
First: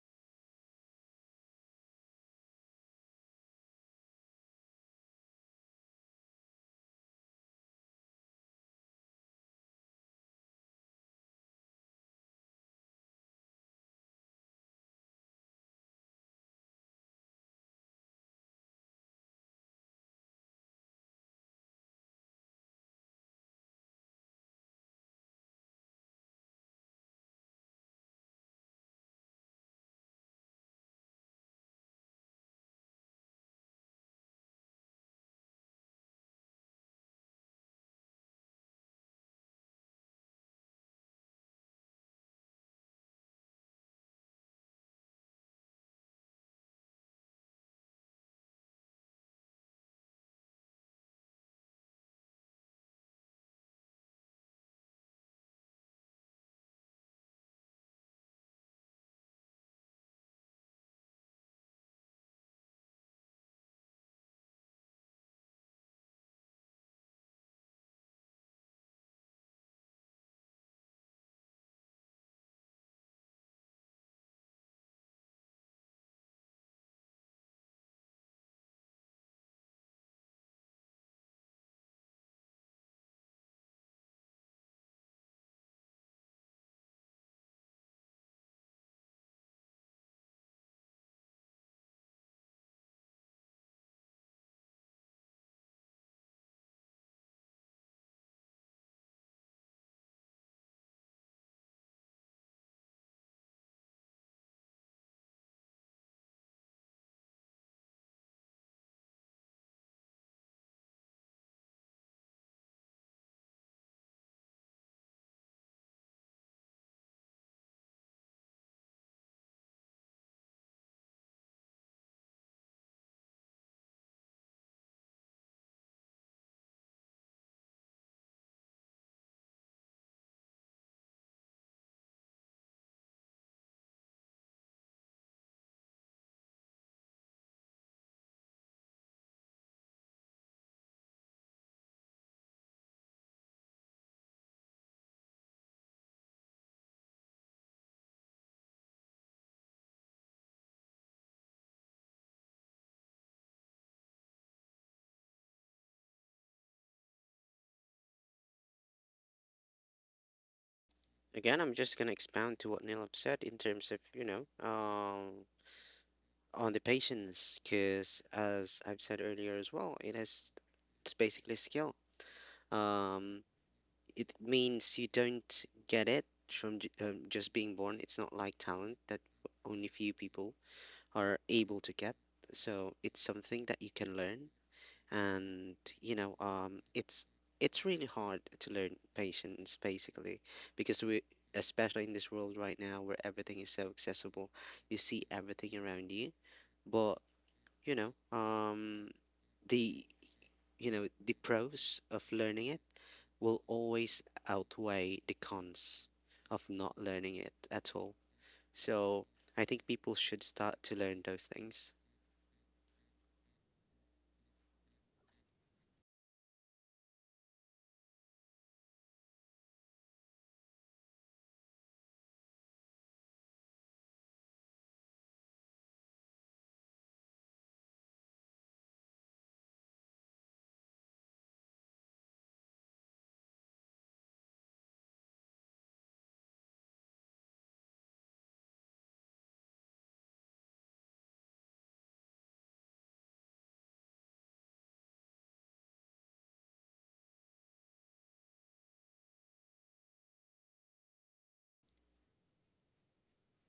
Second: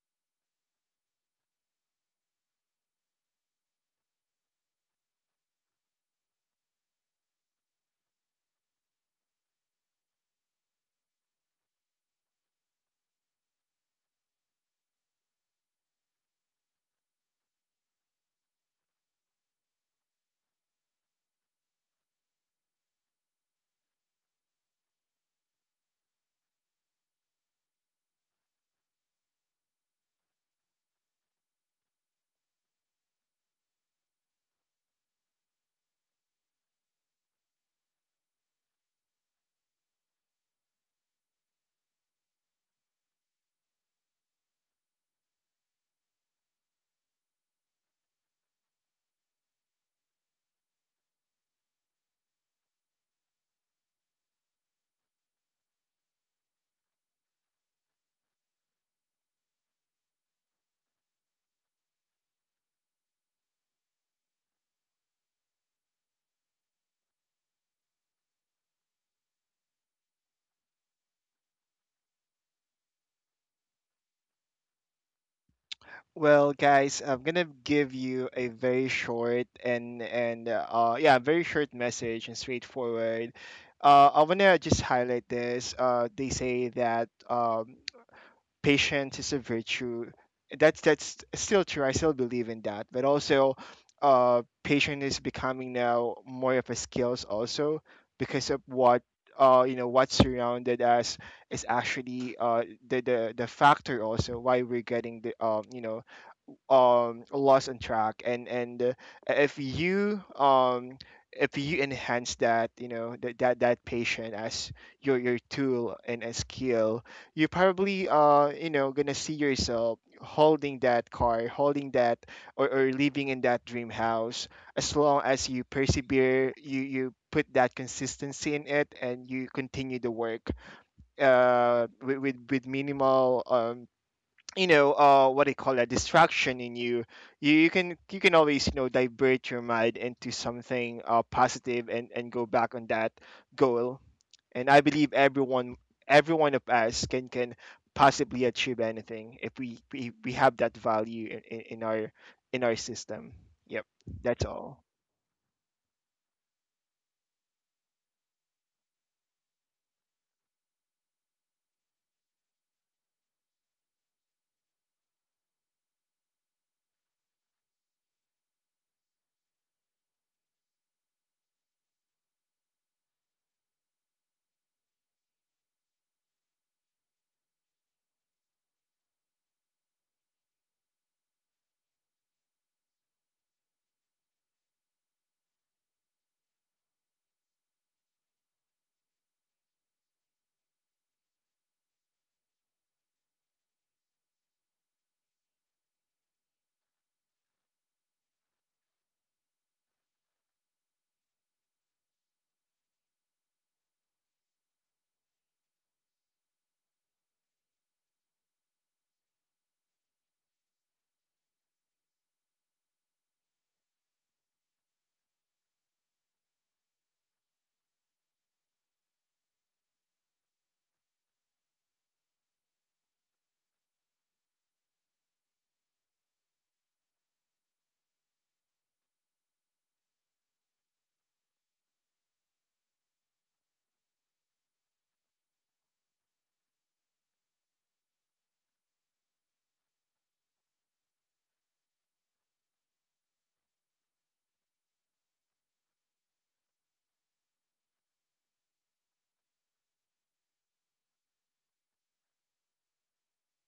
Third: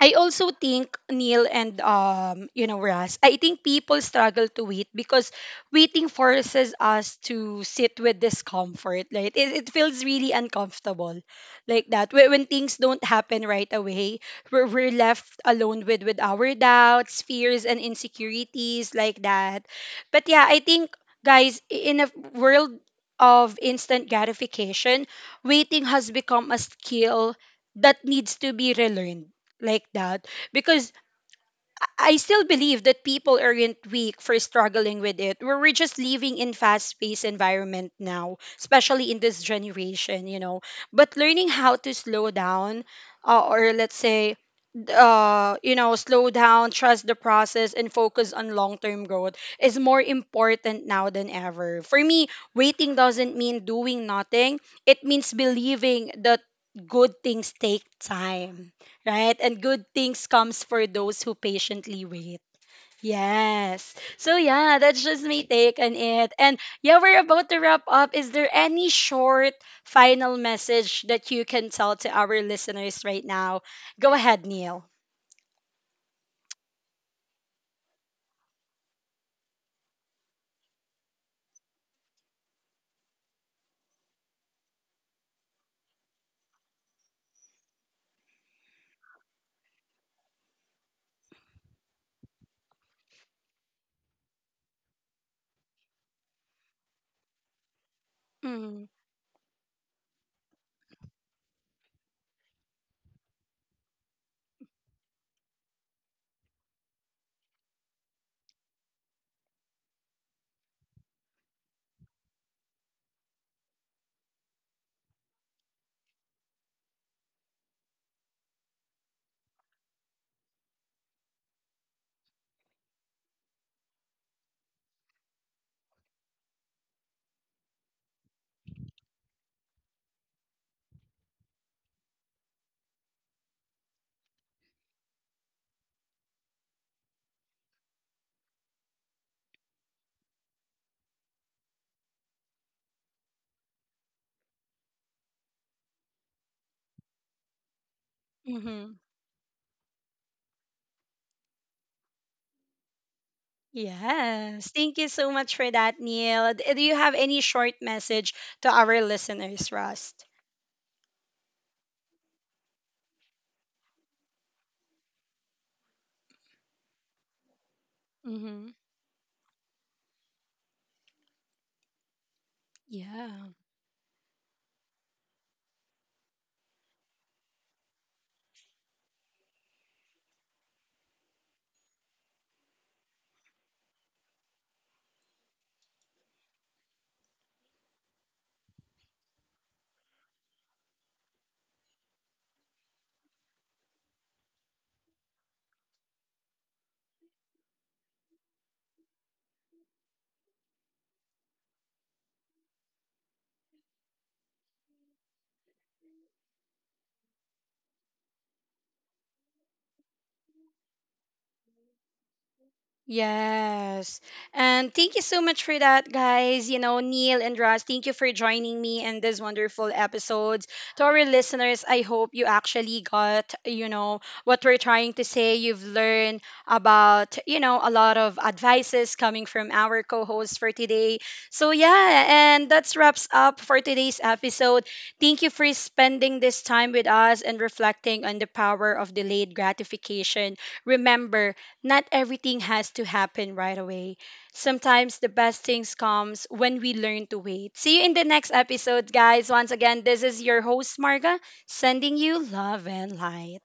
I also think Neil and, you know, Ras, I think people struggle to wait because waiting forces us to sit with discomfort. Right, it, feels really uncomfortable, like that. When, things don't happen right away, we're left alone with our doubts, fears, and insecurities, like that. But yeah, I think guys, in a world of instant gratification, waiting has become a skill that needs to be relearned, like that, because I still believe that people aren't weak for struggling with it. We're just living in fast-paced environment now, especially in this generation, you know. But learning how to slow down, or let's say, slow down, trust the process, and focus on long term growth is more important now than ever. For me, waiting doesn't mean doing nothing, it means believing that good things take time, right? And good things comes for those who patiently wait. Yes. So yeah, that's just my take on it. And yeah, we're about to wrap up. Is there any short final message that you can tell to our listeners right now? Go ahead, Neil.
Well, guys, I'm gonna give you a very short and yeah, very short message and straightforward. I wanna just highlight this. They say that, patience is a virtue. That's still true. I still believe in that. But also, patience is becoming now more of a skills also, because of
Mm,
what, you know, what surrounded us is actually the the factor also why we're getting the, lost on track. And If you, if you enhance that, you know, that patient as your tool and a skill, you probably, you know, gonna see yourself holding that car, holding that, or, living in that dream house, as long as you persevere. You put that consistency in it, and you continue the work with, with minimal, what they call a distraction in you. You can, always, you know, divert your mind into something positive, and go back on that goal. And I believe everyone, every one of us, can possibly achieve
mm-hmm.
anything if we, have that value in, in our, in our system. Yep, that's
Yes.
all.
Thank you so much for that, Neil. Do you have any short message to our listeners, Rust?
Again, I'm just gonna expound to what Neil have said in terms of, you know, on the patience, because
Mm-hmm.
as I've said earlier as well, it's basically skill.
Yeah.
Um, it means you don't get it from just being born. It's not like talent that only few people are able to get. So it's something that you can learn, and you know, it's really hard to learn patience basically because we especially in this world right now where everything is so accessible, you see everything around you. But you know, the you know, the pros of learning it will always outweigh the cons of not learning it at all. So I think people should start to learn those things.
Yes. And thank you so much for that, guys. You know, Neil and Ross, thank you for joining me in this wonderful episodes. To our listeners, I hope you actually got, you know, what we're trying to say. You've learned about, you know, a lot of advices coming from our co-hosts for today. So yeah, and that's wraps up for today's episode. Thank you for spending this time with us and reflecting on the power of delayed gratification. Remember, not everything has to happen right away. Sometimes the best things comes when we learn to wait. See you in the next episode, guys. Once again, this is your host Marga, sending you love and light.